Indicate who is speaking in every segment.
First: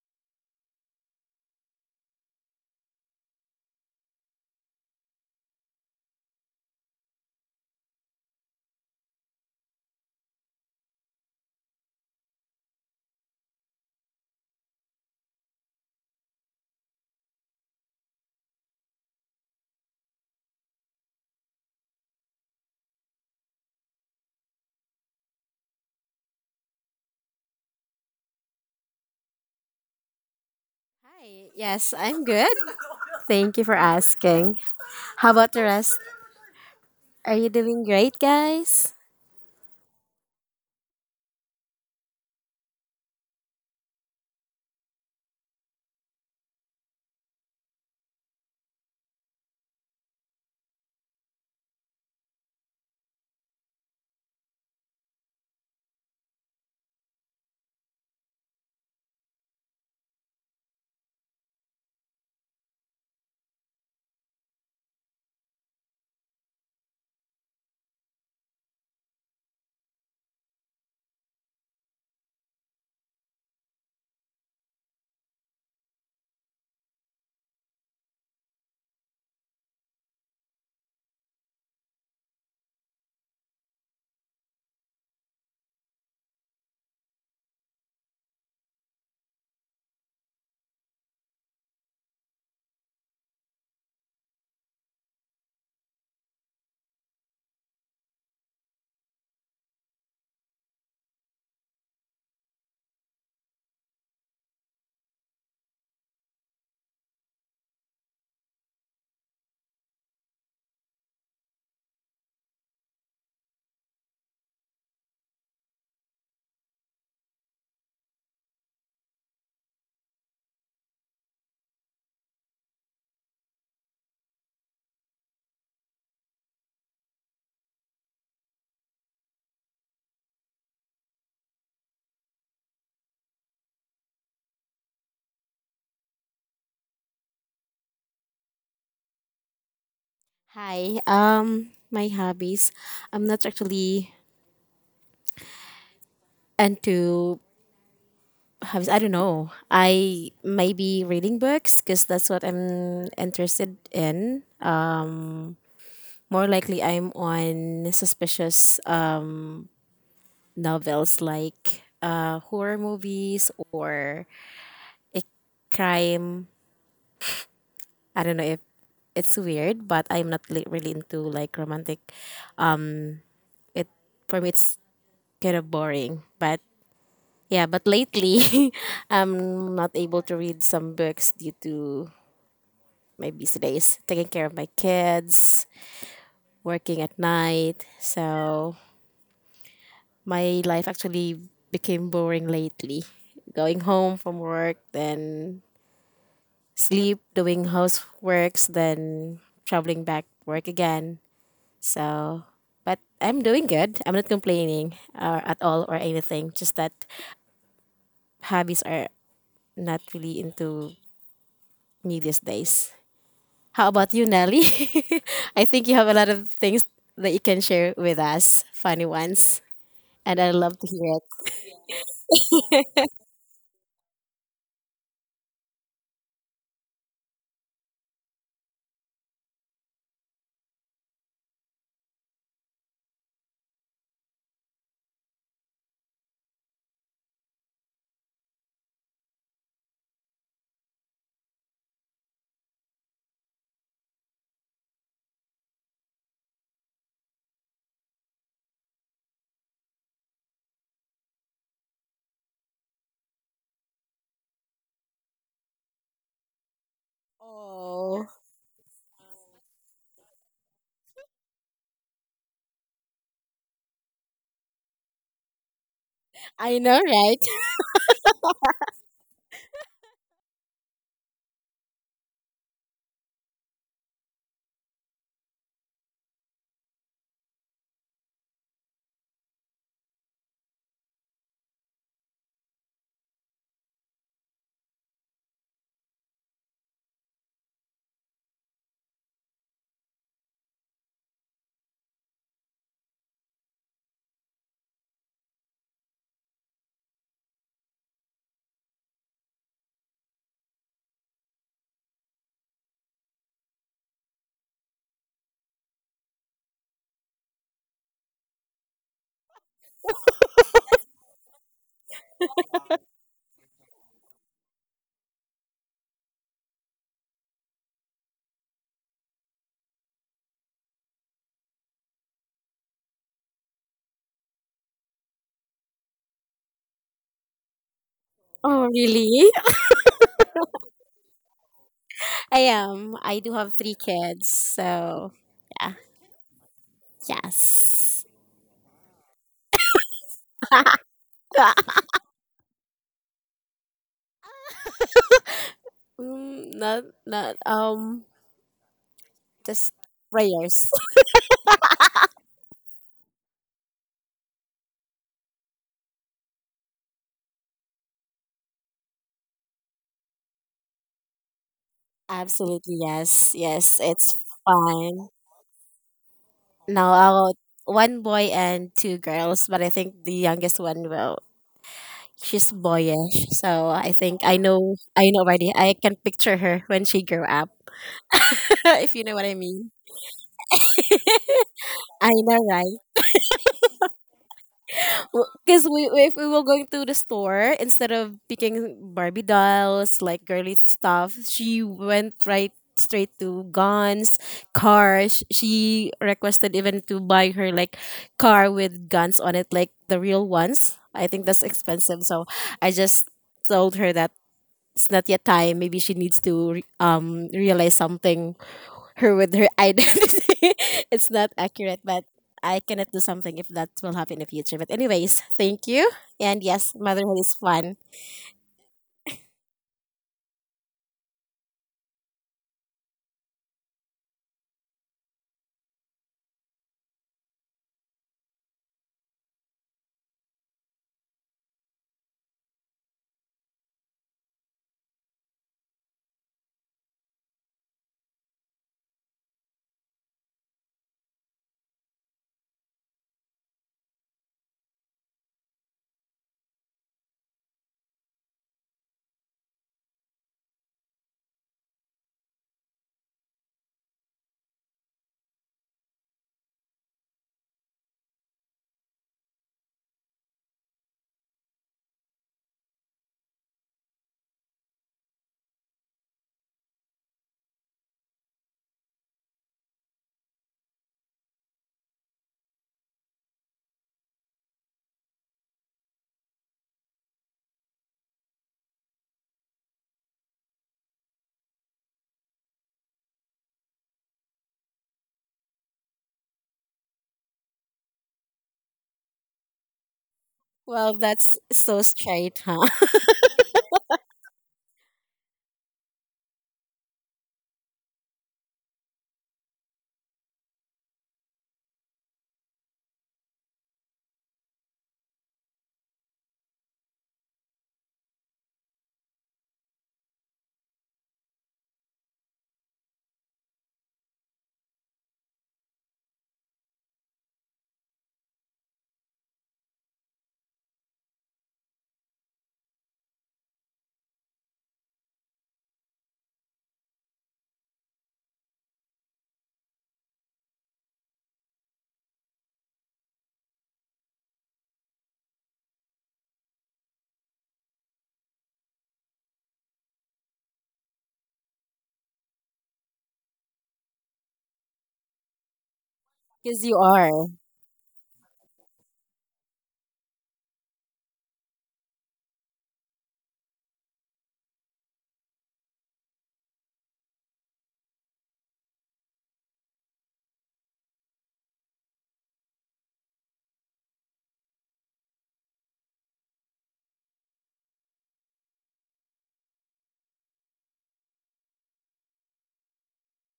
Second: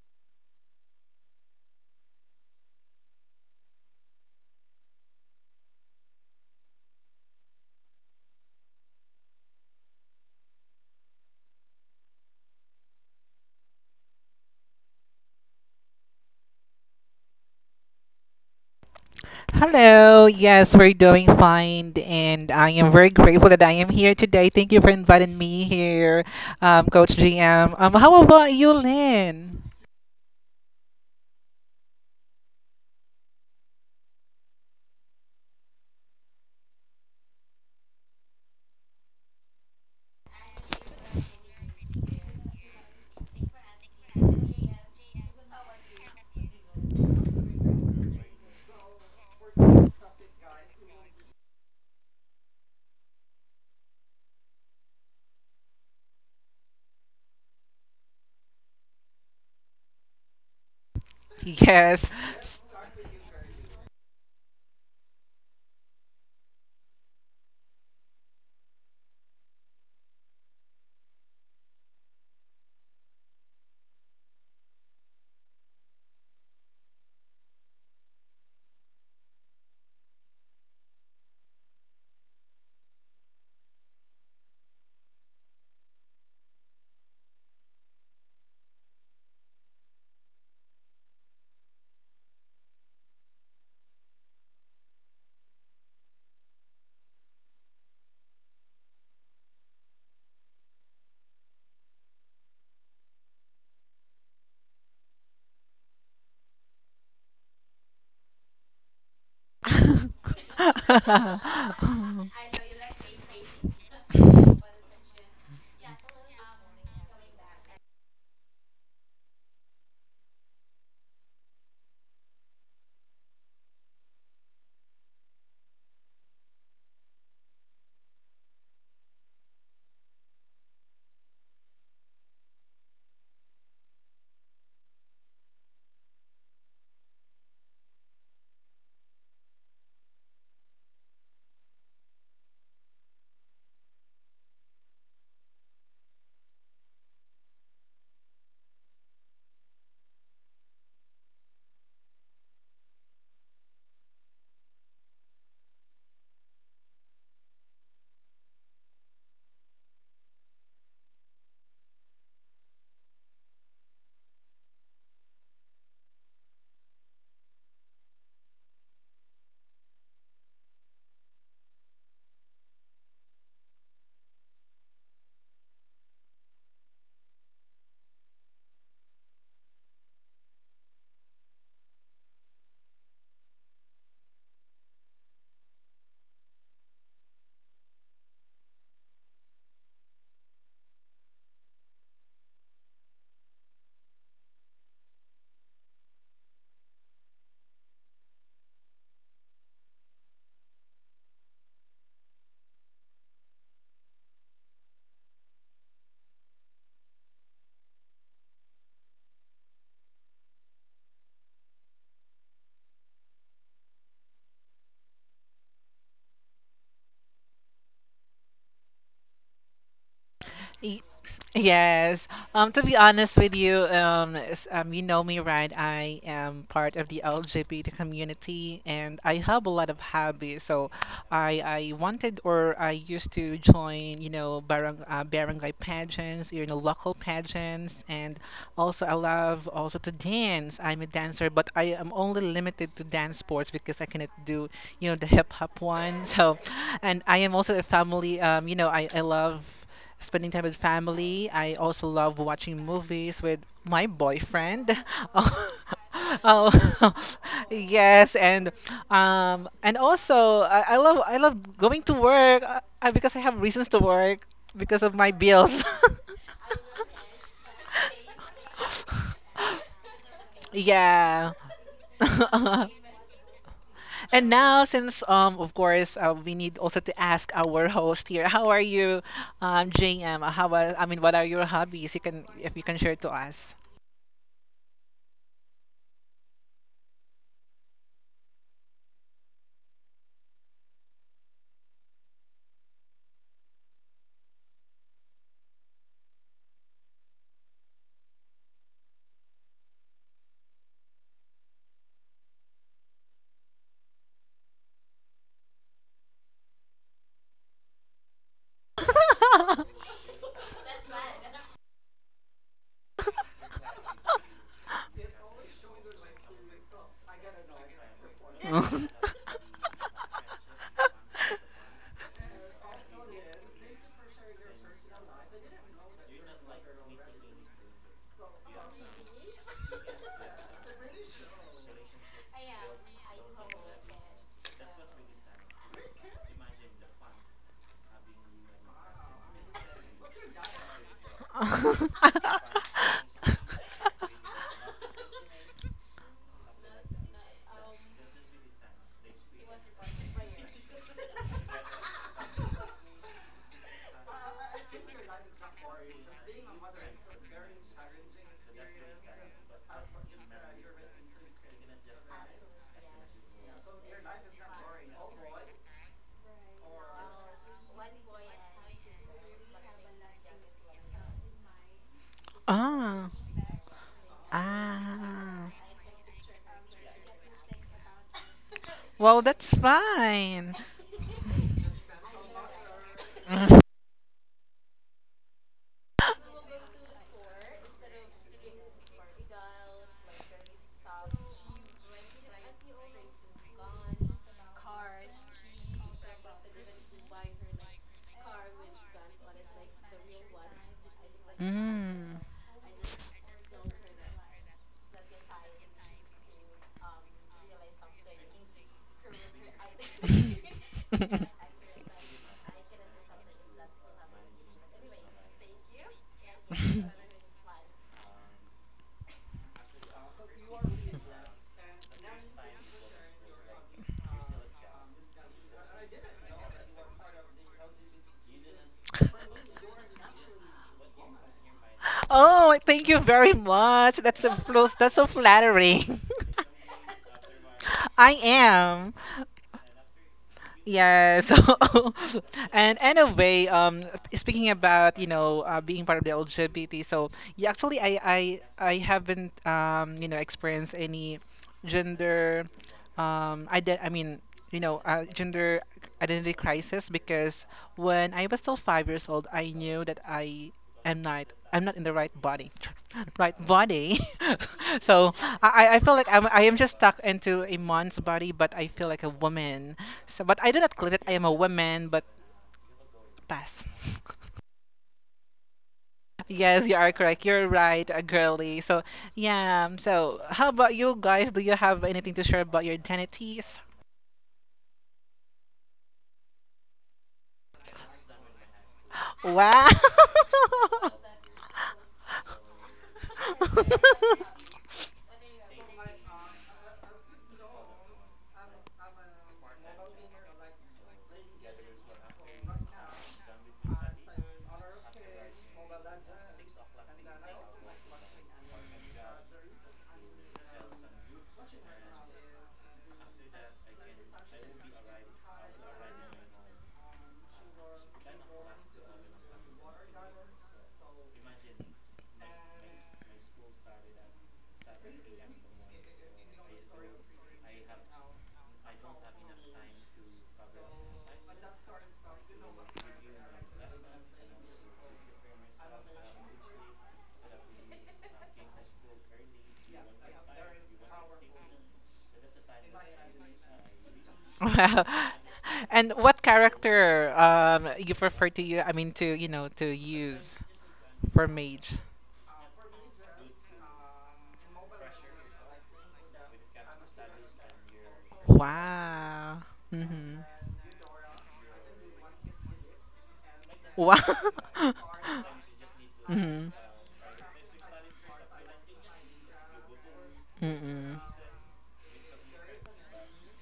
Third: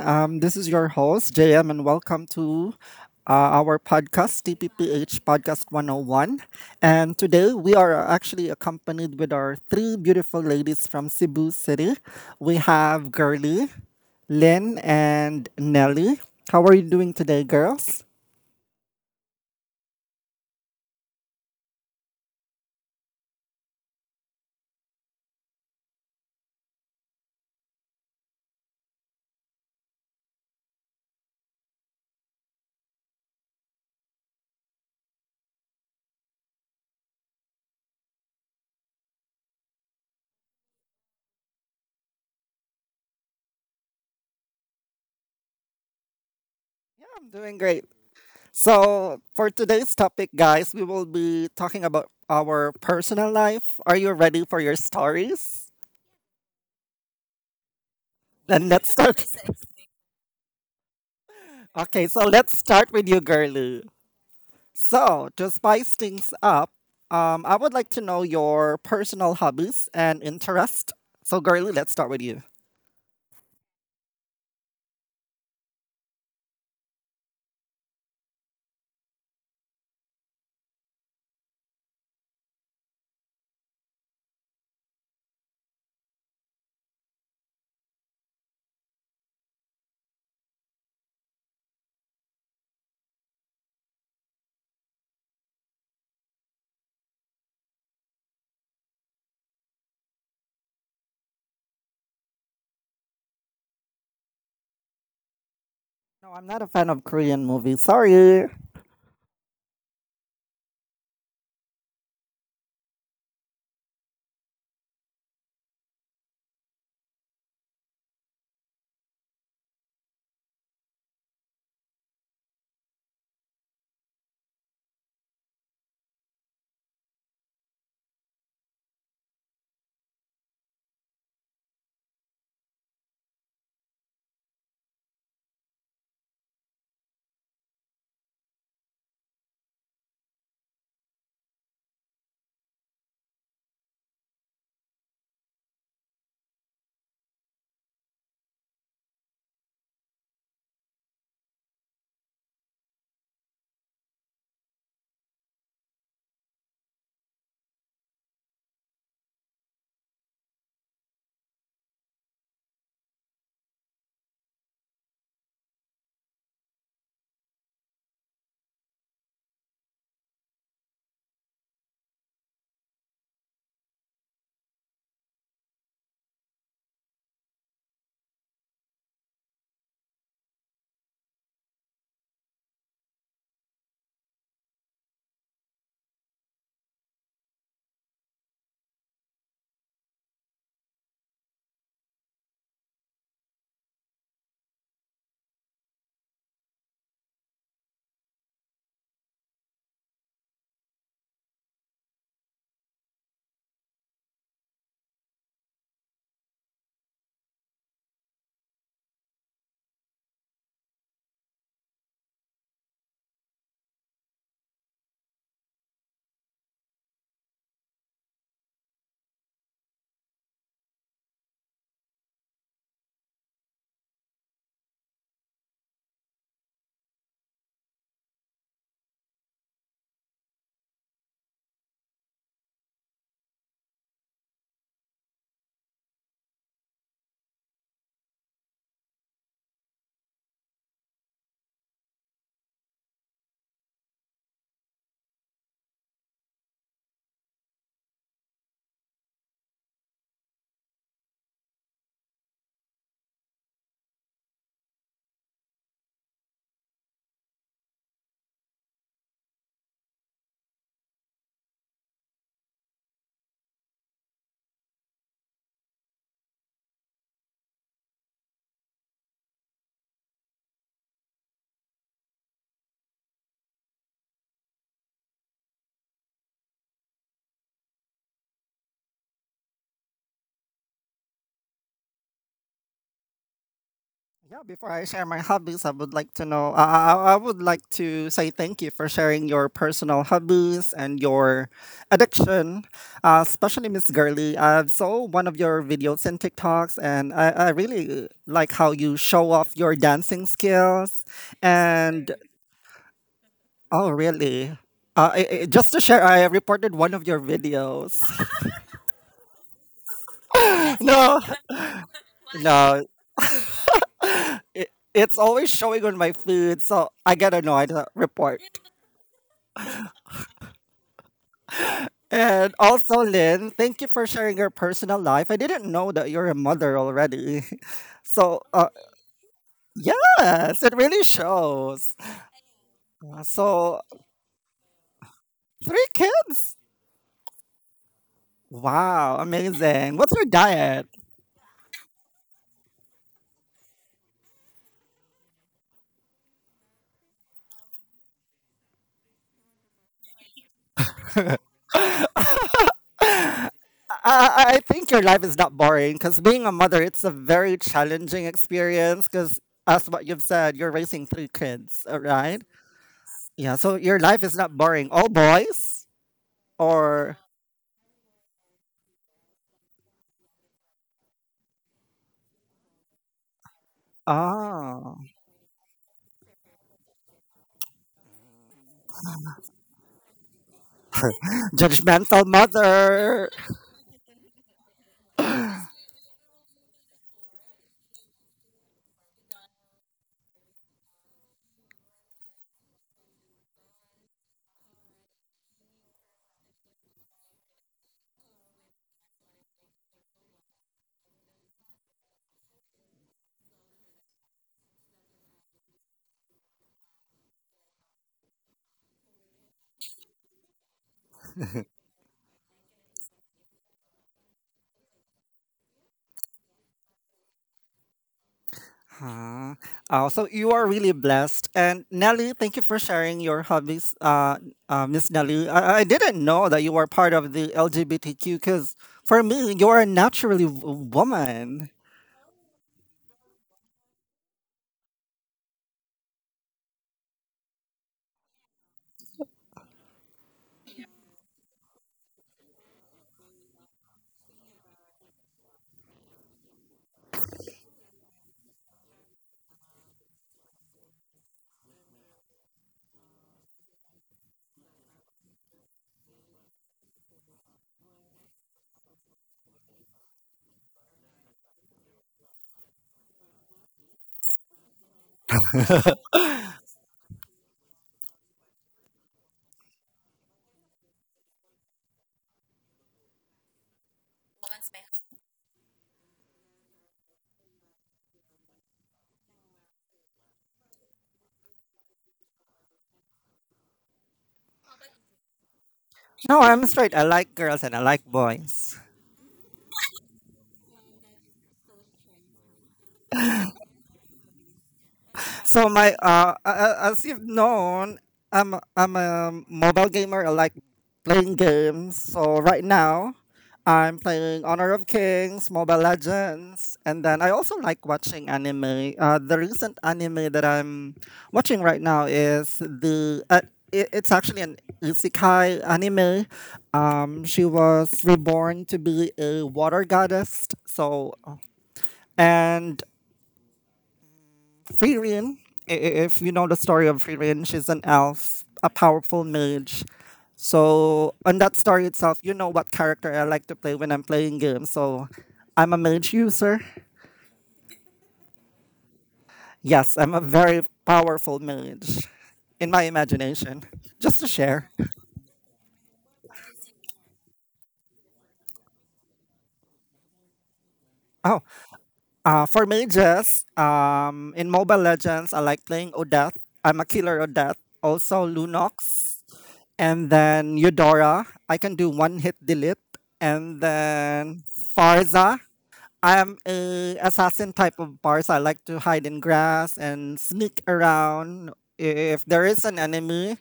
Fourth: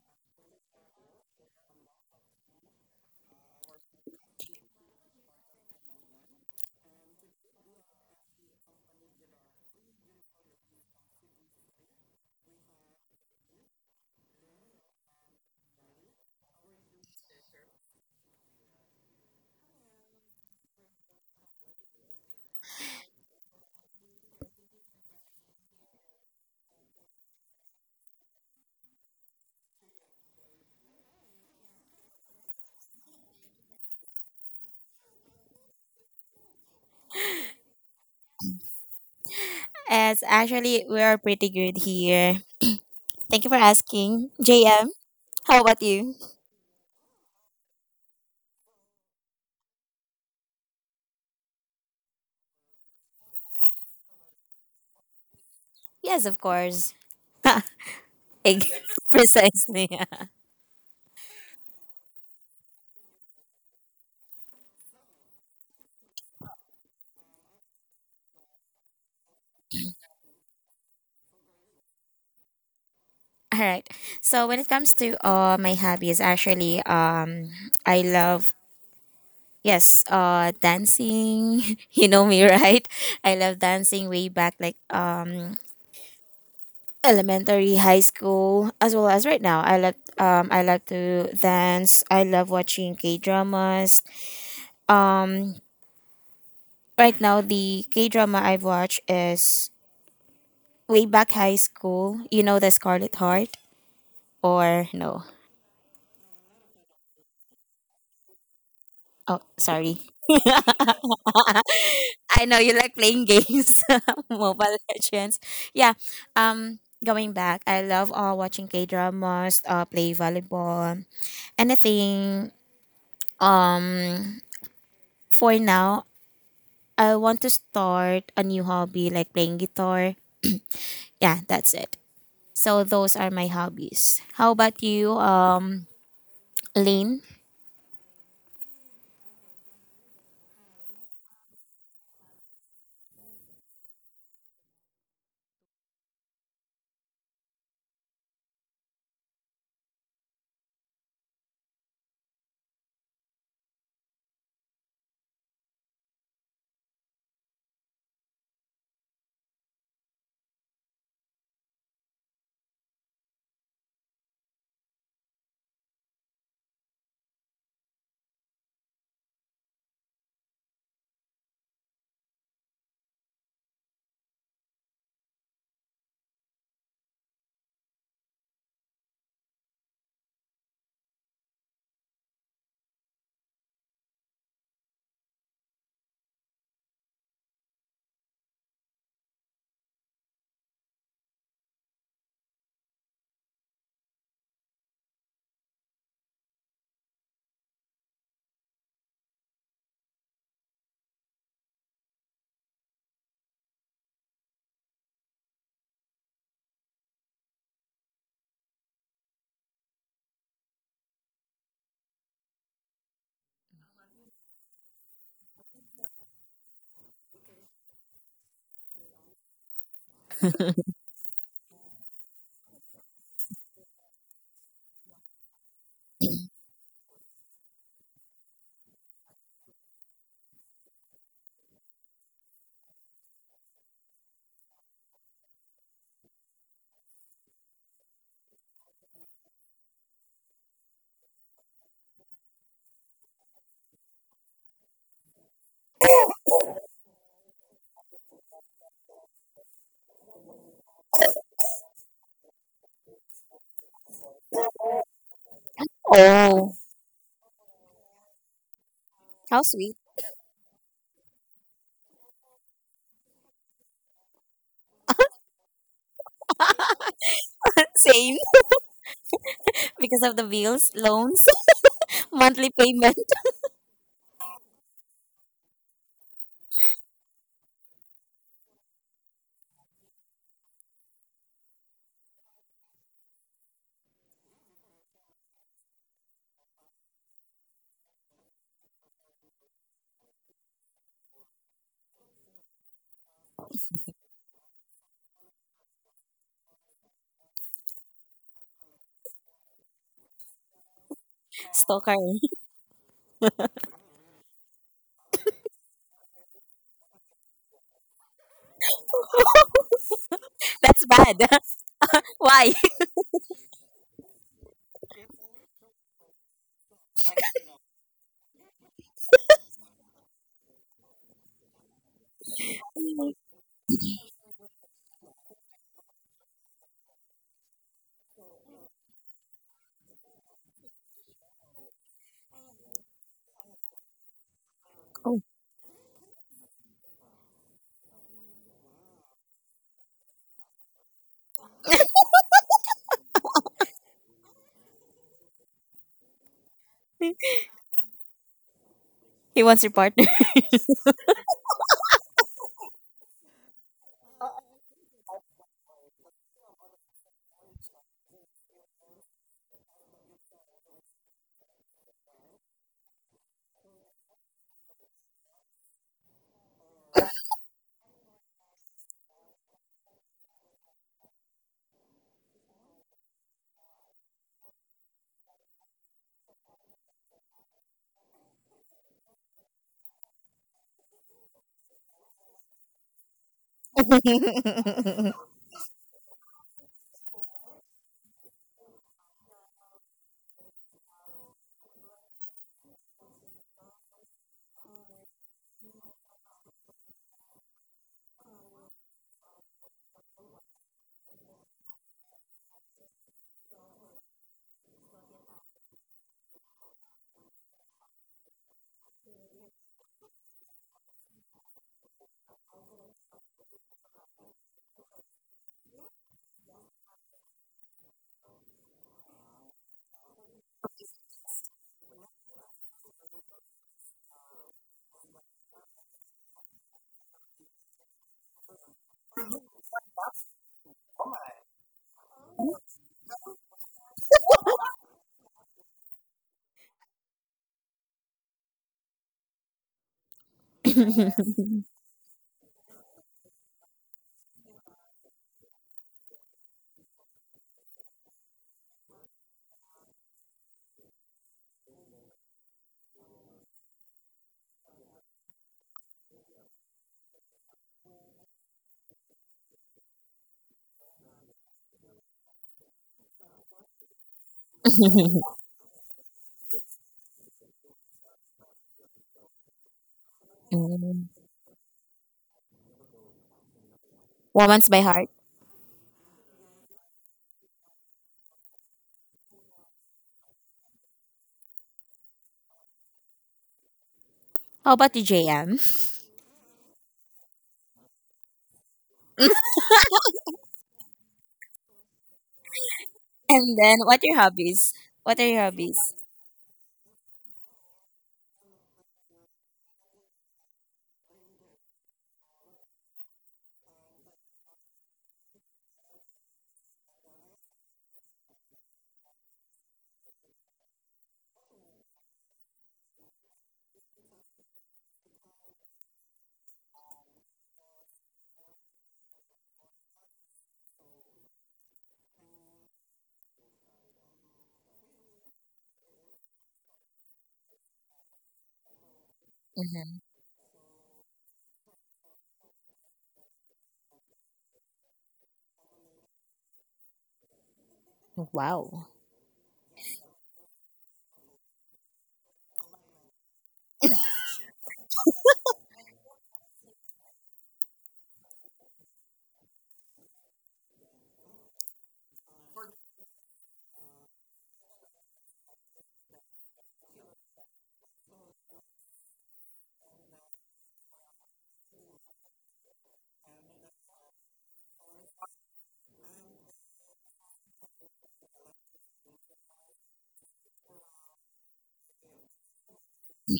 Speaker 1: This is your host, JM, and welcome to our podcast, TPPH Podcast 101. And today we are actually accompanied with our three beautiful ladies from Cebu City. We have Girly, Lynn, and Nelly. How are you doing today, girls?
Speaker 2: Hello, yes, we're doing fine, and I am very grateful that I am here today. Thank you for inviting me here, Coach GM. How about you, Lynn?
Speaker 3: Hi, yes, I'm good. Thank you for asking. How about the rest? Are you doing great, guys?
Speaker 4: As actually, we are pretty good here. Thank you for asking. JM, how about you?
Speaker 1: Yeah, I'm doing great. So, for today's topic, guys, we will be talking about our personal life. Are you ready for your stories?
Speaker 4: Yes, of course.
Speaker 1: Then
Speaker 4: Eg-
Speaker 1: let's start.
Speaker 4: Precisely.
Speaker 1: Okay,
Speaker 2: Yes.
Speaker 1: so let's start with you, Gerlu. So, to spice things up, I would like to know your personal hobbies and interest. So, Gerlu, let's start with you.
Speaker 4: All right. So when it comes to my hobbies, I love yes, dancing. You know me, right? I love dancing way back, like elementary, high school, as well as right now. I love to dance. I love watching K dramas. Um, right now the K drama I've watched is way back high school. You know the Scarlet Heart or no?
Speaker 1: No, I'm not a fan of Korean movies. Sorry.
Speaker 4: Oh, sorry. I know you like playing games, Mobile Legends. Yeah. Going back, I love watching K dramas, play volleyball, anything. Um, for now, I want to start a new hobby like playing guitar. Yeah, that's it. So those are my hobbies. How about you, Lynn?
Speaker 3: Hi, my hobbies. I'm not actually into hobbies. I don't know. I maybe reading books because that's what I'm interested in. More likely, I'm on suspicious novels like horror movies or a crime. I don't know if it's weird, but I'm not really into like romantic. It for me it's kind of boring. But yeah, but lately I'm not able to read some books due to my busy days, taking care of my kids, working at night. So my life actually became boring lately. Going home from work, then sleep, doing houseworks, then traveling back work again. So, but I'm doing good. I'm not complaining or at all or anything. Just that hobbies are not really into me these days. How about you, Nelly? I think you have a lot of things that you can share with us, funny ones, and I love to
Speaker 2: Y-
Speaker 3: hear it.
Speaker 2: Yes. To be honest with you, you know me, right? I am part of the LGBT community, and I have a lot of hobbies. So, I wanted or I used to join, you know, barangay pageants, you know, local pageants, and also I love also to dance. I'm a dancer, but I am only limited to dance sports because I cannot do, you know, the hip hop one. So, and I am also a family. You know, I love spending time with family. I also love watching movies with my boyfriend. Oh,
Speaker 4: Oh,
Speaker 2: oh,
Speaker 3: Oh,
Speaker 2: yes,
Speaker 4: how
Speaker 2: and
Speaker 4: sweet.
Speaker 2: also I love going to work because I have reasons to work because of my bills.
Speaker 3: I know, right?
Speaker 4: Same. Because of the bills, loans,
Speaker 2: Yeah.
Speaker 4: monthly payment.
Speaker 2: And now, since of course, we need also to ask our host here, how are you, JM? I mean, what are your hobbies? If you can share to us.
Speaker 1: Yeah, before I share my hobbies, I would like to know. I would like to say thank you for sharing your personal hobbies and your addiction, especially Miss Girly. I saw one of your videos and TikToks, and I really like how you show off your dancing skills.
Speaker 4: Stalker.
Speaker 1: And oh, really? Just to share, I reported one of your videos.
Speaker 4: That's
Speaker 1: No,
Speaker 4: bad. Why?
Speaker 1: no, it's always showing on my feed, so I get annoyed. Report. And also, Lynn, thank you for sharing your personal life. I didn't know that you're a mother already. So,
Speaker 3: Oh, really?
Speaker 1: yes, it really shows.
Speaker 3: I am. I do have three
Speaker 1: So,
Speaker 3: kids, so
Speaker 4: Oh,
Speaker 3: yeah,
Speaker 1: three kids.
Speaker 3: yes.
Speaker 1: Wow, amazing. What's your diet?
Speaker 3: Mm, not, not,
Speaker 4: he wants your
Speaker 3: just
Speaker 4: partner.
Speaker 3: prayers.
Speaker 1: I think your life is not boring because being a mother, it's a very challenging experience because, as what you've said, you're raising three kids, all right?
Speaker 3: Absolutely, yes.
Speaker 1: Yeah, so
Speaker 3: Yes,
Speaker 1: your
Speaker 3: it's
Speaker 1: life is not boring. All
Speaker 3: fun.
Speaker 1: boys?
Speaker 3: Now,
Speaker 1: Or,
Speaker 3: one boy and two girls, but I think the youngest one will. She's
Speaker 2: ah.
Speaker 3: boyish, so I think I know.
Speaker 1: ah.
Speaker 3: I know
Speaker 2: Ah.
Speaker 3: already. I can picture her when she grew up, if you know
Speaker 2: Well,
Speaker 3: what I
Speaker 2: that's
Speaker 3: mean.
Speaker 2: fine.
Speaker 3: I
Speaker 1: Judgmental
Speaker 3: know, right?
Speaker 1: mother.
Speaker 3: Because if we were going to the store, instead of picking Barbie dolls, like girly stuff, she went right straight to guns, cars. She requested even to buy her like car with guns on it, like the real ones. I think that's expensive.
Speaker 2: Mm.
Speaker 3: So I just told her that it's not yet time. Maybe she needs to realize something her with her identity. It's not accurate, but I cannot do something if that will happen in the future. But anyways, thank you. And yes, motherhood is fun.
Speaker 1: Huh. Oh, so you are really blessed. And Nelly, thank you for sharing your hobbies, Miss Nelly. I didn't know that you were part of the LGBTQ because for me, you are naturally woman.
Speaker 2: Oh, thank you very much. That's so flattering. I am. Yeah, so and anyway, speaking about being part of the LGBT, so yeah, actually I haven't experienced any gender ident I mean gender identity crisis because when I was still 5 years old, I knew that I'm not in the right body, right body. So I feel like I am just stuck into a man's body, but I feel like a woman. So, but I do not claim it.
Speaker 4: Mm.
Speaker 2: I am a woman, but pass.
Speaker 4: Woman's by heart.
Speaker 2: Yes, you are correct. You're right, a girly. So, yeah. So, how about you guys? Do you have anything to share about your identities?
Speaker 4: How about you, JM?
Speaker 1: No, I'm straight. I like girls and I like boys.
Speaker 2: Wow.
Speaker 3: Well, that's so straight, huh?
Speaker 4: And then, what are your hobbies? What are your
Speaker 1: So my
Speaker 4: hobbies?
Speaker 1: as you've known, I'm a mobile gamer. I like playing games. So right now, I'm playing Honor of Kings, Mobile Legends, and then I also like watching anime. The recent anime that I'm watching right now is it's actually an isekai anime. She was reborn to be a water goddess. So, and Fririn, if you know the story of Fririn, she's an elf, a powerful mage. So, on that story itself, you know what character I like to play when I'm playing games. So, I'm a mage user.
Speaker 4: Wow.
Speaker 1: Yes, I'm a very powerful mage in my imagination. Just to share.
Speaker 2: Wow. And what
Speaker 3: Because you
Speaker 2: character
Speaker 3: are.
Speaker 2: you prefer to you? I mean to use? For
Speaker 1: Oh,
Speaker 2: mage.
Speaker 1: For me, mages, in Mobile Legends, I like playing Odette. I'm a killer Odette. Also Lunox,
Speaker 2: Wow.
Speaker 1: and
Speaker 2: Mhm.
Speaker 1: then Eudora. I can do one hit delete, and
Speaker 2: Wow.
Speaker 1: then Farza. I am
Speaker 2: mhm.
Speaker 1: a assassin type of bars. I like to hide in grass and sneak
Speaker 2: Mhm.
Speaker 1: around. If there is an enemy,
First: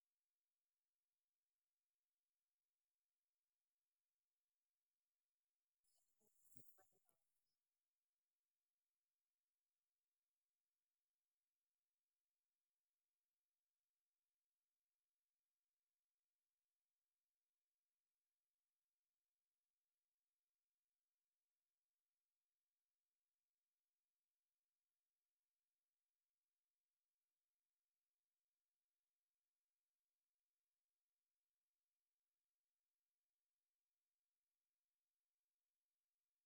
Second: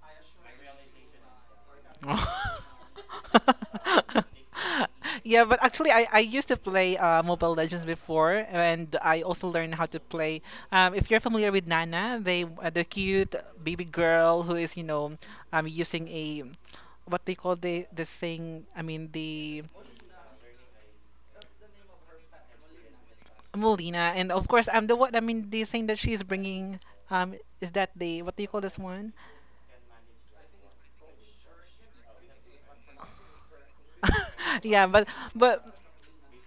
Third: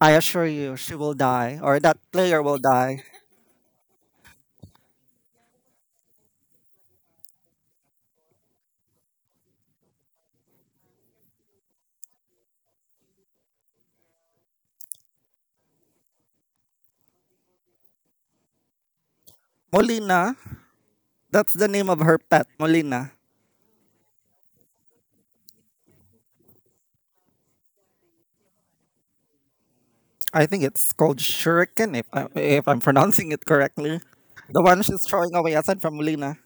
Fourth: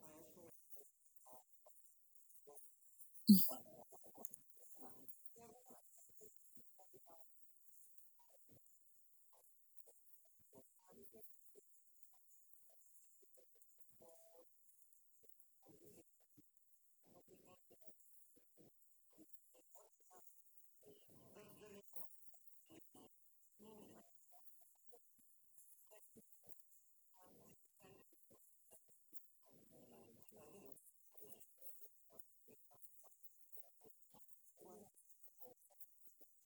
Speaker 1: I assure you she will die or that player
Speaker 2: Oh.
Speaker 1: will die.
Speaker 2: yeah, but actually, I used to play Mobile Legends before, and I also learned how to play. If you're familiar with Nana, the cute baby girl who is using a what they call the thing. I mean the
Speaker 1: Molina, that's the name of her pet, Molina.
Speaker 2: Molina, and of course, I'm the what I mean, the thing that she's bringing, um, is that the what do you call this one?
Speaker 1: I think it's called Shuriken, if I'm pronouncing it correctly. The one
Speaker 2: yeah,
Speaker 1: she's
Speaker 2: but
Speaker 1: throwing away
Speaker 2: but
Speaker 1: aside from Lina.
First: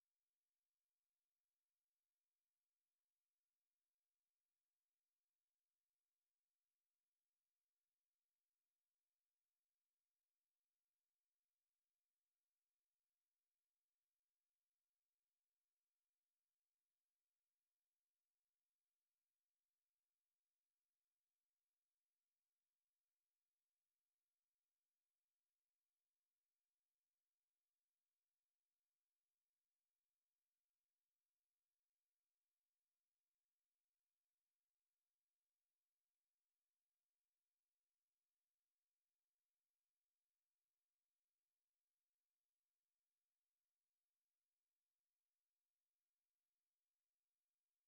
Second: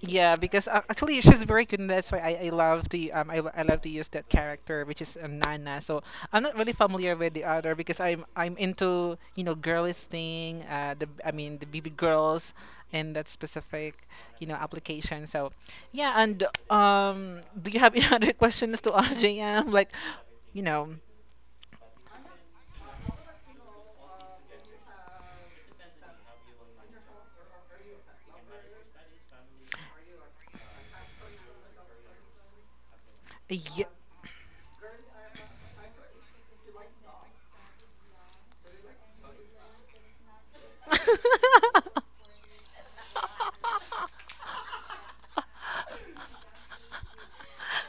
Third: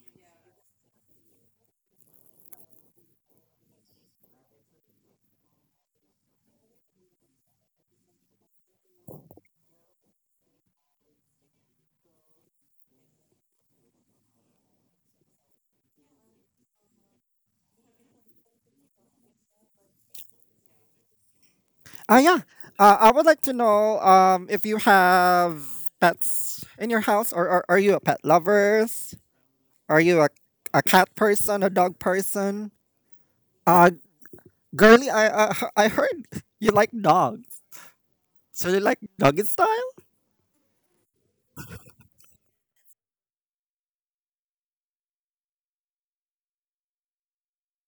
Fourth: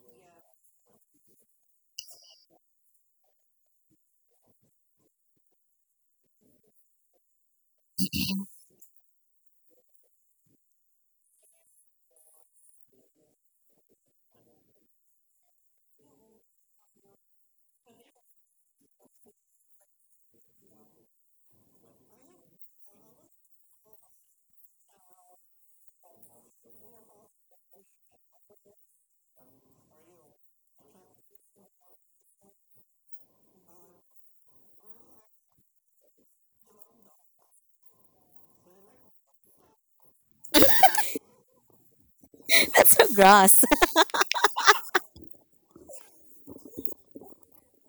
Speaker 2: yeah, because actually she's very good, and that's why I love to use that character, which is Nana. So I'm not really familiar with the other because I'm into girlish thing, the I mean the BB girls, and that specific application. So yeah, and do you have any other questions to ask JM like you know?
Speaker 1: Ah, yeah. I would like to know if you have pets in your house, or are you a pet lovers? Are you a cat person, a dog person?
Speaker 2: Yeah.
Speaker 1: Uh, Girly, I heard you like dogs. So you like doggy style?
Speaker 4: That's so gross.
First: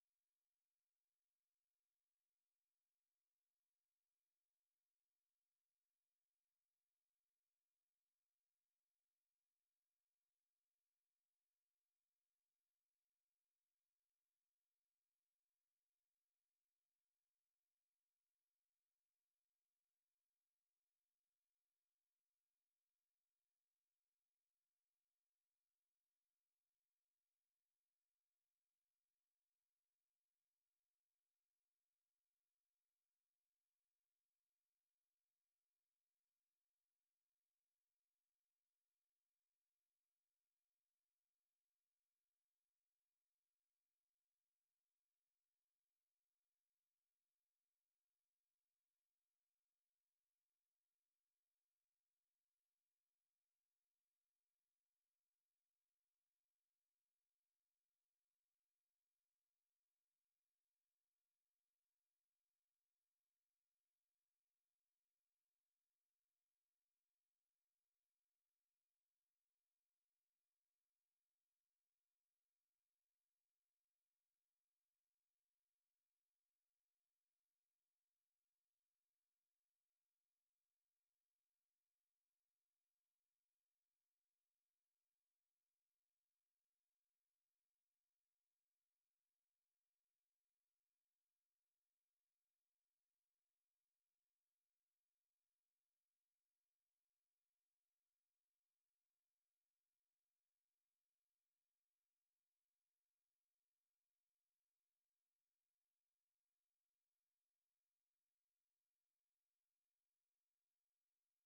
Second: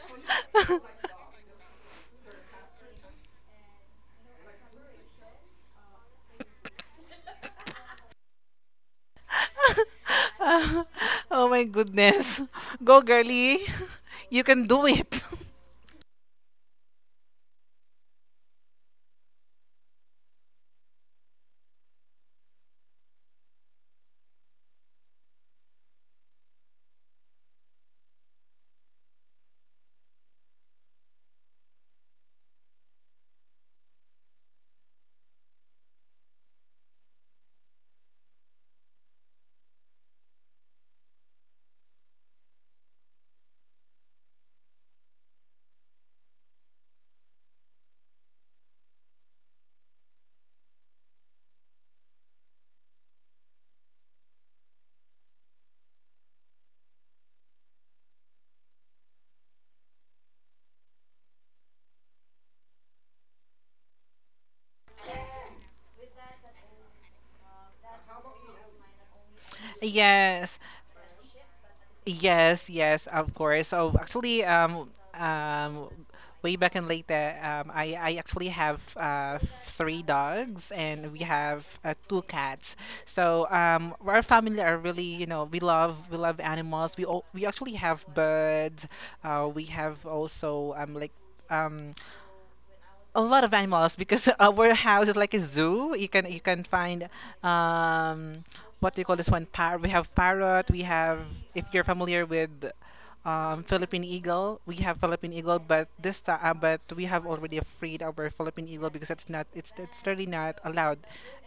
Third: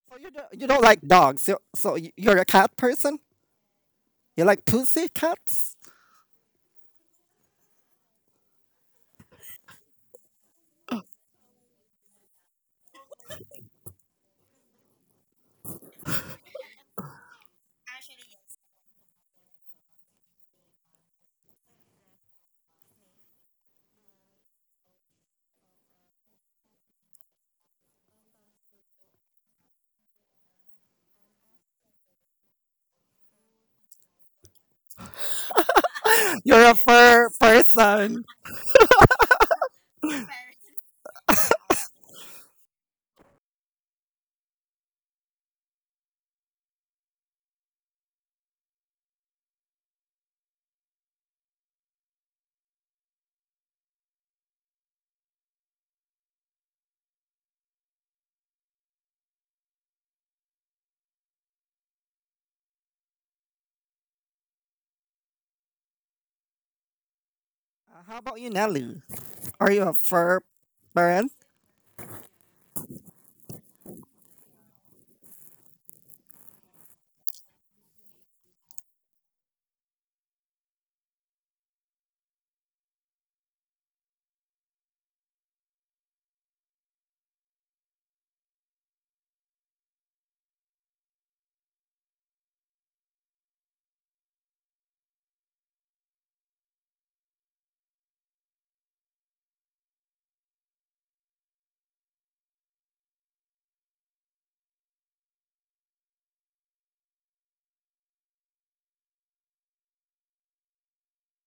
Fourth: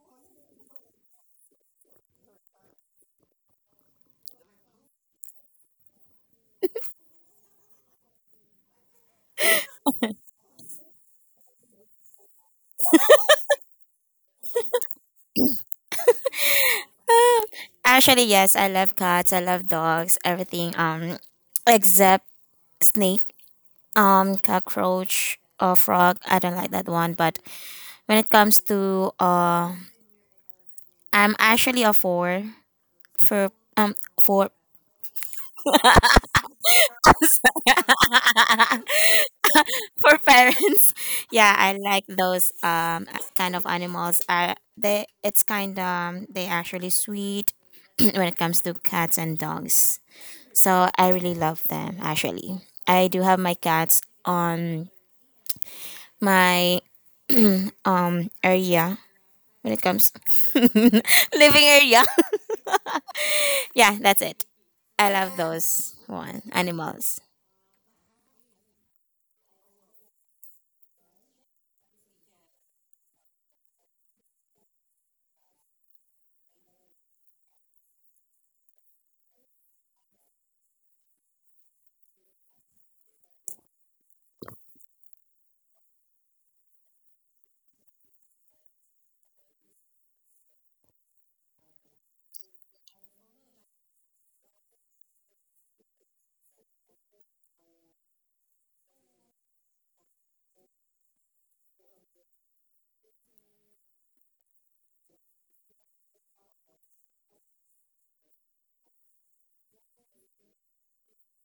Speaker 1: So you don't like dogs. So, you're a cat person? You like pussy cats?
Speaker 2: oh my goodness. Go, girly. You can do it.
Speaker 4: Actually, yes, I love cats. I love dogs. Everything. Except snake. Cockroach or frog. I don't like that one. But when it comes to I'm actually a four for um for
Speaker 1: You're a fur person.
Speaker 4: for parents. Yeah, I like those kind of animals. They It's kind they actually sweet when it comes to cats and dogs. So I really love them actually. I do have my cats on my area when it comes living area. Yeah, that's it. I love those one animals.
Speaker 1: How about you, Nelly? Are you a fur
Speaker 2: Yes.
Speaker 1: parent?
Speaker 2: Yes, yes, of course. So actually, way back in Leyte, I actually have three dogs and we have two cats. So our family are really, you know, we love animals. We actually have birds. We have also like um a lot of animals because our house is like a zoo. You can find um, what do you call this one? Par We have parrot. We have if you're familiar with Philippine eagle, we have Philippine eagle, but this time but we have already freed our Philippine eagle because it's really not allowed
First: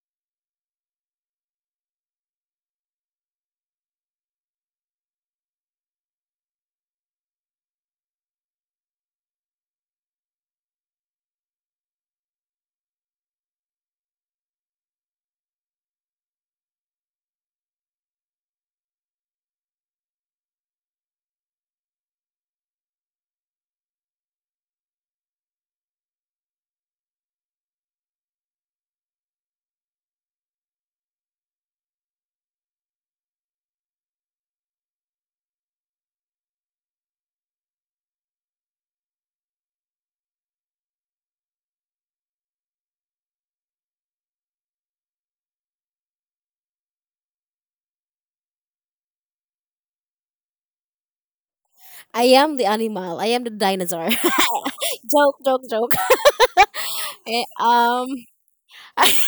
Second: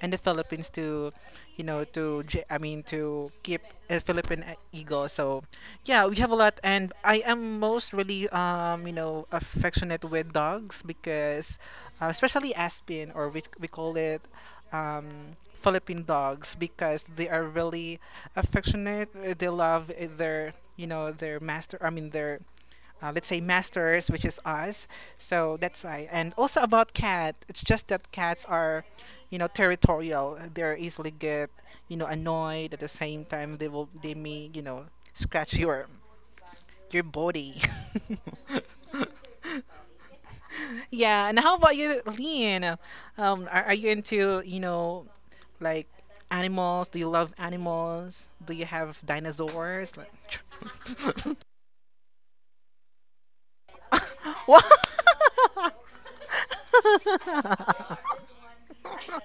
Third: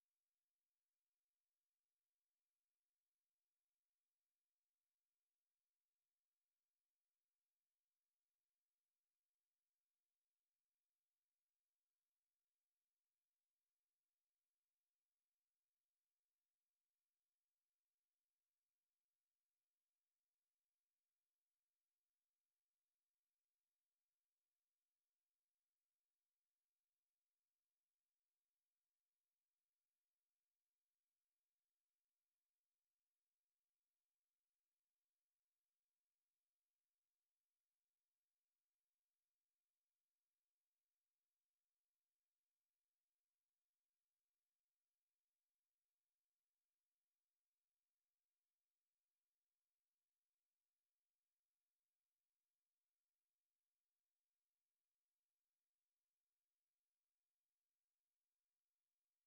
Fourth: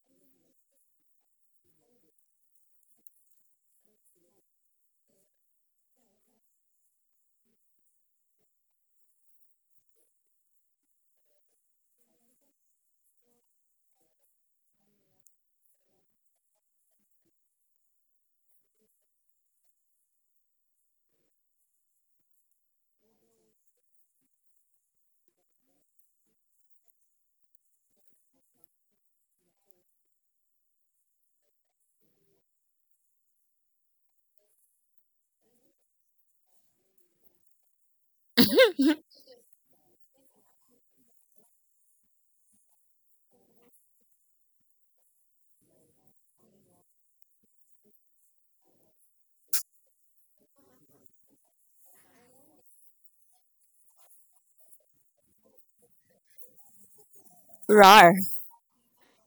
Speaker 2: in the Philippines to I mean to keep a Philippine eagle. So yeah, we have a lot, and I am most really affectionate with dogs because especially Aspen or we call it um. Philippine dogs because they are really affectionate. They love their master. I mean, their let's say masters, which is us. So that's why. And also about cat, it's just that cats are, territorial. They're easily get, annoyed. At the same time, they may, scratch your body. Yeah. And how about you, Lean? Are you into, like animals? Do you love animals? Do you have dinosaurs? Like,
Speaker 3: I am the animal. I am the dinosaur.
Speaker 2: What?
Speaker 3: Joke, joke, joke. Eh, um,
Speaker 4: Rar.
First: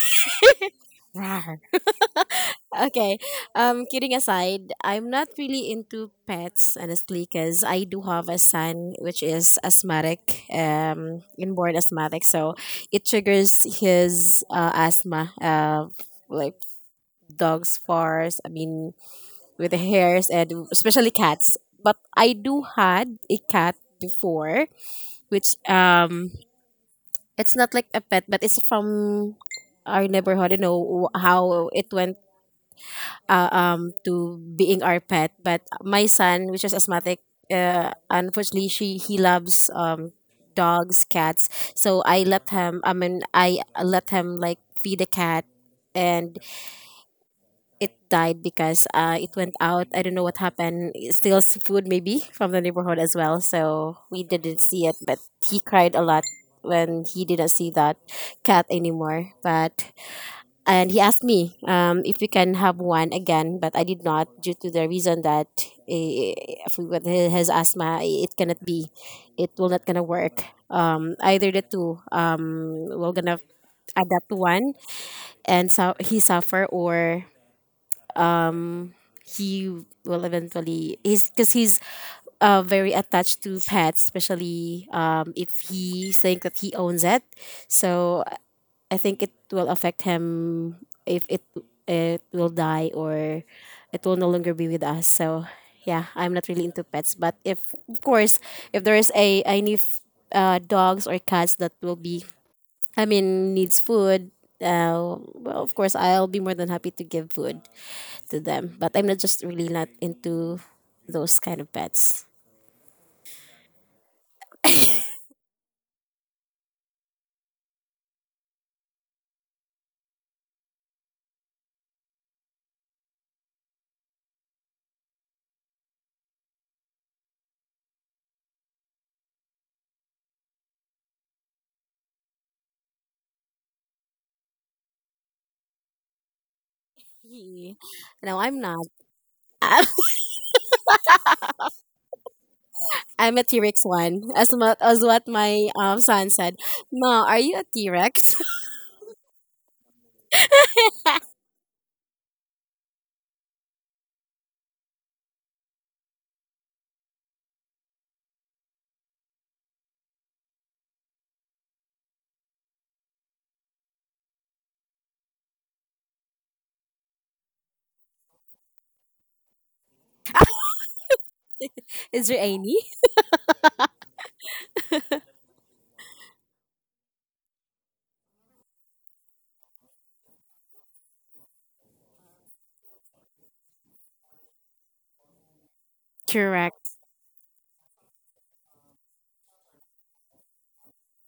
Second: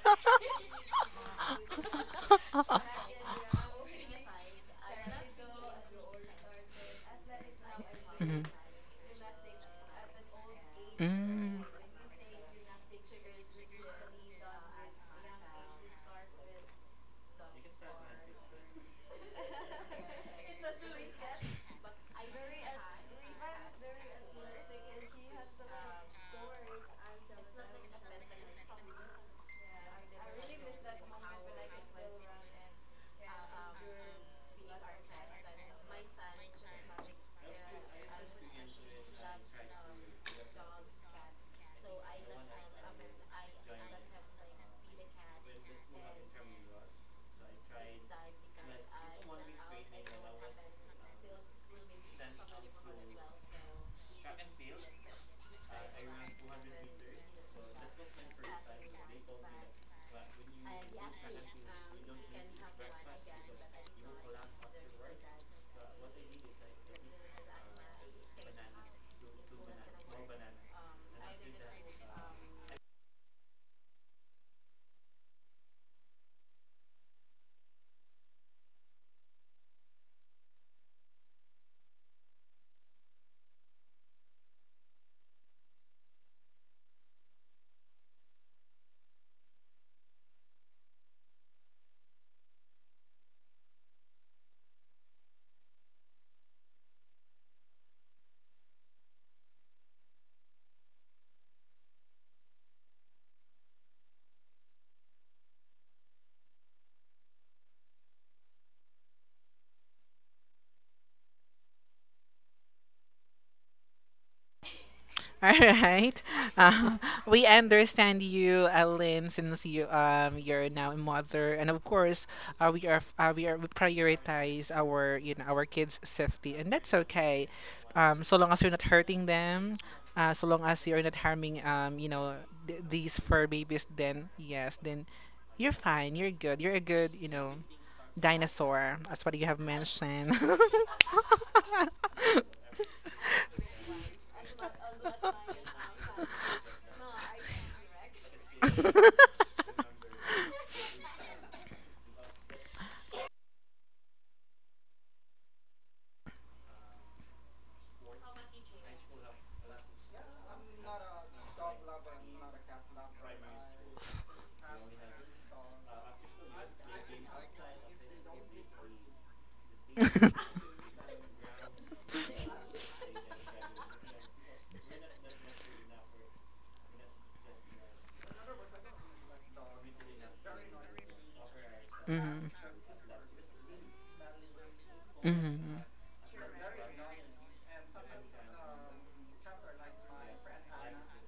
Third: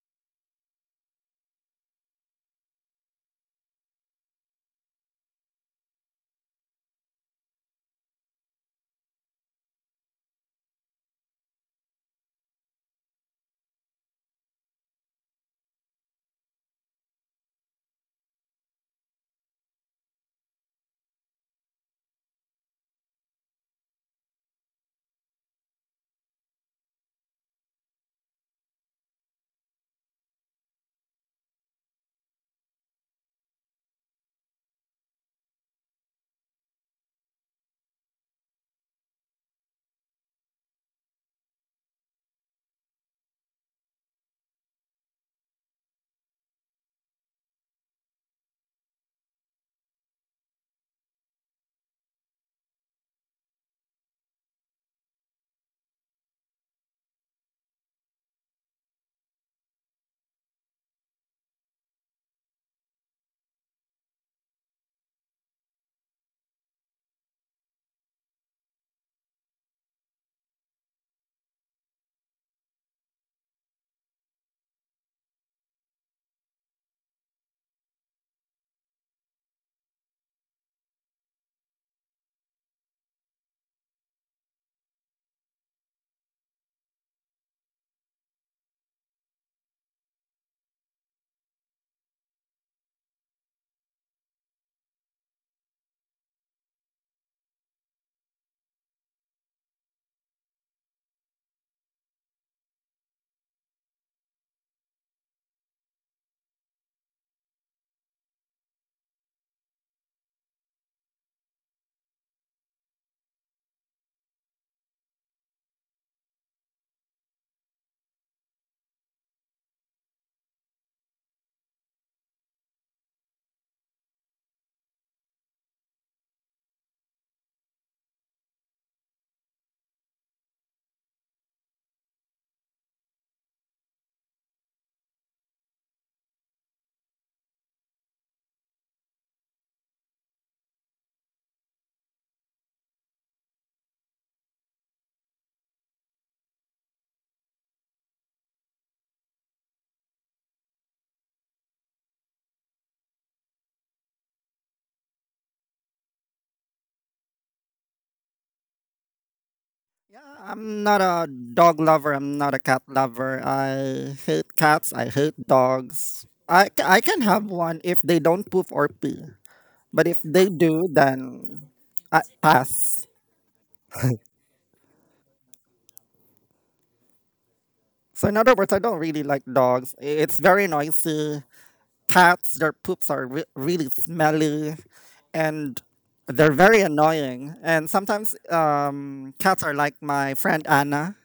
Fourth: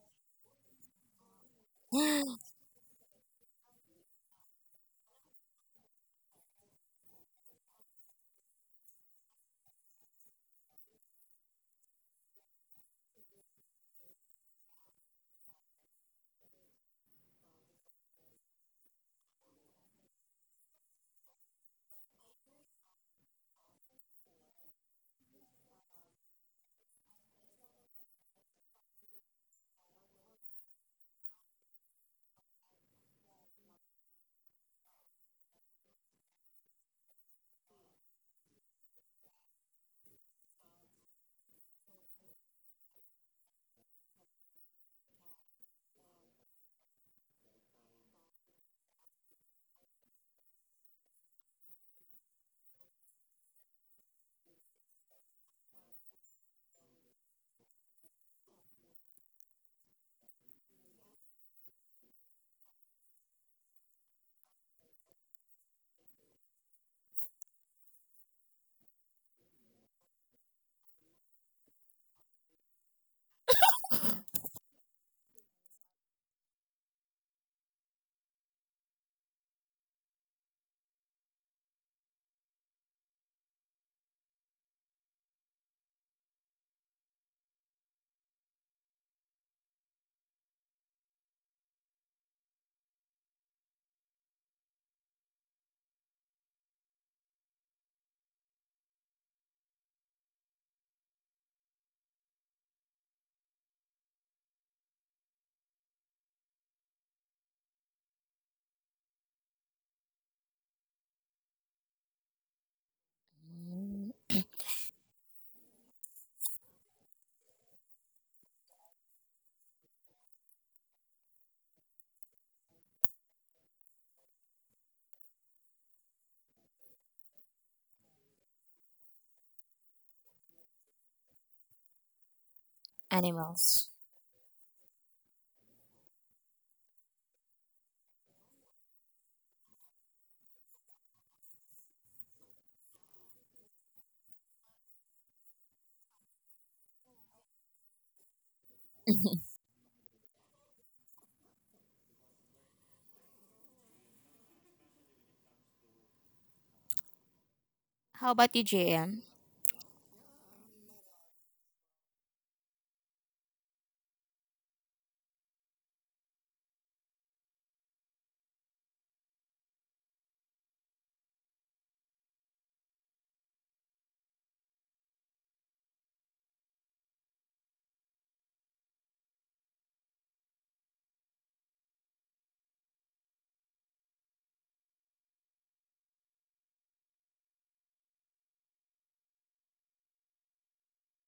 Speaker 3: rawr. Okay. Kidding aside, I'm not really into pets honestly, because I do have a
Speaker 2: Mhm.
Speaker 3: son which is asthmatic,
Speaker 2: Mm.
Speaker 3: inborn asthmatic, so it triggers his asthma. Like dogs' fars. I mean, with the hairs and especially cats. But I do had a cat before, which it's not like a pet, but it's from our neighborhood. You know how it went to being our pet. But my son which is asthmatic, unfortunately she he loves dogs, cats, so I let him, I mean, I let him like feed a cat. And it died because it went out. I don't know what happened. It steals food maybe from the neighborhood as well, so we didn't see it. But he cried a lot when he didn't see that cat anymore. But and he asked me, if we can have one again, but I did not, due to the reason that eh, if we got his asthma, it cannot be, it will not gonna work. Either the two, we're gonna adapt to one, and so he suffer, or um, he will eventually, he's because he's very attached to pets, especially if he think that he owns it. So I think it will affect him if it will die or it will no longer be with us. So yeah, I'm not really into pets, but if of course if there is a any dogs or cats that will be, I mean, needs food. Well, of course, I'll be more than happy to give food to them, but I'm not just really not into those kind of pets.
Speaker 2: All right. Um, we understand you, Ellen, since you're now a mother, and of course, we prioritize our you know our kids' safety, and that's okay. So long as you're not hurting them, so long as you're not harming these fur babies,
Speaker 4: Animals.
Speaker 2: then yes, then you're fine. You're good. You're a good
Speaker 3: Ye- No, I'm not.
Speaker 2: dinosaur. That's what you have mentioned.
Speaker 3: I'm a T Rex one, as much as what my son said. Ma, are you a T Rex?
Speaker 4: How about you, JM?
Speaker 1: I'm not a dog lover. I'm not a cat lover. I hate cats. I hate dogs. I can have one if they don't poop or pee. But if they do, then I
Speaker 3: Is there any?
Speaker 1: pass. So, in other words, I don't really like dogs. It's very noisy.
Speaker 2: Mhm.
Speaker 1: Cats, their poops are really smelly.
Speaker 2: Mhm.
Speaker 1: And they're very
Speaker 3: Correct.
Speaker 1: annoying. And sometimes cats are like my friend Anna.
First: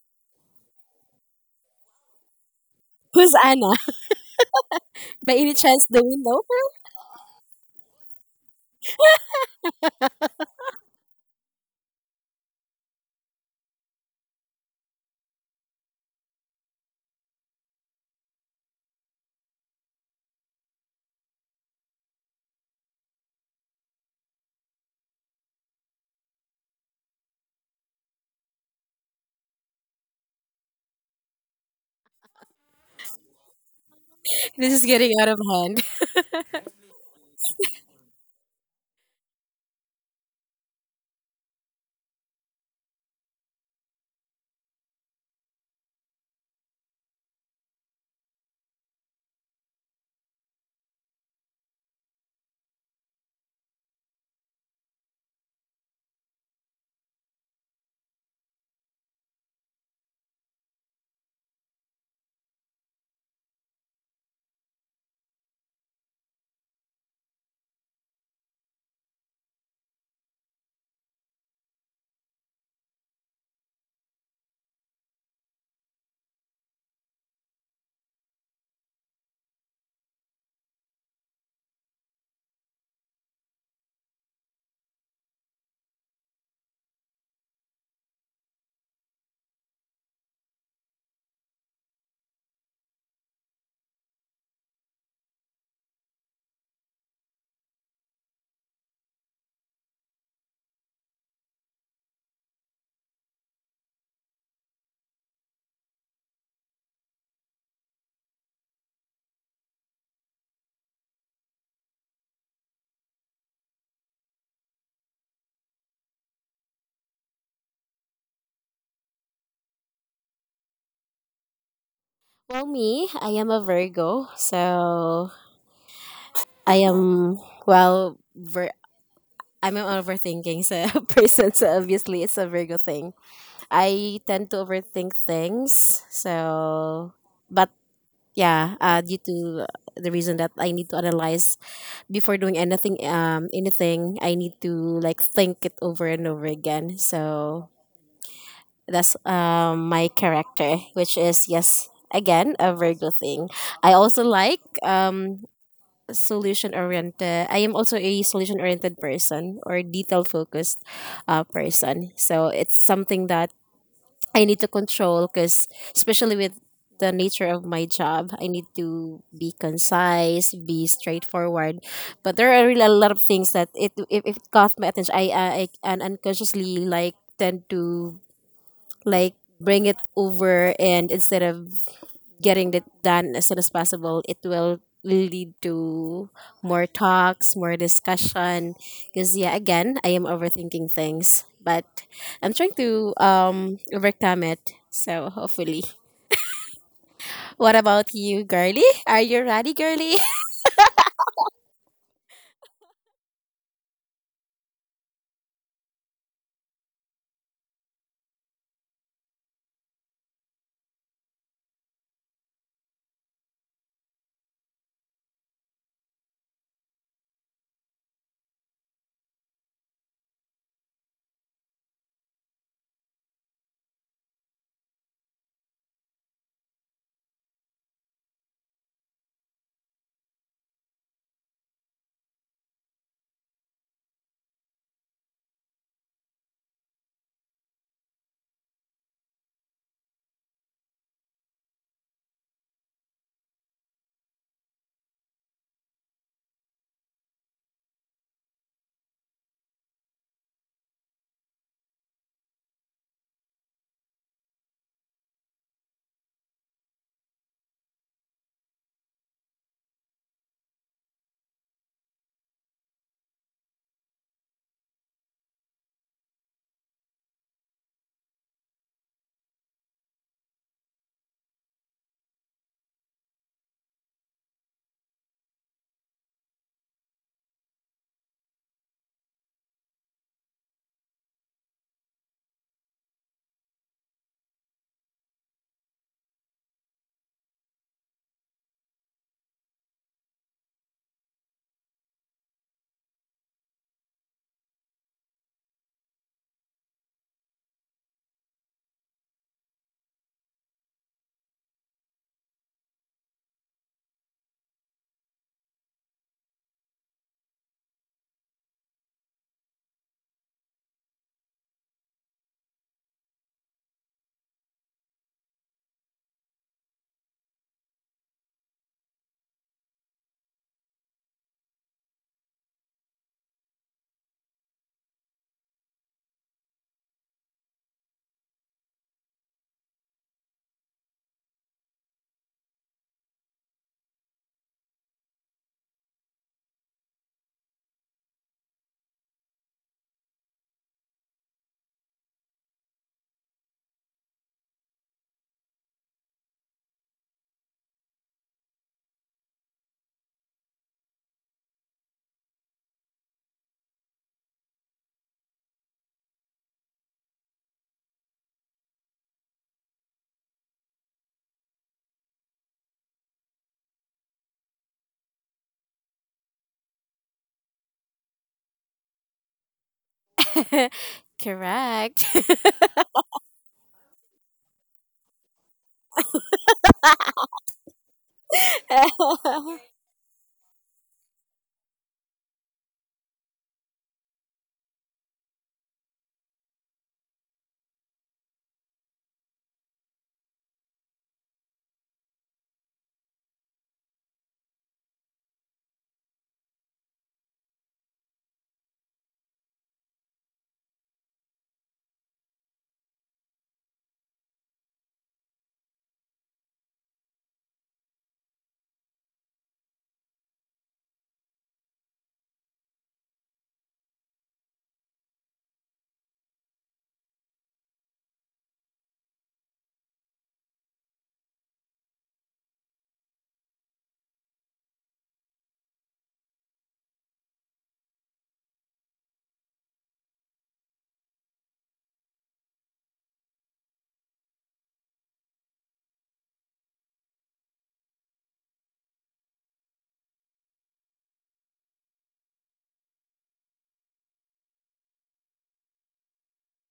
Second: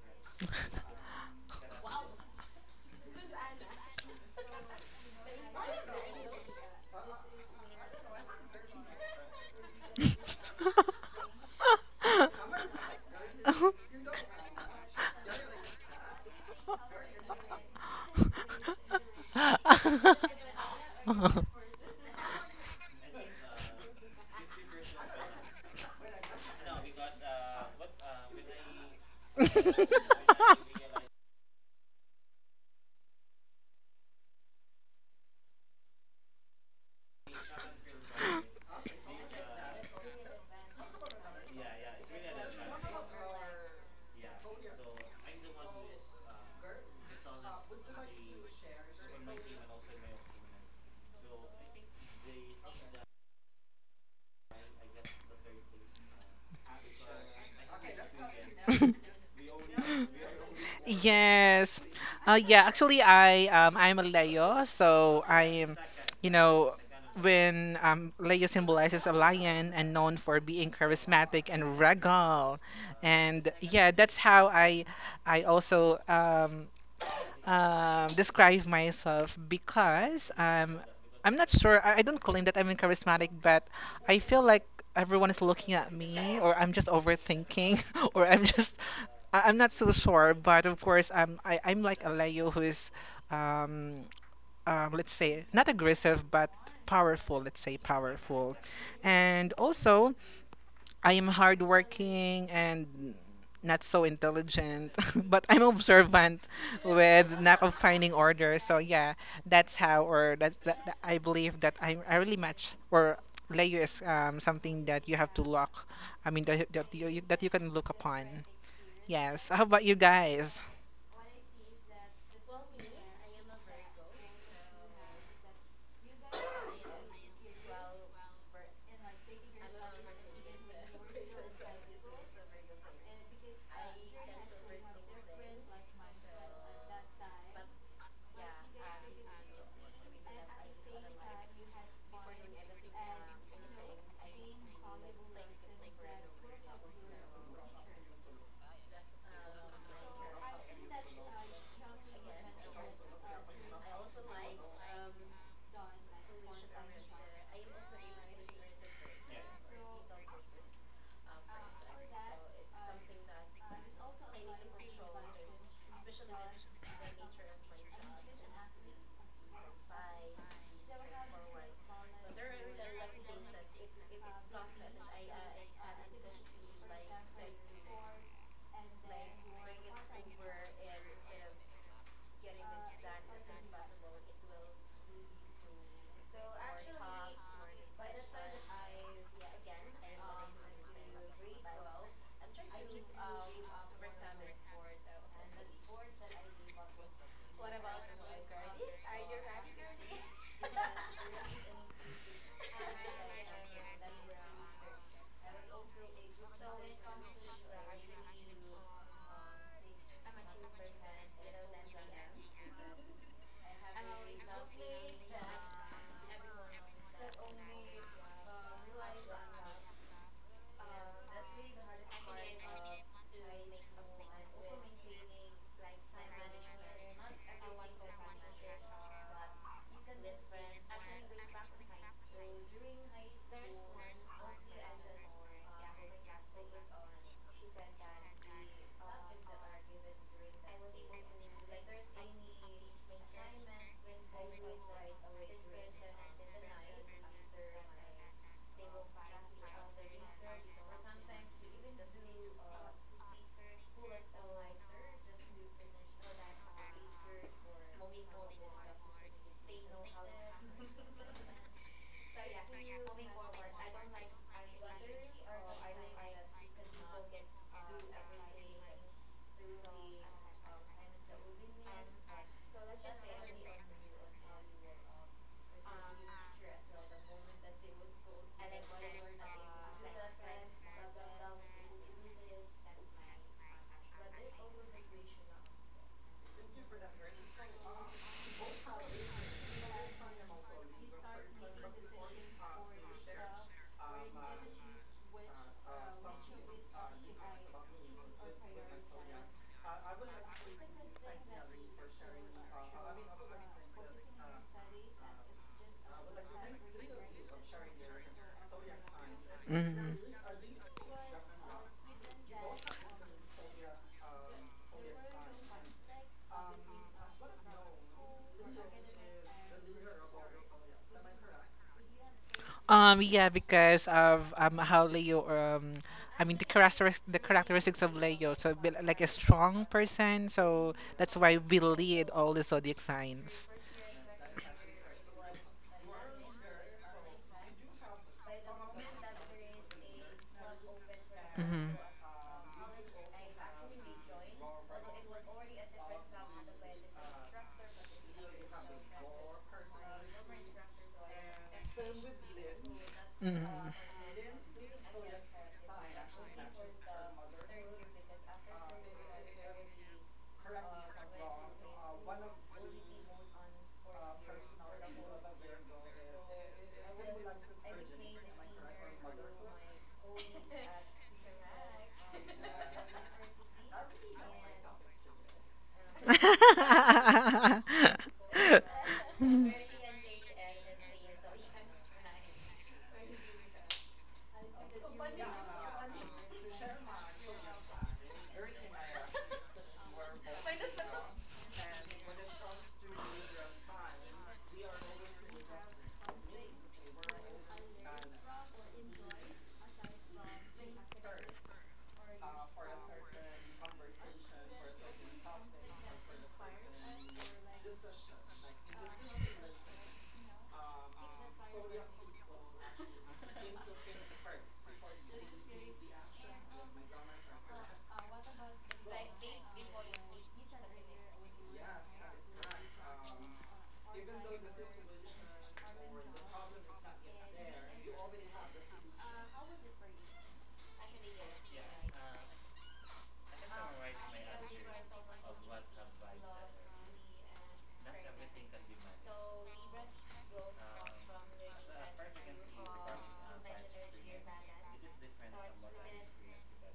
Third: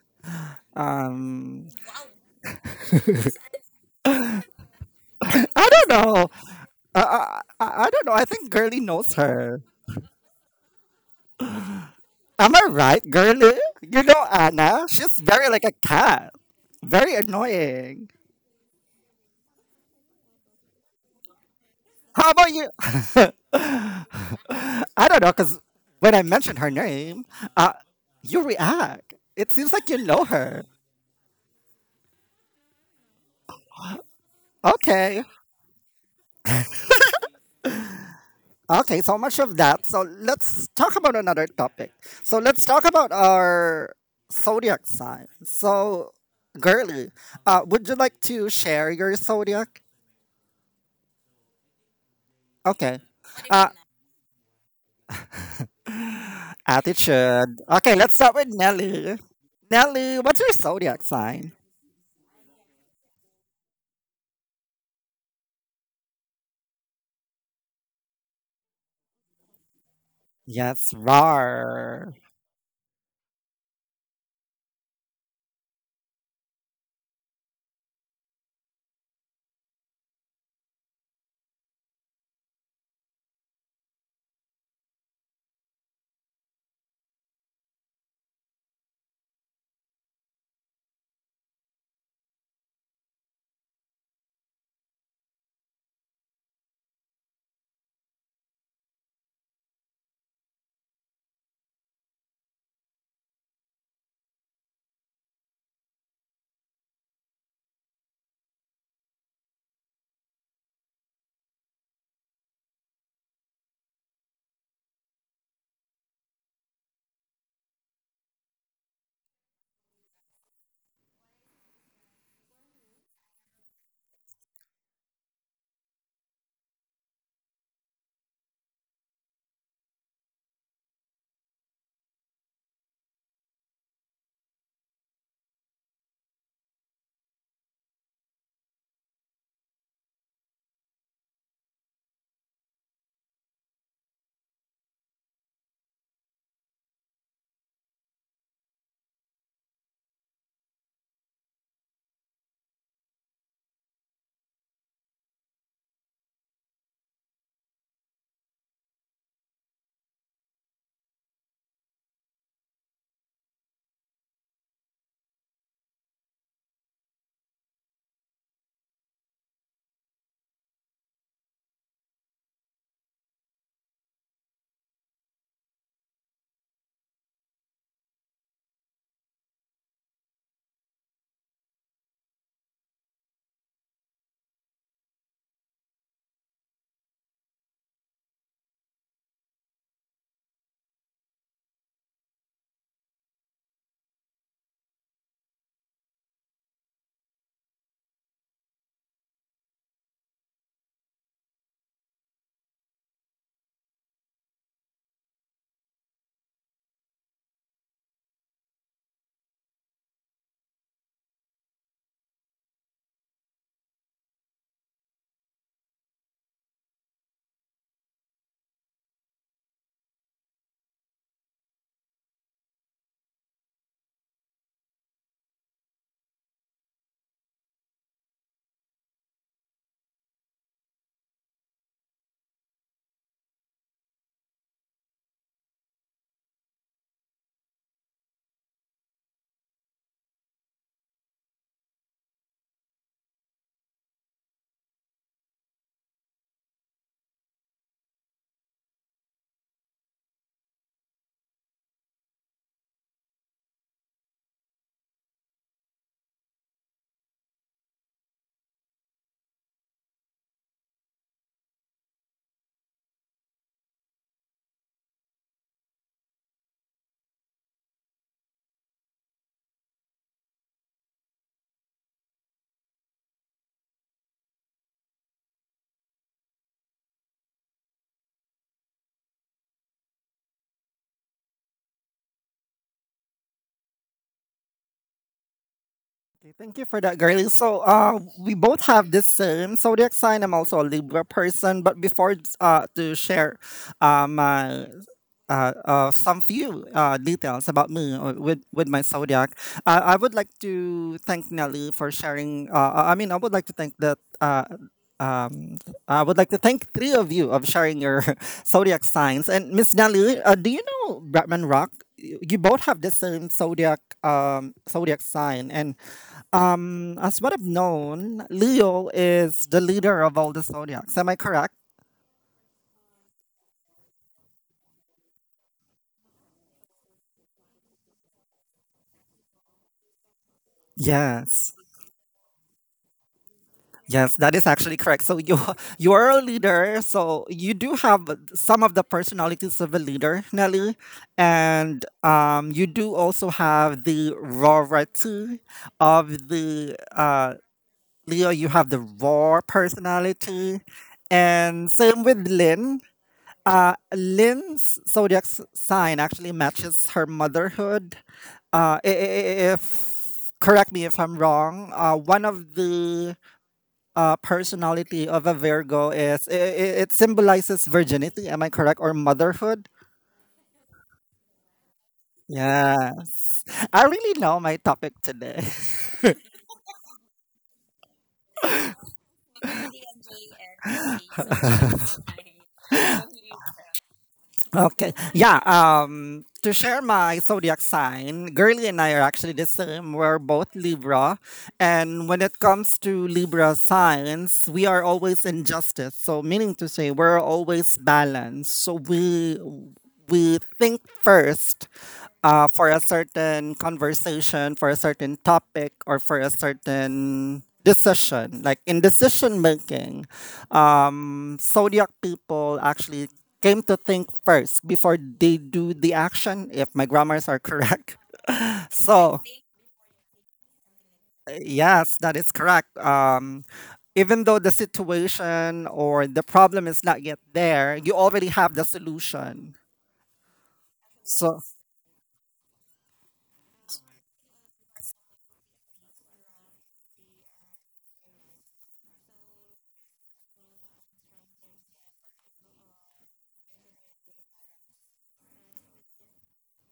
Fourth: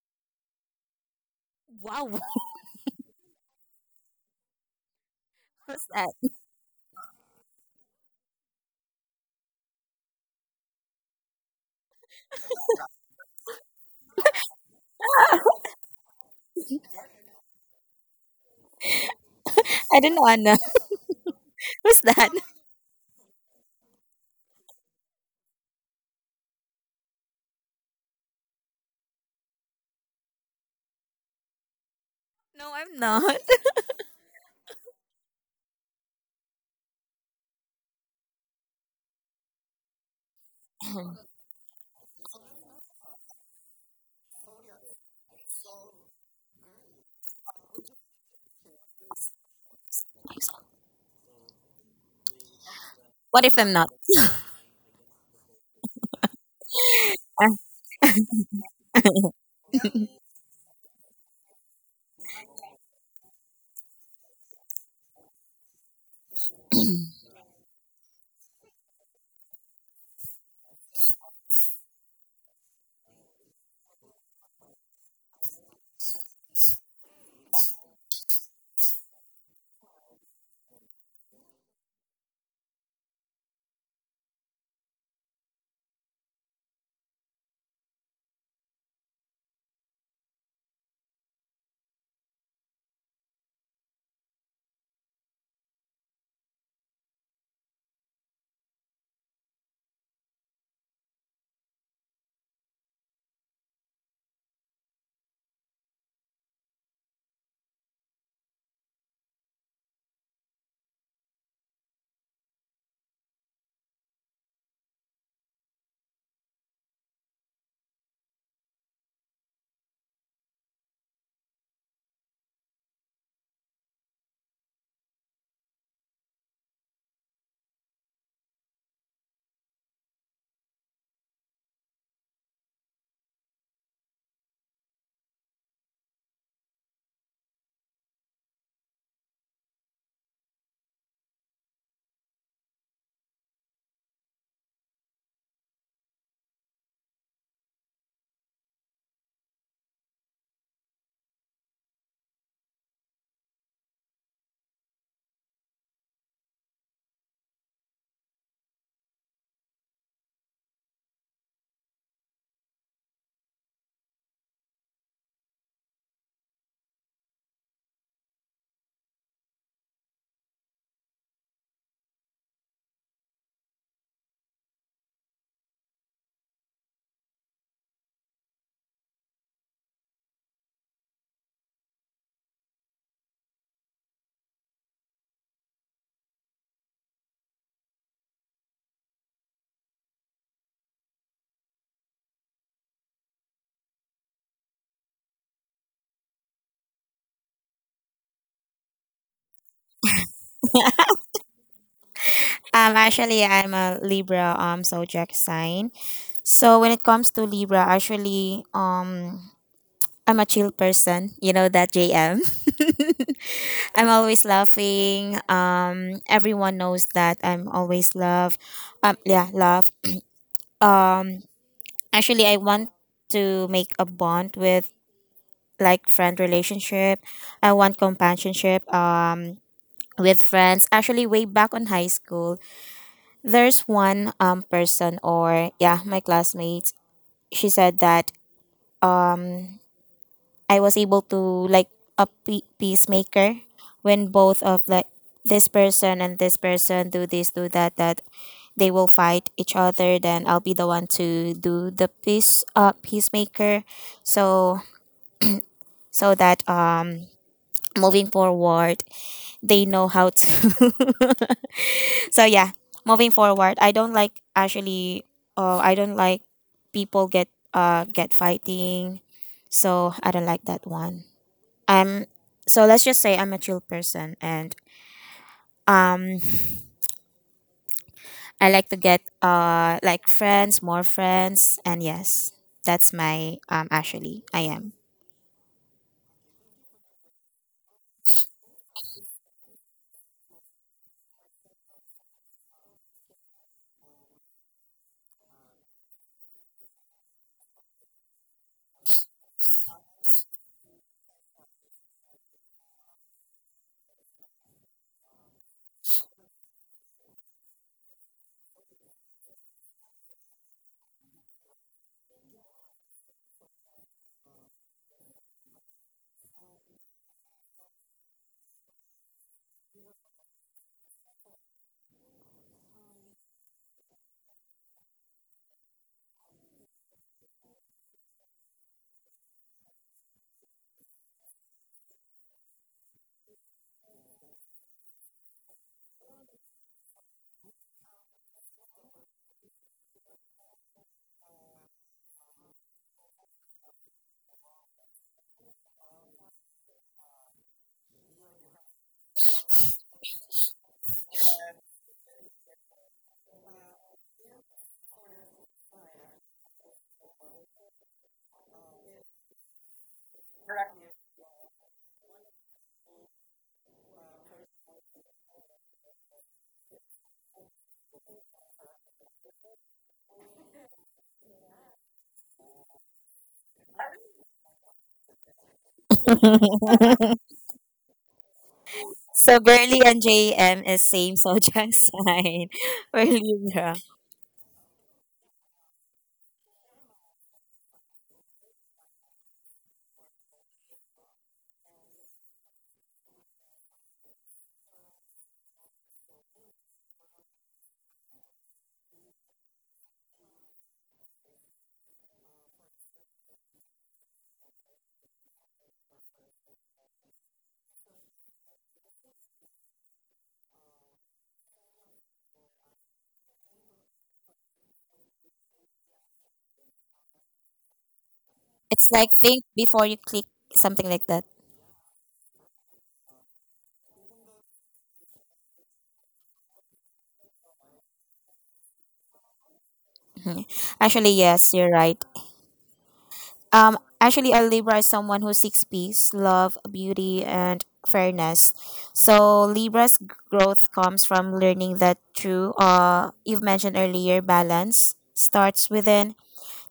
Speaker 1: Um,
Speaker 4: Wow,
Speaker 3: Who's Anna? By any
Speaker 1: I
Speaker 3: chance,
Speaker 4: who's
Speaker 1: don't
Speaker 3: do
Speaker 4: that?
Speaker 3: we
Speaker 1: know.
Speaker 3: know?
Speaker 1: I don't know. I think Girly knows her. Am I right, Girly? You know Anna. She's very like a cat. Very annoying.
Speaker 4: I don't know, Anna. Who's that?
Speaker 1: How about you? I don't know, because when I mention her name, uh, you react. It seems like you know her.
Speaker 4: No, I'm not.
Speaker 3: This is getting
Speaker 1: Okay.
Speaker 3: out of hand.
Speaker 1: Okay, so much of that. So let's talk about
Speaker 4: Ahem.
Speaker 1: another topic. So let's talk about our zodiac sign. So, girly, would you like to share your zodiac? Okay.
Speaker 4: What
Speaker 1: What
Speaker 4: if I'm
Speaker 1: About
Speaker 4: not?
Speaker 1: attitude? Okay, let's start with Nelly. Nelly, what's your zodiac sign?
Speaker 2: Yes. Yeah, actually, I'm a Leo, so I am, you know, when Leo symbolizes a lion and known for being
Speaker 1: Yes,
Speaker 2: charismatic and
Speaker 1: roar.
Speaker 2: regal, and yeah, that's how I also describe myself because I'm not sure. I don't claim that I'm in charismatic, but I feel like everyone is looking at me, or I'm just overthinking, or I'm not so sure. But of course, I'm like a Leo who is, um, let's say, not aggressive but powerful. Let's say powerful, and also. I am hardworking and not so intelligent, but I'm observant with not of finding order. So yeah, that's how, or that I believe that I really match or layer is something that you have to look. I mean that that you can look upon. Yes. How about you guys?
Speaker 3: Well, me, I am a Virgo, so I am well. I'm an overthinking so person, so obviously it's a Virgo thing. I tend to overthink things, so but yeah, due to the reason that I need to analyze before doing anything I need to like think it over and over again. So that's my character, which is yes, again, a Virgo thing. I also like, solution oriented, I am also a solution oriented person or detail focused person. So it's something that I need to control, because especially with the nature of my job, I need to be concise, be straightforward. But there are really a lot of things that it, if it caught my attention, I and unconsciously like tend to like bring it over, and instead of getting it done as soon as possible, it will lead to more talks, more discussion. Because yeah, again, I am overthinking things, but I'm trying to overcome it. So hopefully. What about you, girly? Are you ready, girly?
Speaker 4: I'm a Libra zodiac sign. So when it comes to Libra, I'm a chill person. You know that, JM. I'm always laughing. Everyone knows that I'm always love. Yeah, love. Um, Actually, I want to make a bond with like friend relationship. I want companionship with friends. Actually, way back on high school, there's one person or yeah, my classmates. She said that I was able to like a peacemaker when both of the this person and this person do this do that they will fight each other, then I'll be the one to do the peacemaker, so so that moving forward they know how to. So yeah, moving forward, I don't like actually. Oh, I don't like people get fighting. So I don't like that one. I'm So let's just say I'm a chill person and um I like to get like friends, more friends, and yes, that's my actually I am.
Speaker 1: Okay, thank you for that, girlie. So, we both have this same zodiac sign. I'm also a Libra person, but before to share, my some few details about me or with my zodiac, I would like to thank Nelly for sharing. I mean, I would like to thank that. Um, I would like to thank three of you of sharing your zodiac signs. And Miss
Speaker 2: Mhm.
Speaker 1: Nelly, do you know Bratman Rock? You both have the same zodiac zodiac sign, and as what I've known, Leo is the leader of all the zodiacs. Am I correct?
Speaker 2: Yeah, because of how Leo I mean the characteristics of Leo, so be like a strong person, so that's why
Speaker 1: Yes.
Speaker 2: we lead all the zodiac signs.
Speaker 1: Yes, that is actually correct. So you you are a leader, so you do have some of the personalities of a leader, Nelly,
Speaker 2: Hmm.
Speaker 1: and you do also have the rarity of the Leo. You have the raw personality, and same with Lynn.
Speaker 2: Hmm.
Speaker 1: Lynn's zodiac sign actually matches her motherhood. I- if correct me if I'm wrong, one of the personality of a Virgo is I it symbolizes virginity. Am I correct or motherhood?
Speaker 3: Correct.
Speaker 1: Yes. I really know my topic today.
Speaker 3: I
Speaker 4: So Burley and JM is same zodiac sign. We're Libra.
Speaker 1: Okay. Yeah. To share my zodiac sign, Girly and I are actually the same. We're both Libra. And when it comes to Libra signs, we are always in justice. So, meaning to say, we're always balanced. So, we think first for a certain conversation, for a certain topic, or for a certain decision. Like in decision making, zodiac people actually came to think first before they do the action, if my grammars are correct.
Speaker 4: It's like
Speaker 1: So,
Speaker 4: think before you click, something like that.
Speaker 1: yes, that is correct. Even though the situation or the problem is not yet there, you already have the solution.
Speaker 4: Mm. Actually,
Speaker 1: So,
Speaker 4: yes, you're right. A Libra is someone who seeks peace, love, beauty, and fairness. So Libra's growth comes from learning that true, you've mentioned earlier, balance starts within,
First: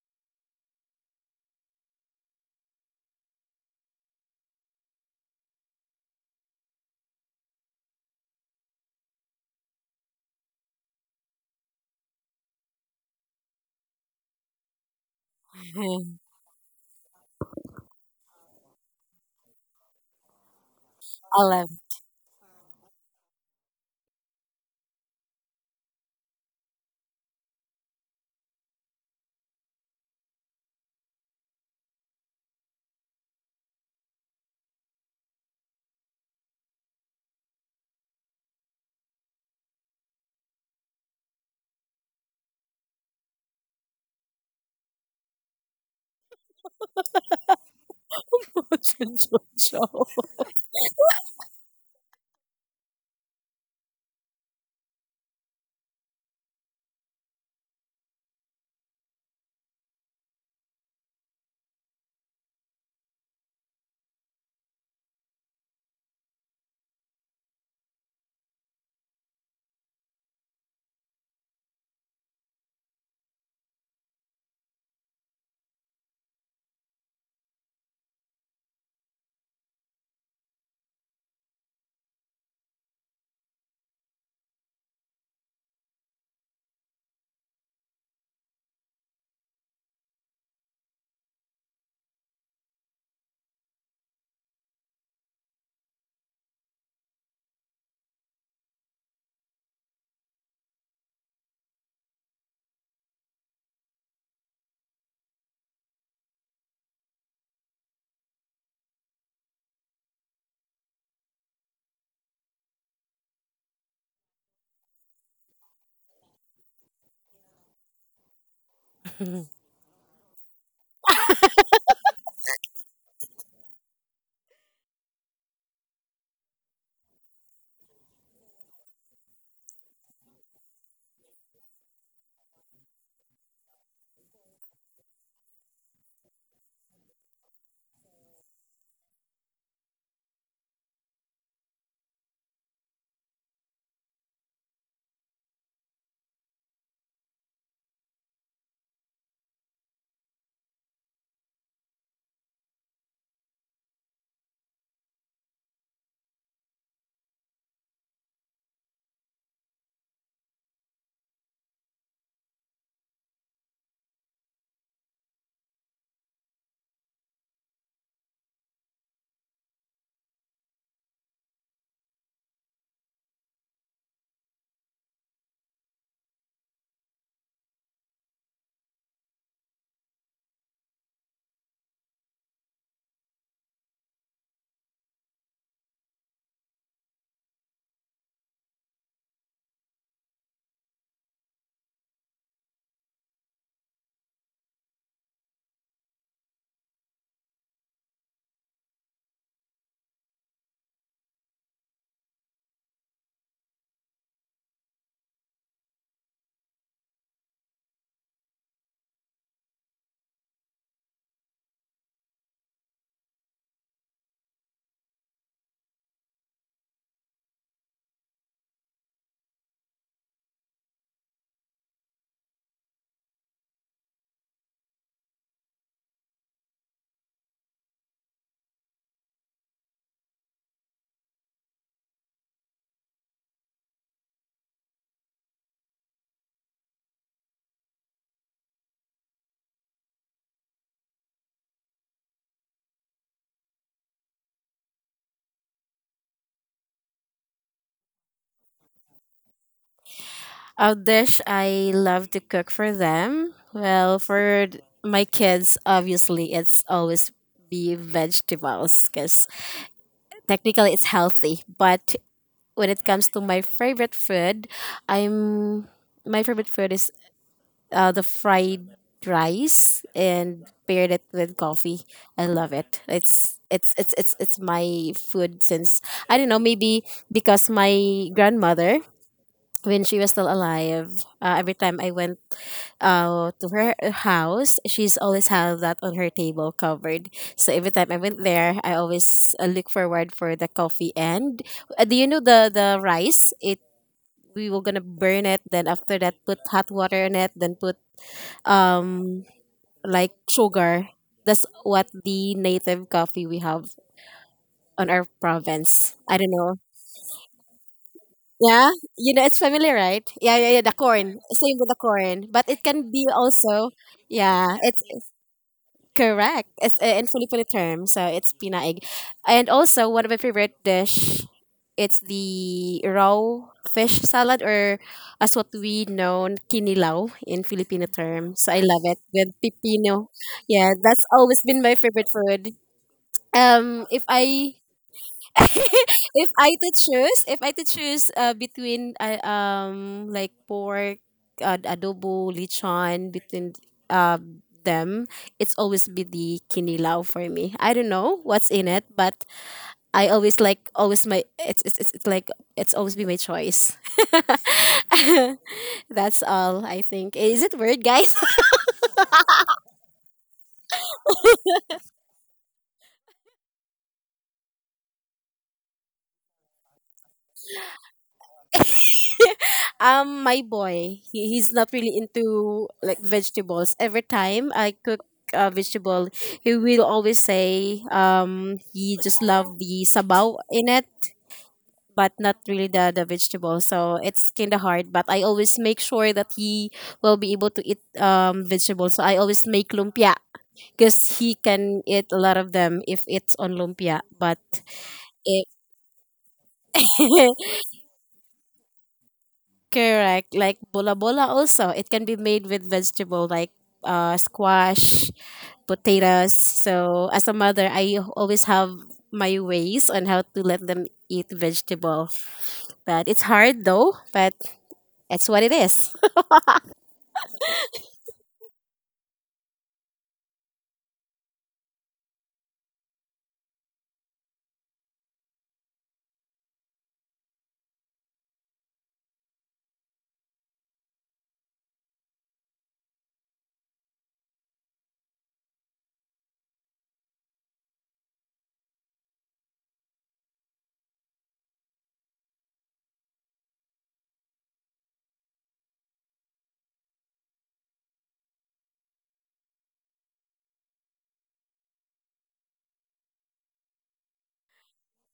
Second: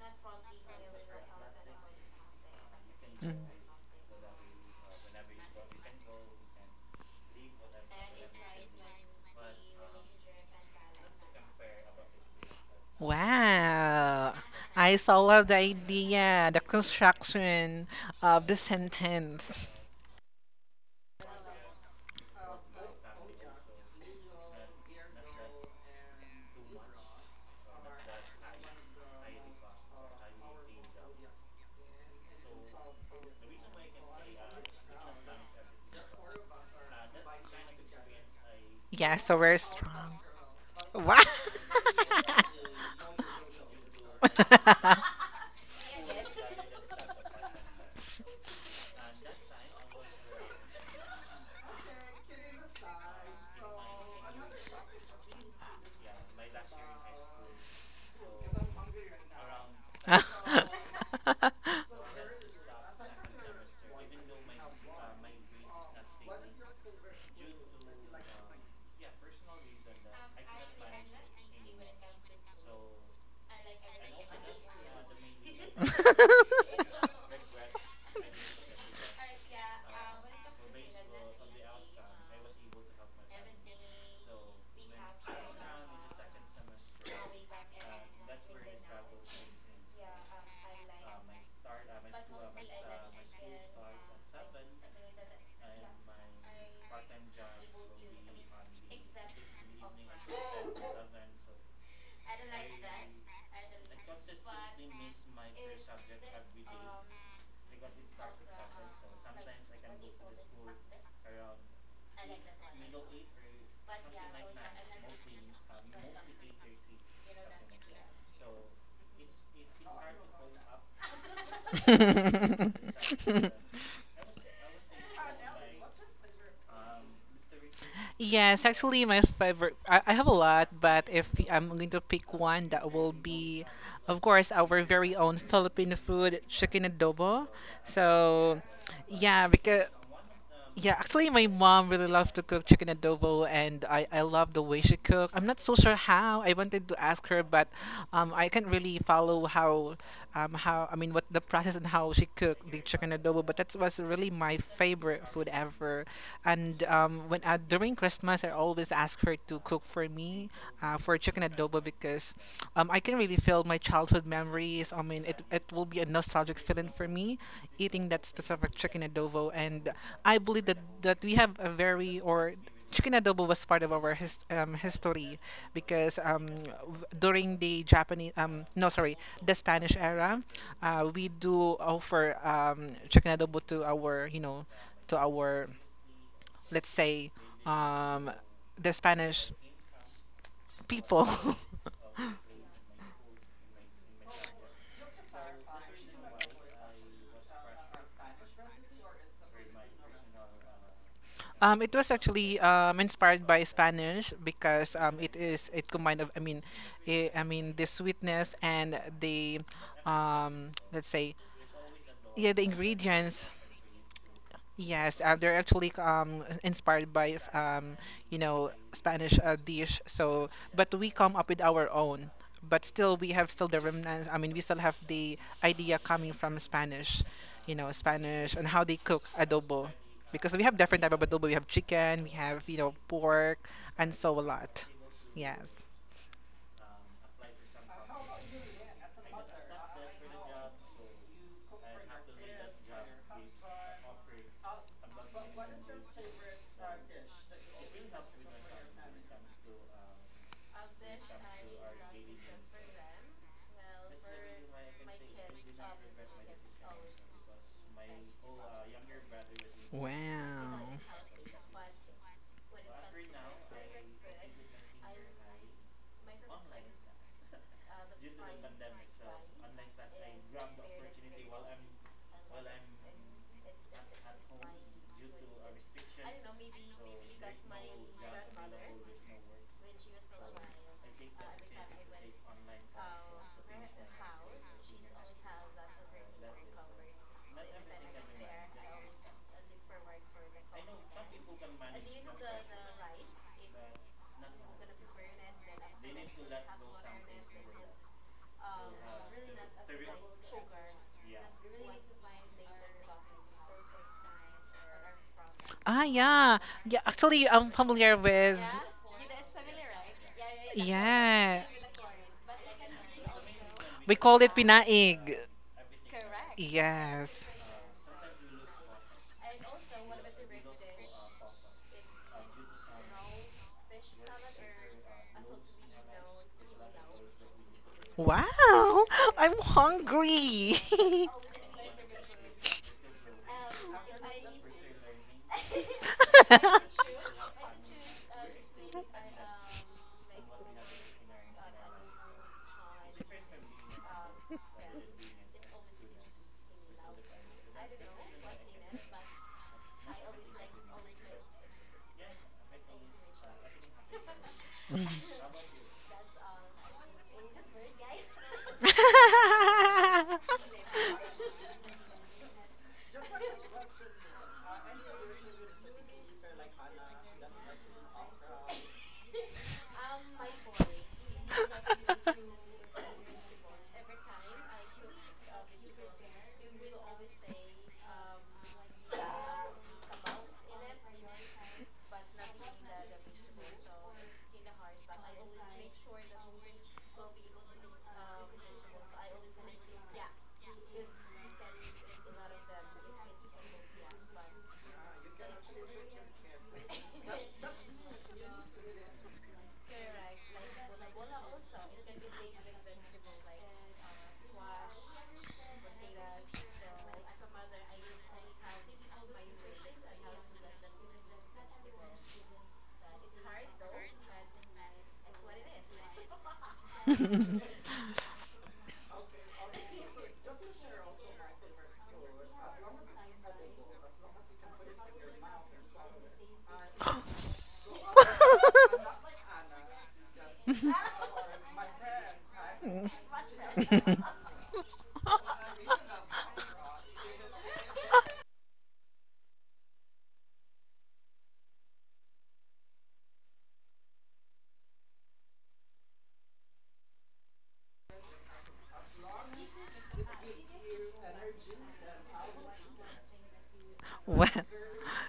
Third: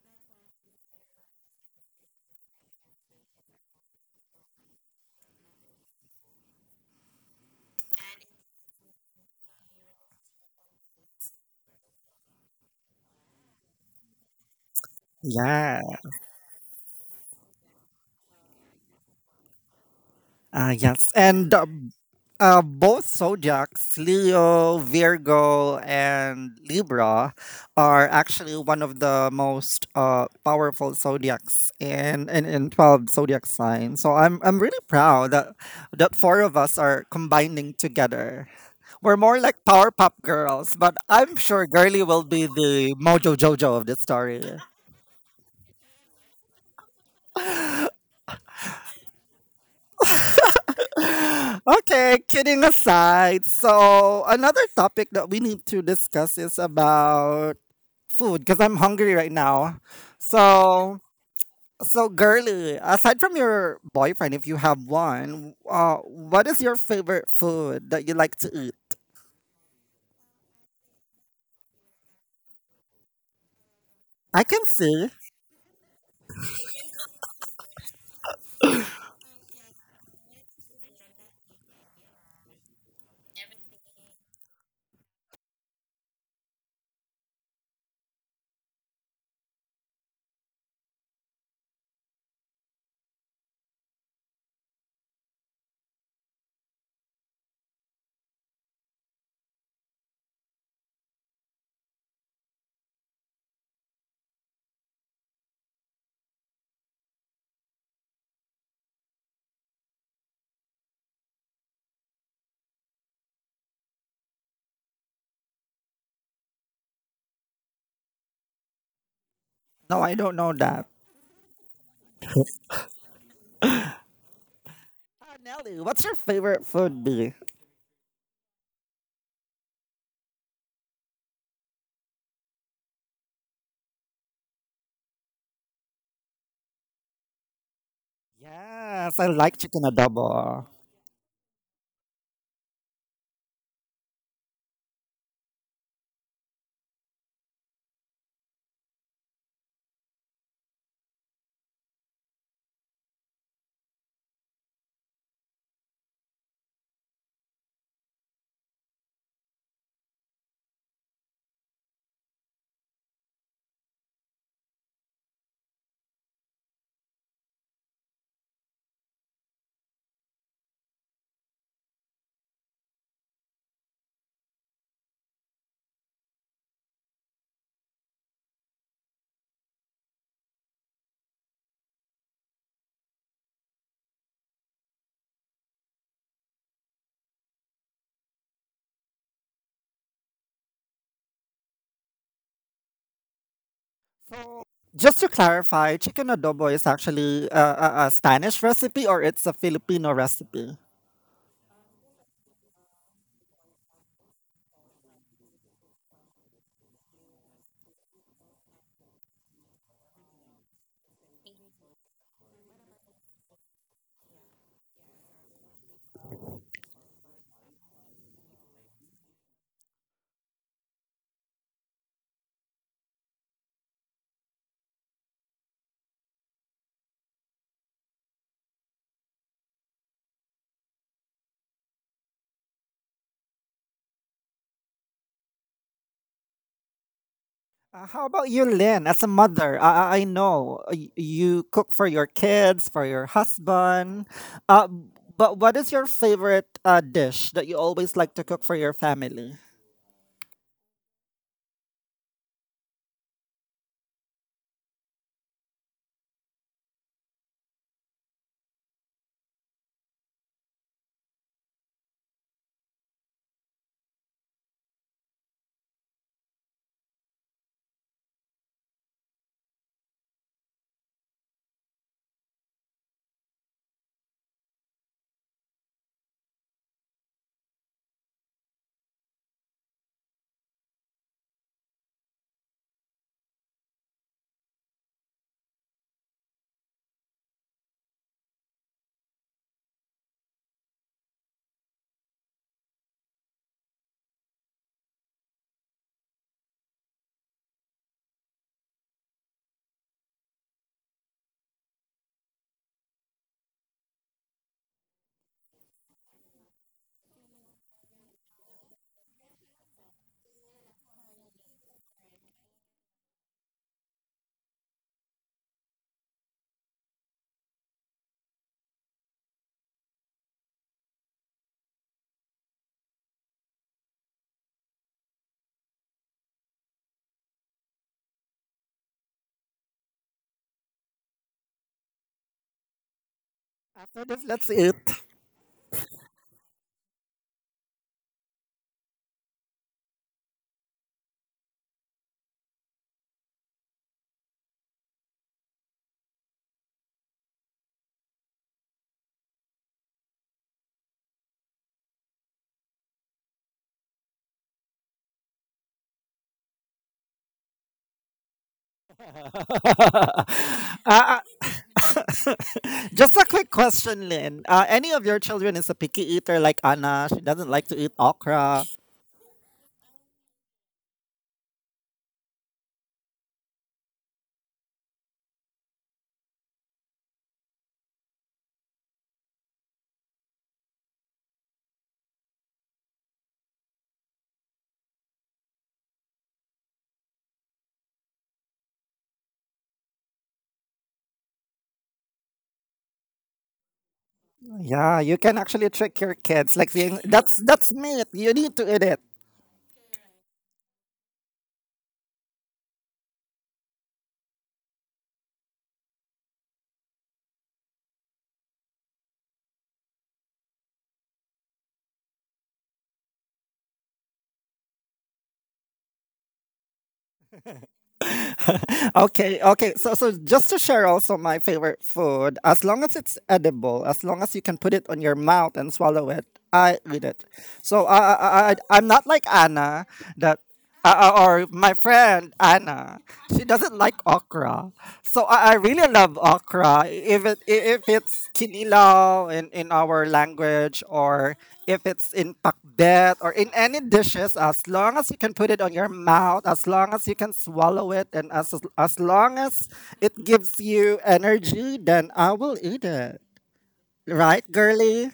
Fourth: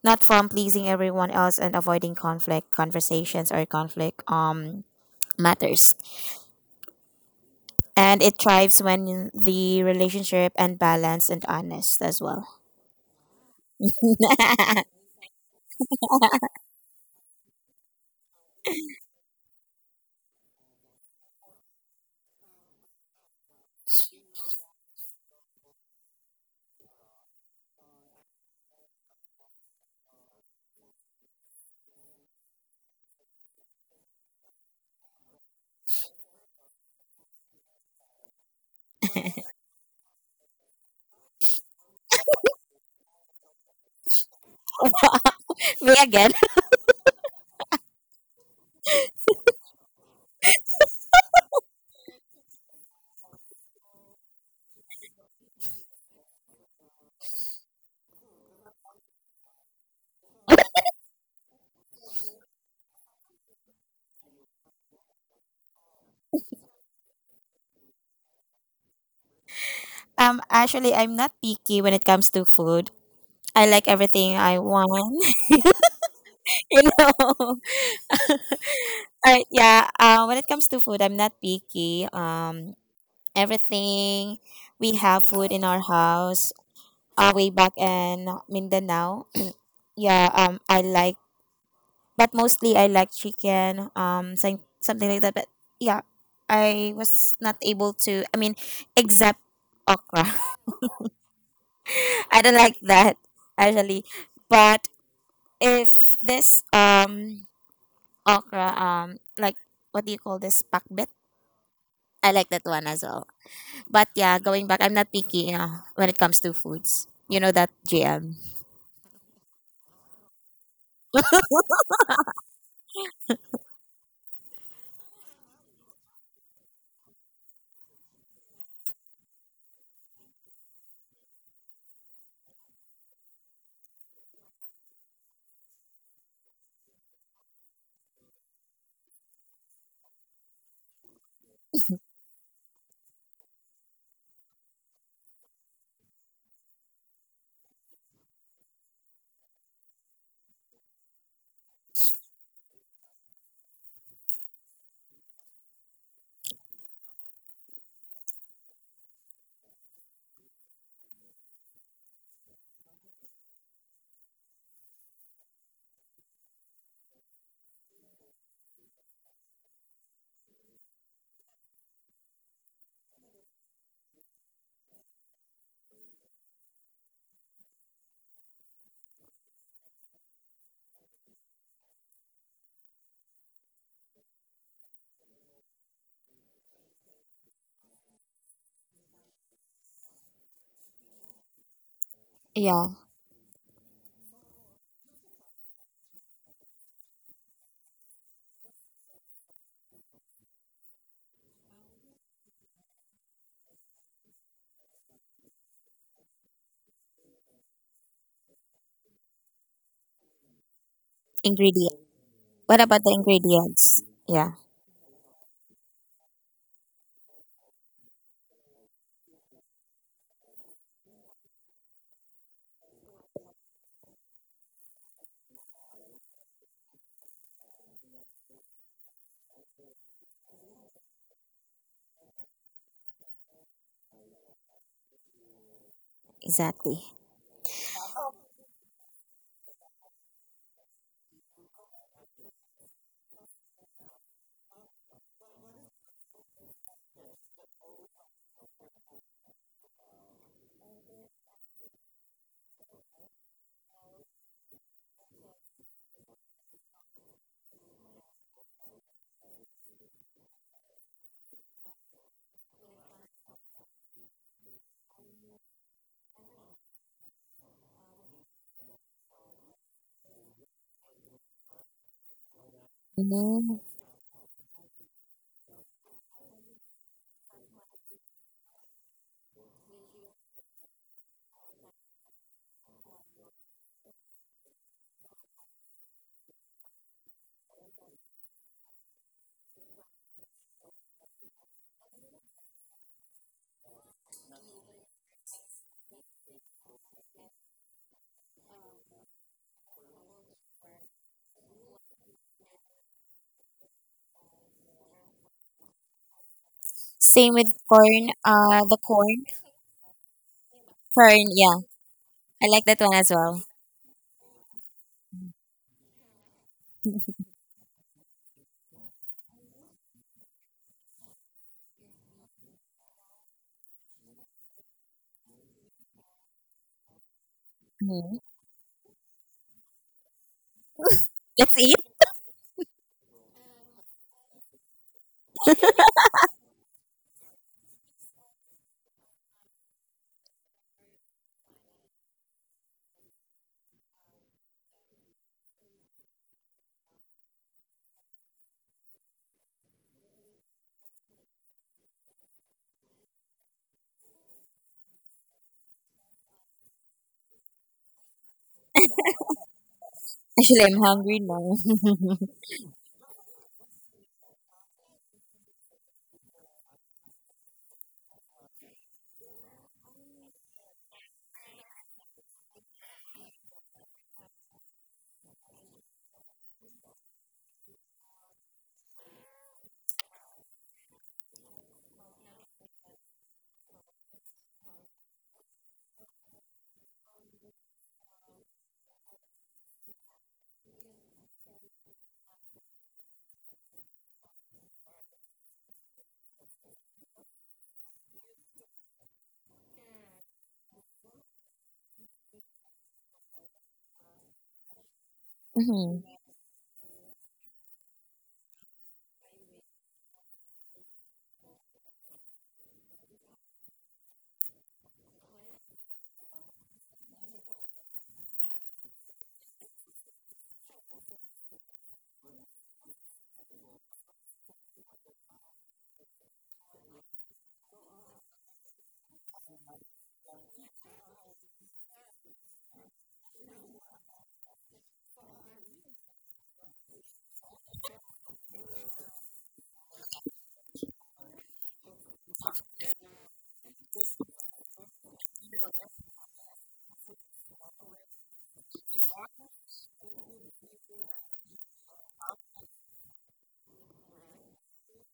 Speaker 4: not from pleasing everyone else and avoiding conflict, conversations, or conflict matters. And it thrives when the relationship and balanced and honest as well.
Speaker 2: Wow. I so love the
Speaker 1: yeah,
Speaker 2: idea, the construction of the sentence.
Speaker 1: yes. And
Speaker 3: love.
Speaker 1: Both zodiacs, Leo, Virgo, and Libra, are actually one of the most powerful zodiacs in twelve zodiac signs. So I'm really proud that four of us are combining together.
Speaker 2: Yeah,
Speaker 1: We're more
Speaker 2: so
Speaker 1: like
Speaker 2: very
Speaker 1: Powerpuff
Speaker 2: strong.
Speaker 1: Girls, but
Speaker 2: Wow.
Speaker 1: I'm sure Girly will be the mojo jojo of this story.
Speaker 4: Me again.
Speaker 3: Motion Jojo.
Speaker 1: Okay, kidding aside. So another topic that we need to discuss is about food because I'm hungry right now. So, girly, aside from your boyfriend, if you have one, what is your favorite food that you like to eat?
Speaker 4: Actually, I'm not picky when it comes to food. I like everything
Speaker 1: I
Speaker 4: I
Speaker 1: can see.
Speaker 4: want. You know, yeah. When it comes to food, I'm not picky. Everything we have food in our house. Way back in Mindanao, yeah. I like, but mostly I like chicken. Something like that. But yeah, I was not able to. I mean, except okra. I don't like that actually. But if this okra, like what do you call this? Pakbet. I like that one as well. But yeah, going back, I'm not picky, you know, when it comes to foods. You know that, GM.
Speaker 1: No, I don't know that. Ah, Nelly, what's your favorite food be?
Speaker 2: Yes, actually, my favorite. I have a lot, but if I'm going to pick one, that will be, of course, our very own Filipino food, chicken adobo. So,
Speaker 1: Yes, I like
Speaker 2: yeah,
Speaker 1: chicken
Speaker 2: because
Speaker 1: adobo.
Speaker 2: yeah, actually, my mom really loves to cook chicken adobo, and I love the way she cook. I'm not so sure how. I wanted to ask her, but I can't really follow how I mean what the process and how she cooked the chicken adobo. But that was really my favorite food ever. And when during Christmas, I always ask her to cook for me for chicken adobo because I can really feel my childhood memories. I mean, it will be a nostalgic feeling for me eating that specific chicken adobo. And I believe that, that we have or chicken adobo was part of our history because during the Japanese, no, sorry, the Spanish era, we do offer chicken adobo to our let's say, um, the Spanish people.
Speaker 4: Yeah,
Speaker 1: So, just to clarify, chicken adobo is actually a Spanish recipe or it's a Filipino recipe?
Speaker 2: It was actually inspired by Spanish because it combined of I mean the sweetness and the let's say
Speaker 4: ingredient.
Speaker 2: yeah the
Speaker 4: What about the
Speaker 2: ingredients
Speaker 4: ingredients? Yeah,
Speaker 2: Yes, they're actually inspired by Spanish dish. So, but we come up with our own. But still, we have still the remnants. I mean, we still have the idea coming from Spanish and how they cook adobo, because we have different type of adobo. We have chicken, we have pork, and so a lot. Yes.
Speaker 4: exactly.
Speaker 1: How about you, Lynn? As a mother, I know you cook for your kids, for your husband. Uh, but what is your favorite dish that you always like to cook for your family?
Speaker 3: A dish I love to cook for them. Well, for my kids, obviously, it's always be vegetables because
Speaker 2: Wow.
Speaker 3: technically it's healthy. But when it comes to my favorite food, I'm my favorite food is the fried rice and paired it with coffee. I love it. It's
Speaker 4: Mhm.
Speaker 3: it's it's it's it's my food since I don't know, maybe because my grandmother, when she was still alive, every time I went to her house, she's always have that on her table covered. So every time I went there, I always look forward for the coffee. And do you know the rice, it, we were gonna burn it, then after that put hot water on it, then put um like sugar. That's what the native coffee we have on our
Speaker 2: Ah,
Speaker 3: province. I don't
Speaker 2: yeah.
Speaker 3: know.
Speaker 2: Yeah,
Speaker 4: Same
Speaker 2: actually,
Speaker 4: with
Speaker 2: I'm familiar
Speaker 4: corn.
Speaker 2: with.
Speaker 3: Yeah,
Speaker 4: The
Speaker 3: you know,
Speaker 4: corn,
Speaker 3: it's familiar, right? Yeah, yeah, yeah, the corn,
Speaker 4: corn.
Speaker 2: Yeah.
Speaker 3: same
Speaker 4: Yeah,
Speaker 3: with the corn, but
Speaker 4: I
Speaker 3: it
Speaker 4: like that
Speaker 3: can
Speaker 4: one
Speaker 3: be
Speaker 4: as well.
Speaker 3: also.
Speaker 2: We call it
Speaker 3: Yeah, it's
Speaker 2: pinaig.
Speaker 3: correct. It's in
Speaker 2: Yes.
Speaker 3: Filipino term, so it's pinaig. And also one of my favorite dish, it's the raw fish salad, or as what we know, kinilaw in Filipino
Speaker 4: Mhm.
Speaker 3: term. So I love
Speaker 2: Wow,
Speaker 3: it with
Speaker 2: I'm
Speaker 3: pipino.
Speaker 2: hungry.
Speaker 3: Yeah, that's always
Speaker 4: Let's
Speaker 3: been
Speaker 4: eat.
Speaker 3: my favorite food. If
Speaker 1: After this, let's
Speaker 3: I
Speaker 1: eat.
Speaker 3: if I to choose between like pork, adobo, lechon, between uh, them, it's always be the kinilaw for me. I don't know what's in it, but I always like, always my, it's like it's always be my choice. That's all, I think. Is it weird, guys?
Speaker 1: uh,
Speaker 4: Actually, I'm hungry
Speaker 1: uh,
Speaker 4: now.
Speaker 1: just a quick question, Lynn. Any of your children is a picky eater like Anna? She doesn't like to eat okra.
Speaker 3: My boy, he's not really into like vegetables. Every time I cook a vegetable, he will always say, he just love the sabaw in it, but not really the vegetable. So it's kind of hard. But I always make sure that he will be able to eat vegetables. So I always make lumpia because he can eat a lot of them if it's on lumpia. But
Speaker 1: Yeah, you can
Speaker 3: if
Speaker 1: actually trick your kids. Like saying, that's meat. You need to eat it.
Speaker 3: correct. Like bola bola also. It can be made with vegetable like squash,
Speaker 4: Mhm.
Speaker 3: potatoes. So as a mother, I always have my ways on how to let them eat vegetable. But it's hard though, but that's what it is.
Speaker 1: Okay, okay. So, just to share also my favorite food, as long as it's edible, as long as you can put it on your mouth and swallow it, I eat it. So I'm not like Anna that, or my friend Anna. She doesn't like okra. So I really I love okra if it's kinilaw in our language or if it's in pakbet or in any dishes as long as you can put it on your mouth as long as you can swallow it and as long as it gives you energy then I will eat it right
Speaker 2: What?
Speaker 1: girly.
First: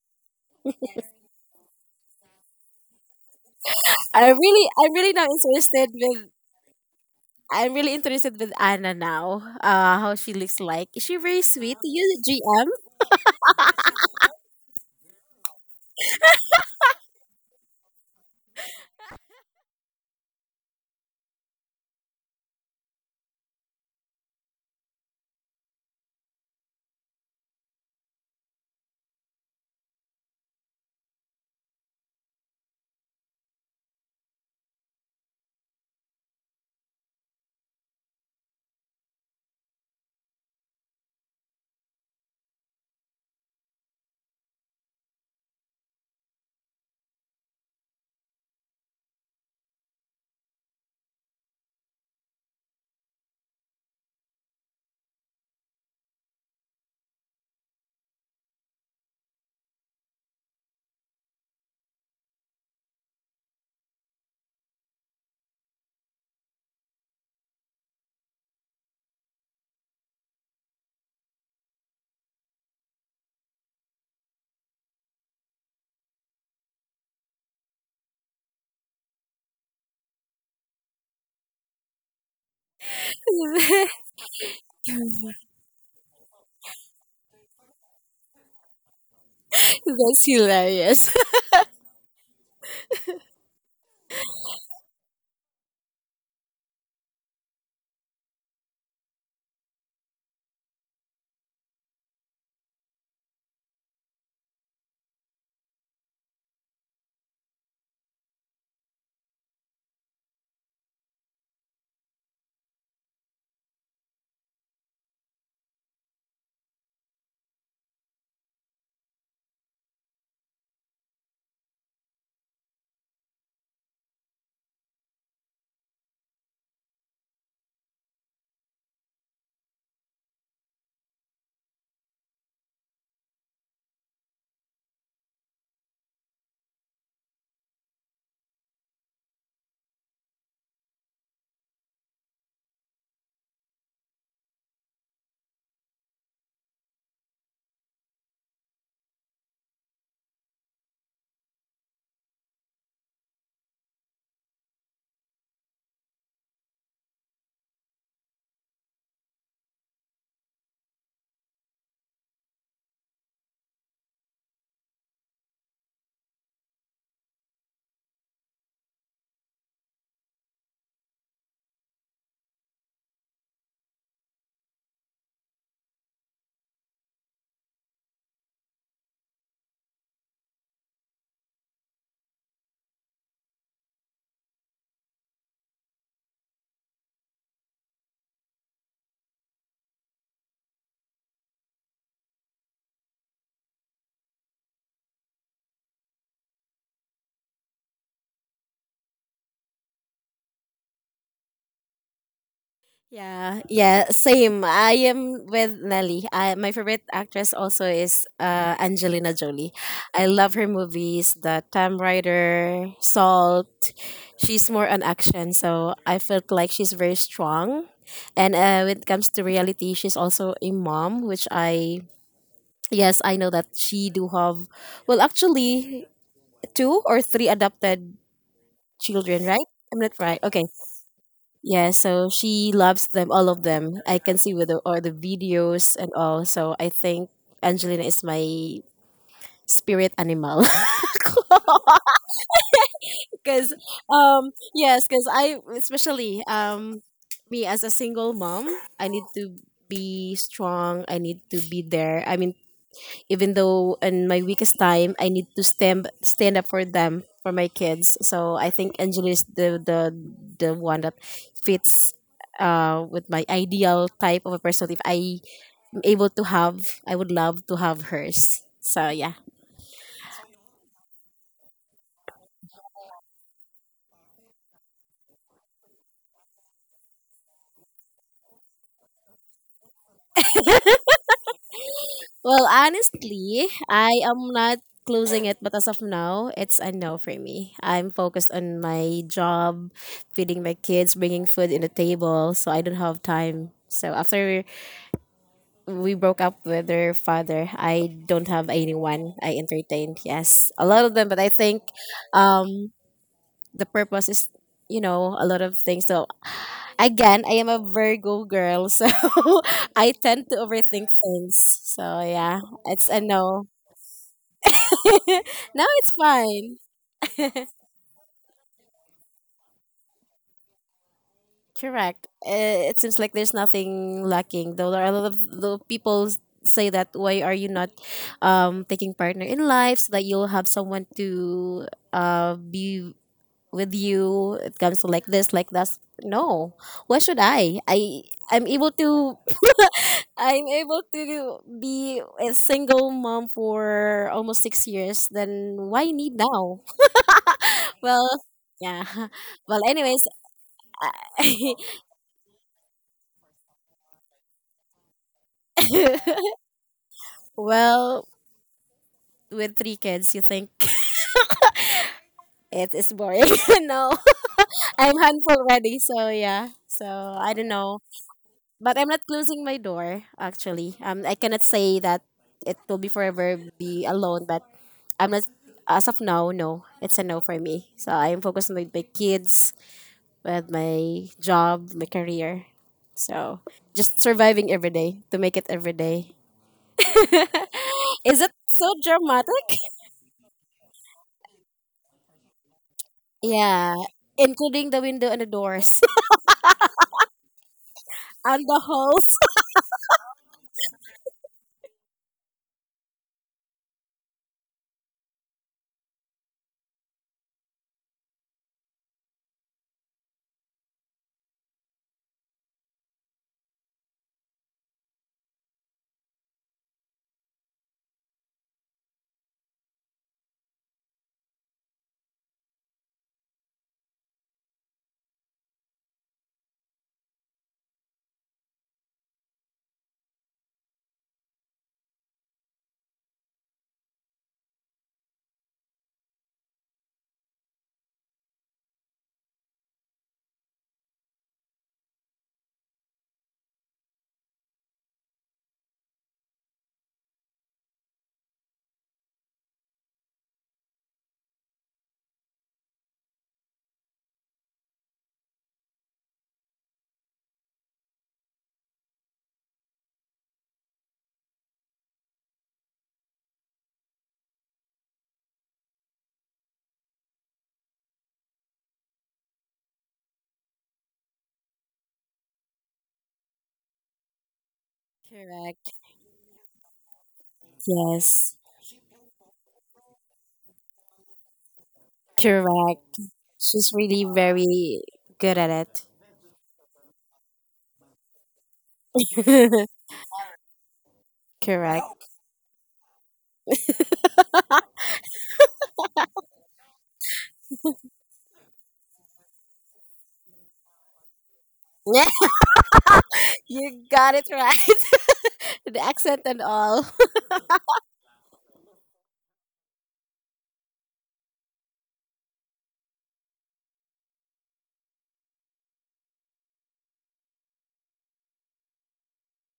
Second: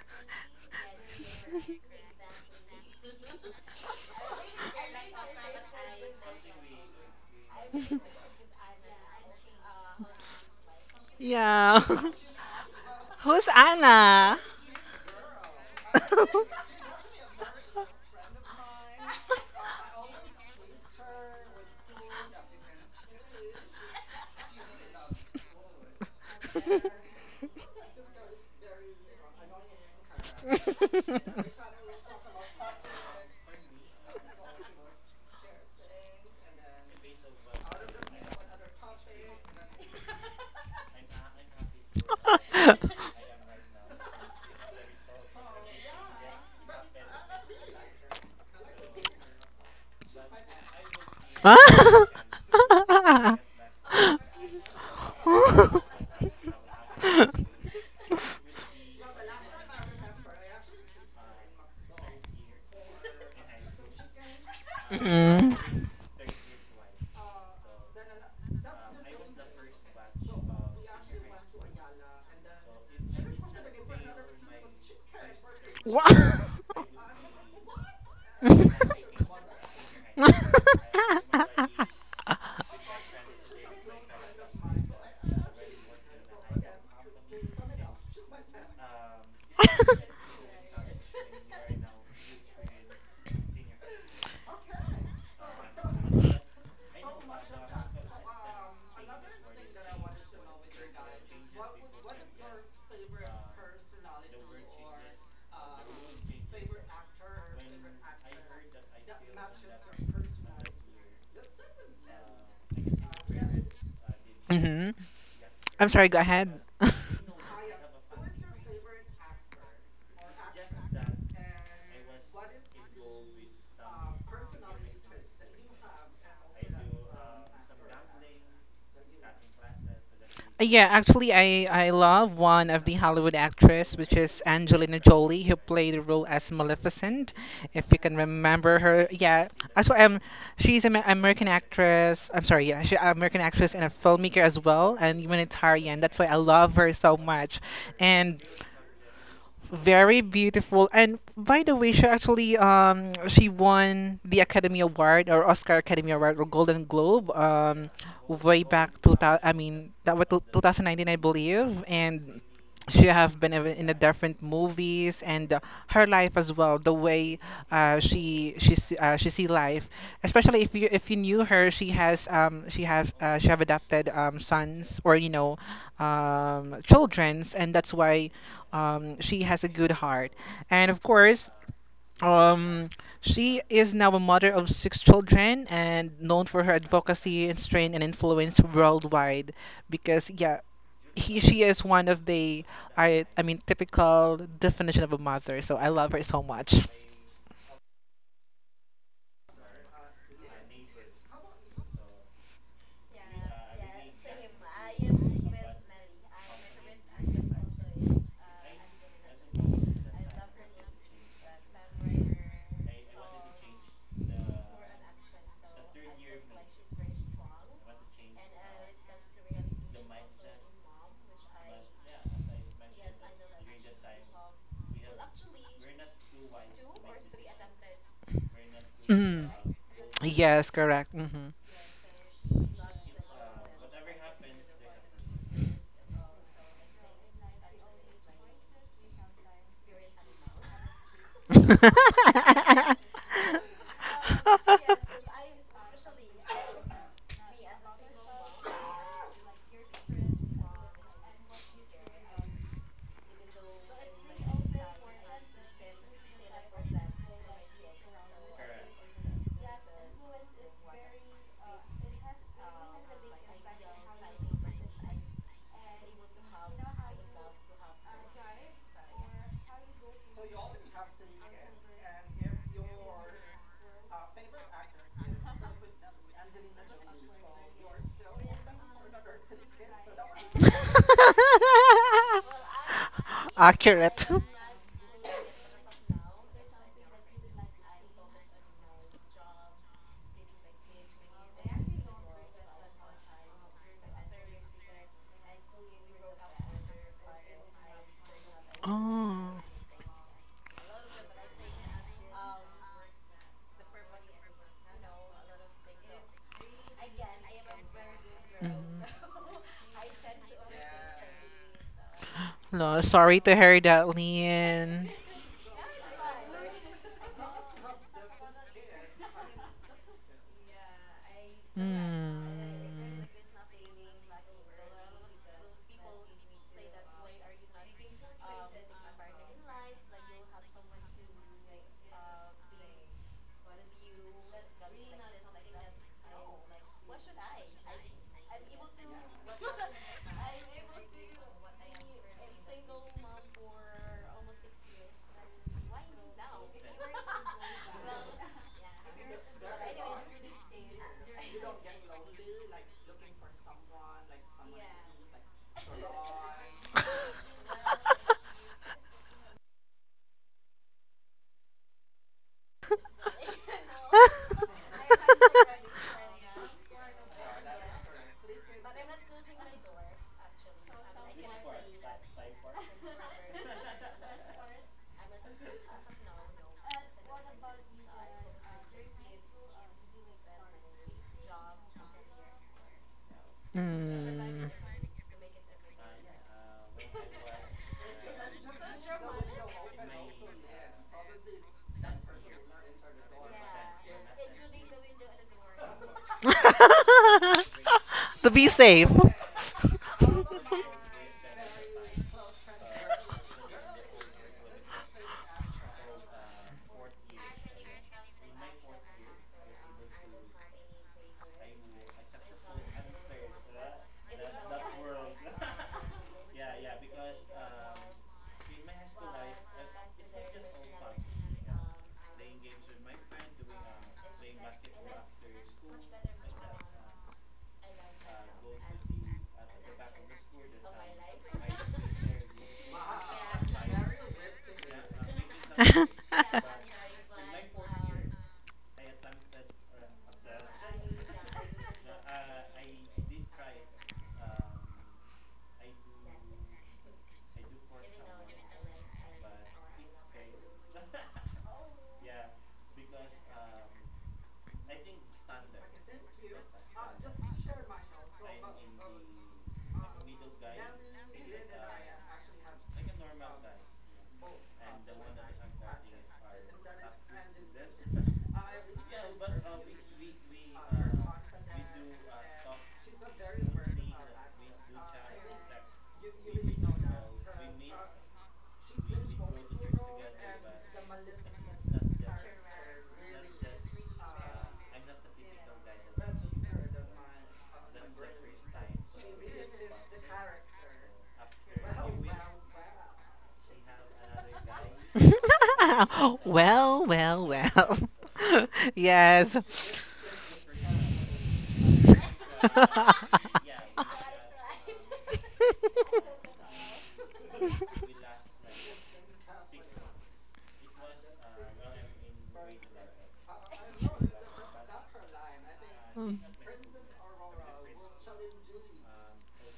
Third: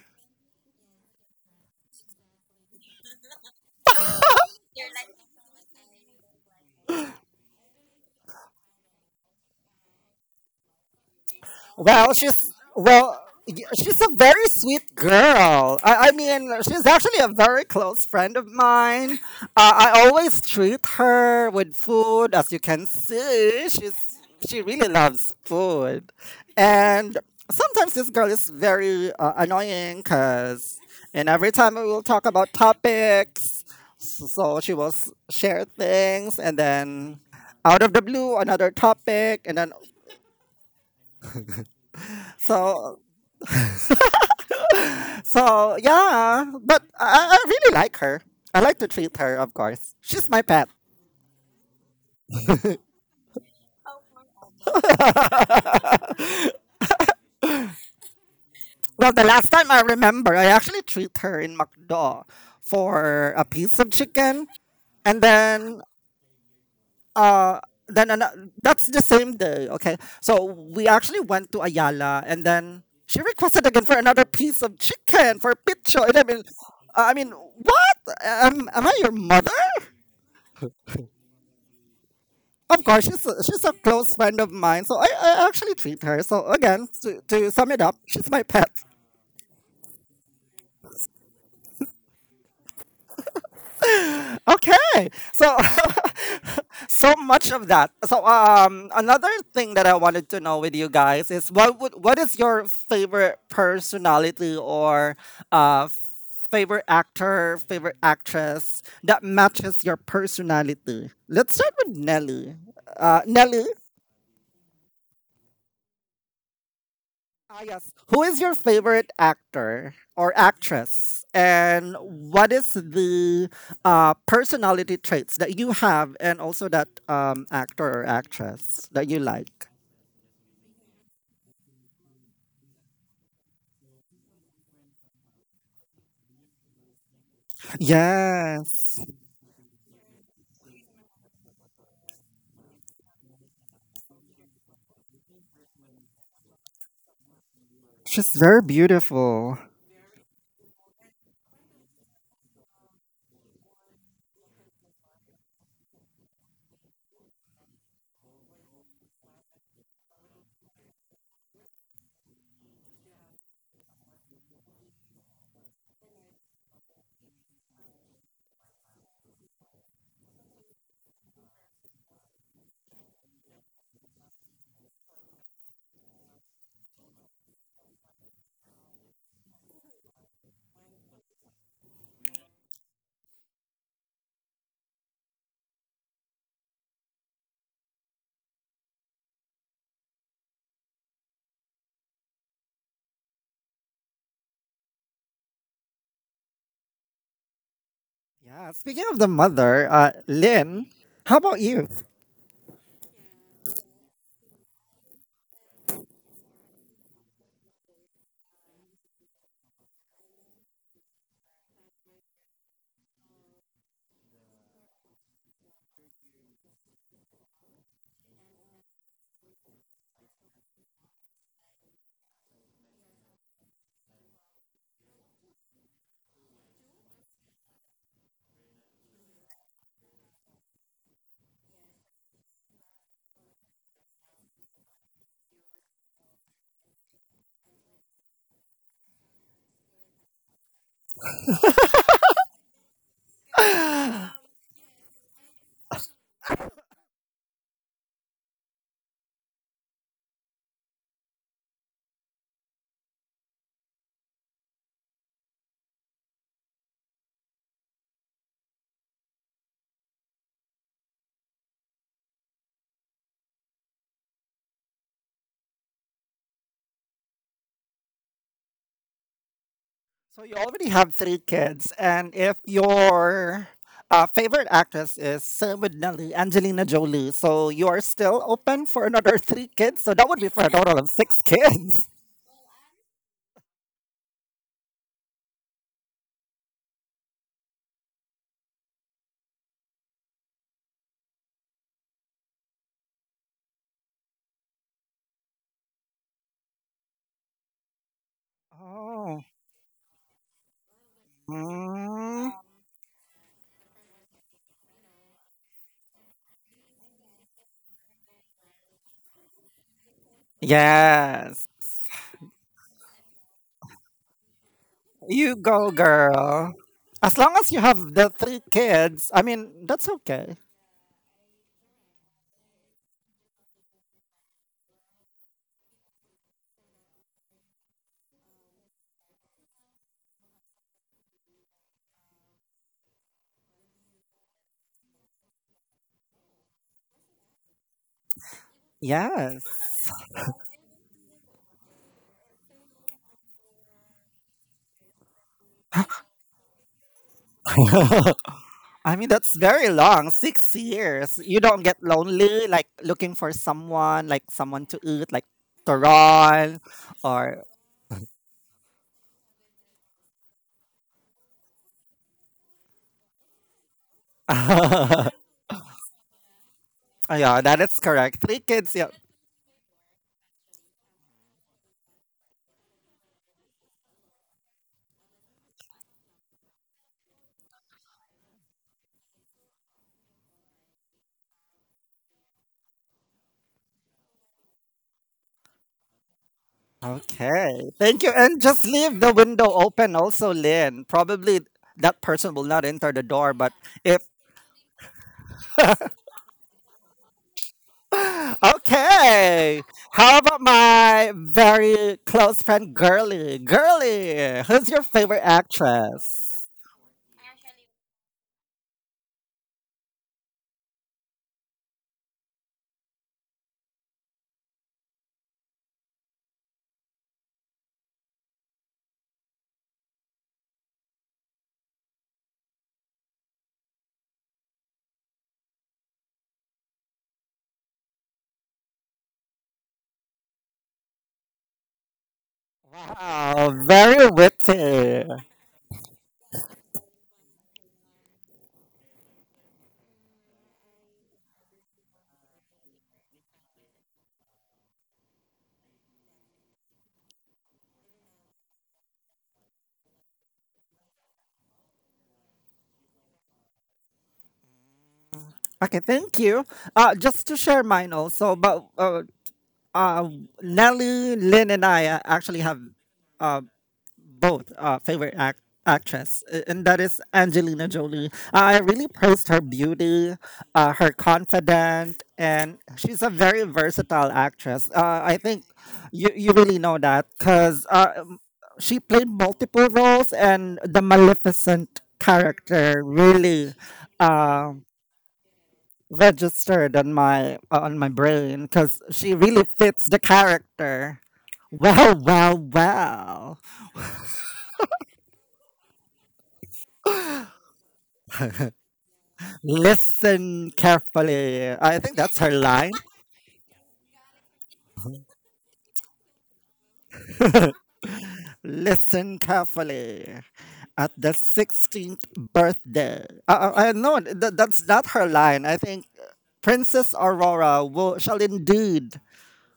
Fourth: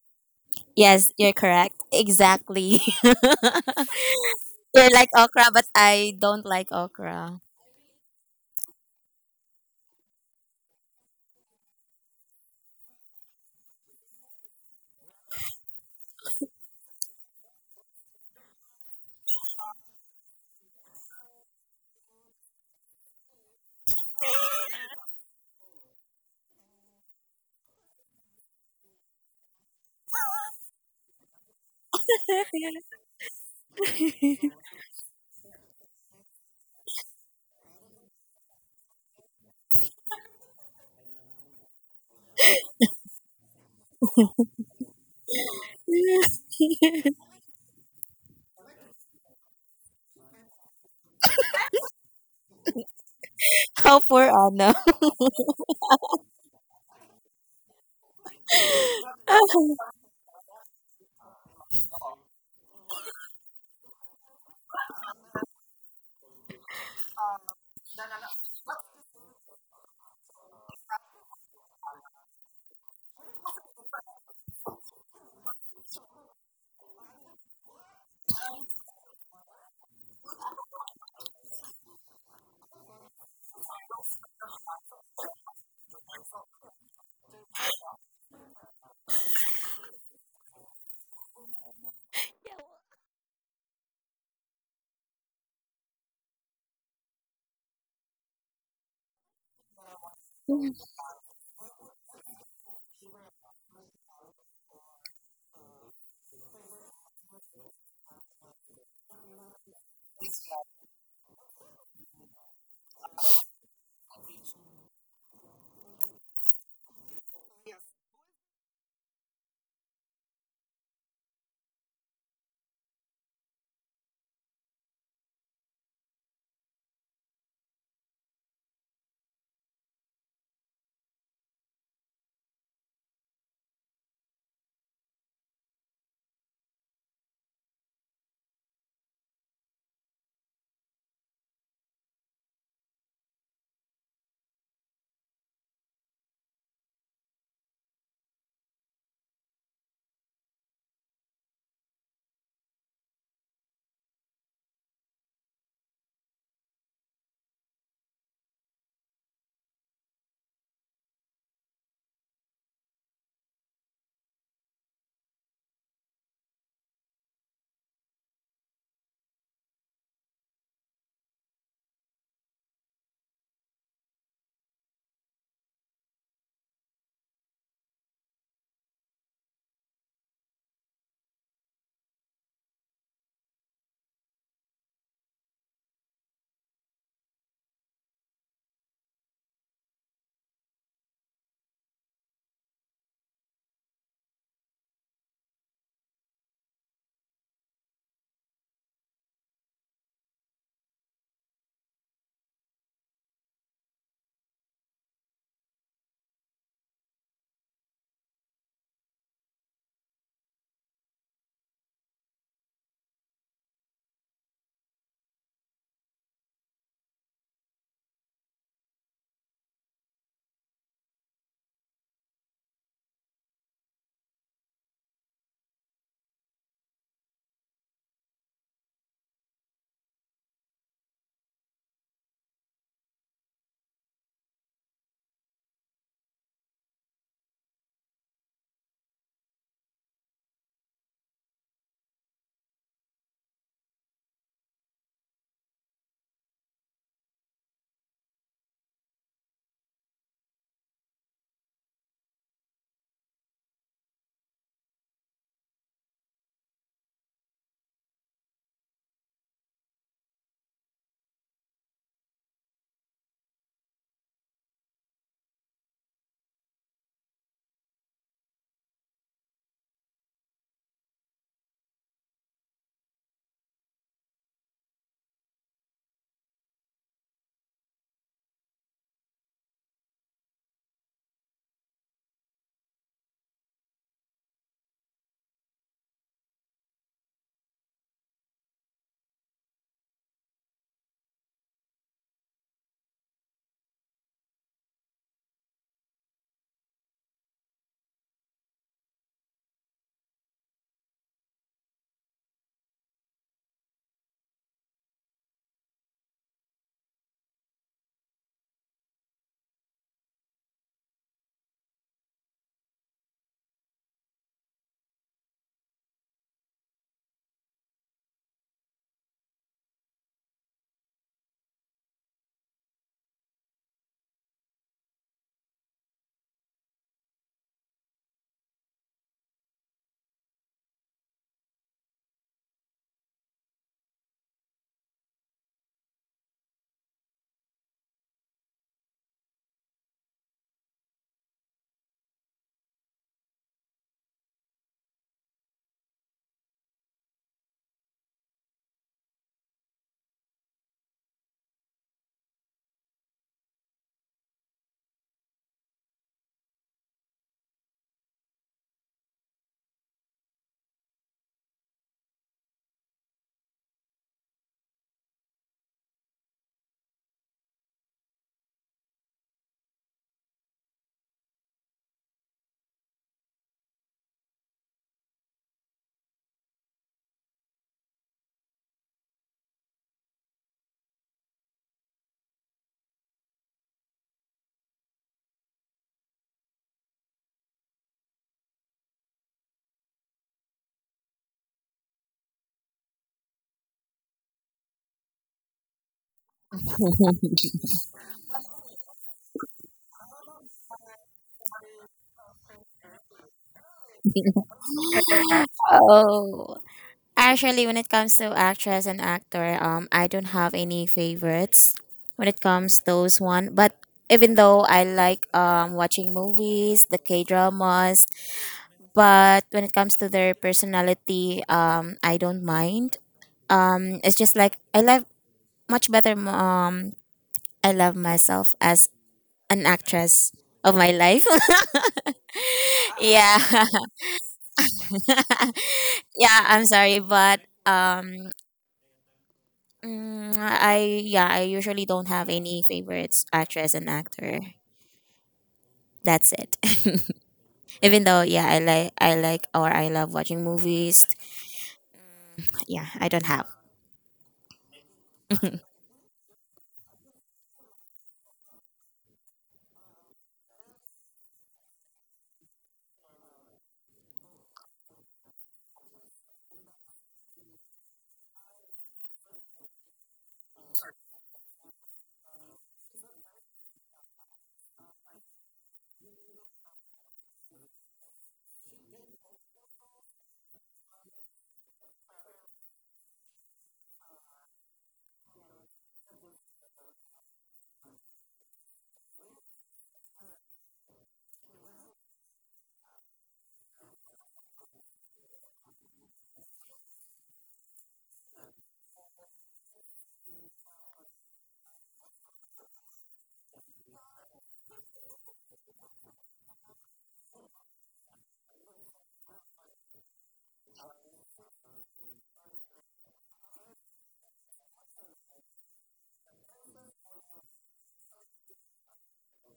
Speaker 4: Yes, you're correct. Exactly. You're
Speaker 3: I'm
Speaker 4: like
Speaker 3: really now
Speaker 4: okra, but
Speaker 3: interested
Speaker 4: I
Speaker 3: with,
Speaker 4: don't like okra.
Speaker 3: I'm really interested with Anna now. How she looks like. Is she very sweet
Speaker 2: Yeah.
Speaker 3: to you,
Speaker 1: Well, she's
Speaker 3: GM?
Speaker 1: well,
Speaker 2: Who's
Speaker 1: she's a
Speaker 2: Anna?
Speaker 1: very sweet girl. I mean, she's actually a very close friend of mine. I always treat her with food, as you can see. She really loves food, and sometimes this girl is very annoying because, and every time we will talk about topics, so she will share things, and then out of the blue another topic, and then so So, yeah, but I really like her. I like to treat her, of course. She's my pet.
Speaker 2: Ah!
Speaker 4: How poor Anna.
Speaker 1: Well, the last time I remember, I actually treat her in McDo for a piece of chicken, and
Speaker 2: Mm.
Speaker 1: then uh, that's the same day. Okay, so we actually went to Ayala, and then she requested again for another piece of chicken for pizza.
Speaker 2: Wha-
Speaker 1: I mean, what? Am I your mother? Of course, she's a close friend of mine, so I actually treat her. So again, to sum it up, she's my pet.
Speaker 3: That's hilarious.
Speaker 1: Okay, so so much of that. So another thing that I wanted to know with you guys is what is your favorite personality or uh favorite actor, favorite actress that matches your personality? Let's start with Nelly. Uh, Nelly,
Speaker 2: hmm I'm sorry, go ahead.
Speaker 1: Ah, yes. Who is your favorite actor or actress? And what is the personality traits that you have and also that actor or actress that you like?
Speaker 2: Yeah, actually, I love one of the Hollywood actress, which is Angelina Jolie, who played the role as Maleficent, if you can remember
Speaker 1: Yes.
Speaker 2: her. Yeah, actually, she's an American actress. I'm sorry, yeah, she's an American actress and a filmmaker as well, and humanitarian. That's why I love her so much.
Speaker 1: She's
Speaker 2: And
Speaker 1: very beautiful.
Speaker 2: Very beautiful. And by the way, she actually she won the Academy Award or Oscar Academy Award or Golden Globe way back 2000, that was 2019, I believe. And she in a different movies, and her life as well, the way she see life, especially if you knew her. She has she has, she have adopted sons or childrens. And that's why, she has a good heart, and of course, um, she is now a mother of six children and known for her advocacy and strength and influence worldwide. Because yeah, he she is one of the, I mean typical definition of a mother. So I love her so much.
Speaker 1: Yeah. Speaking of the mother, Lynn, how about you?
Speaker 3: Yeah, yeah, same. I am with Nelly. My favorite actress also is Angelina Jolie. I love her movies, The Time Rider, Salt. She's more on action, so I felt like she's very strong. And when it comes to reality, she's also a mom, which I, yes, I know that she do have, well, actually 2 or 3 adopted children,
Speaker 2: Mm.
Speaker 3: right? I'm not right. Okay,
Speaker 2: Yes, correct. Hmm.
Speaker 3: yeah, so she loves them, all of them. I can see with the, all the videos and all. So I think Angelina is my spirit animal. Because, yes, because especially me as a single mom, I need to be strong. I need to be there. I mean, even though in my weakest time I need to stand up for them, for my kids. So I think Angela is the one that fits with my ideal type of a person. If I am able to have, I would love to have hers. So yeah.
Speaker 1: So you already have three kids, and if your favorite actress is Sylvie Angelina Jolie, so you are still open for another three kids. So that would be for
Speaker 2: Be.
Speaker 1: a total of six kids.
Speaker 3: Well, honestly, I
Speaker 2: Accurate.
Speaker 3: am not closing it, but as of now, it's a no for me. I'm focused on my job, feeding my kids, bringing food in the table, so I don't have time. So after we broke up with her father. I don't have anyone
Speaker 1: Oh.
Speaker 3: I
Speaker 2: Oh.
Speaker 3: entertained. Yes, a lot of them, but I think
Speaker 1: Mm.
Speaker 3: um, the purpose is, you know, a lot of things. So again, I am a Virgo girl,
Speaker 2: Mhm.
Speaker 3: so I tend to overthink things.
Speaker 1: Yes.
Speaker 3: So yeah,
Speaker 2: So. No,
Speaker 3: it's a
Speaker 2: sorry to
Speaker 3: no.
Speaker 2: hear that, Lynn.
Speaker 1: You
Speaker 3: No,
Speaker 1: go,
Speaker 3: it's
Speaker 1: girl.
Speaker 3: fine.
Speaker 1: As long as you have the three kids, I mean, that's okay.
Speaker 3: Correct. It seems like there's nothing lacking. Though there are a lot of though people say that why are you not taking partner in life so that you'll have someone to be with you. It comes to like this, like that. No, why should I? I'm able to
Speaker 1: Yes.
Speaker 3: I'm able to be a single mom for almost 6 years. Then why need now? Well, yeah.
Speaker 1: I mean, that's
Speaker 3: Well,
Speaker 1: very
Speaker 3: anyways,
Speaker 1: long. 6 years. You
Speaker 3: I-
Speaker 1: don't get lonely, like looking for someone, like someone to eat, like Toron or.
Speaker 3: well, with three kids, you think it is boring. No, I'm handful already. So yeah. So
Speaker 1: Oh,
Speaker 3: I
Speaker 1: yeah,
Speaker 3: don't
Speaker 1: that
Speaker 3: know,
Speaker 1: is correct. Three
Speaker 3: but
Speaker 1: kids,
Speaker 3: I'm
Speaker 1: yeah.
Speaker 3: not closing my door. Actually, I cannot say that it will be forever be alone, but I'm not. As of now, no, it's a no for me. So I'm focused with my kids, with my job, my career. So just
Speaker 2: Hmm.
Speaker 3: surviving every day to make it every day.
Speaker 1: Okay. Thank you.
Speaker 3: Is it
Speaker 1: And
Speaker 3: so
Speaker 1: just leave the window
Speaker 3: dramatic?
Speaker 1: open also, Lynn. Probably that person will not enter the door, but
Speaker 3: Yeah,
Speaker 1: if.
Speaker 3: including the window and the doors
Speaker 2: To
Speaker 3: and
Speaker 2: be
Speaker 3: the
Speaker 2: safe.
Speaker 3: holes.
Speaker 1: Okay. How about my very close friend, Girly? Girly, who's your favorite actress?
Speaker 4: Oh, actually, when it comes to actress and actor, I don't have any favorites when it comes those one. But even though I like watching movies, the K dramas, but when it comes to their personality, I don't mind. It's just like I love much better. I love myself as an actress of my life.
Speaker 1: Wow,
Speaker 4: Yeah.
Speaker 1: very witty.
Speaker 4: Yeah, I'm sorry but um mm, I yeah, I usually don't have any favorites actress and actor. That's it. Even though, yeah, I like, or I love watching movies, yeah, I don't have.
Speaker 1: Okay, thank you. Just to share mine also, but uh, Nelly, Lynn, and I actually have uh, both actress, and that is Angelina Jolie. I really praised her beauty, her confidence, and she's a very versatile actress. I think
Speaker 3: Correct.
Speaker 1: you really know that because
Speaker 3: Yes.
Speaker 1: she played multiple roles, and the Maleficent character
Speaker 3: Correct.
Speaker 1: really.
Speaker 3: She's really
Speaker 1: Uh,
Speaker 3: very good at it.
Speaker 1: Registered on my brain because she really fits the character well,
Speaker 3: Correct.
Speaker 1: well, well.
Speaker 2: Well, well, well. Yes.
Speaker 1: Listen carefully. I think
Speaker 3: Yeah,
Speaker 1: that's her line.
Speaker 3: you got it right. The accent and all.
Speaker 1: Listen carefully. At the 16th birthday. I know that that's not her line. I think
Speaker 2: Mm.
Speaker 1: Princess Aurora will, shall indeed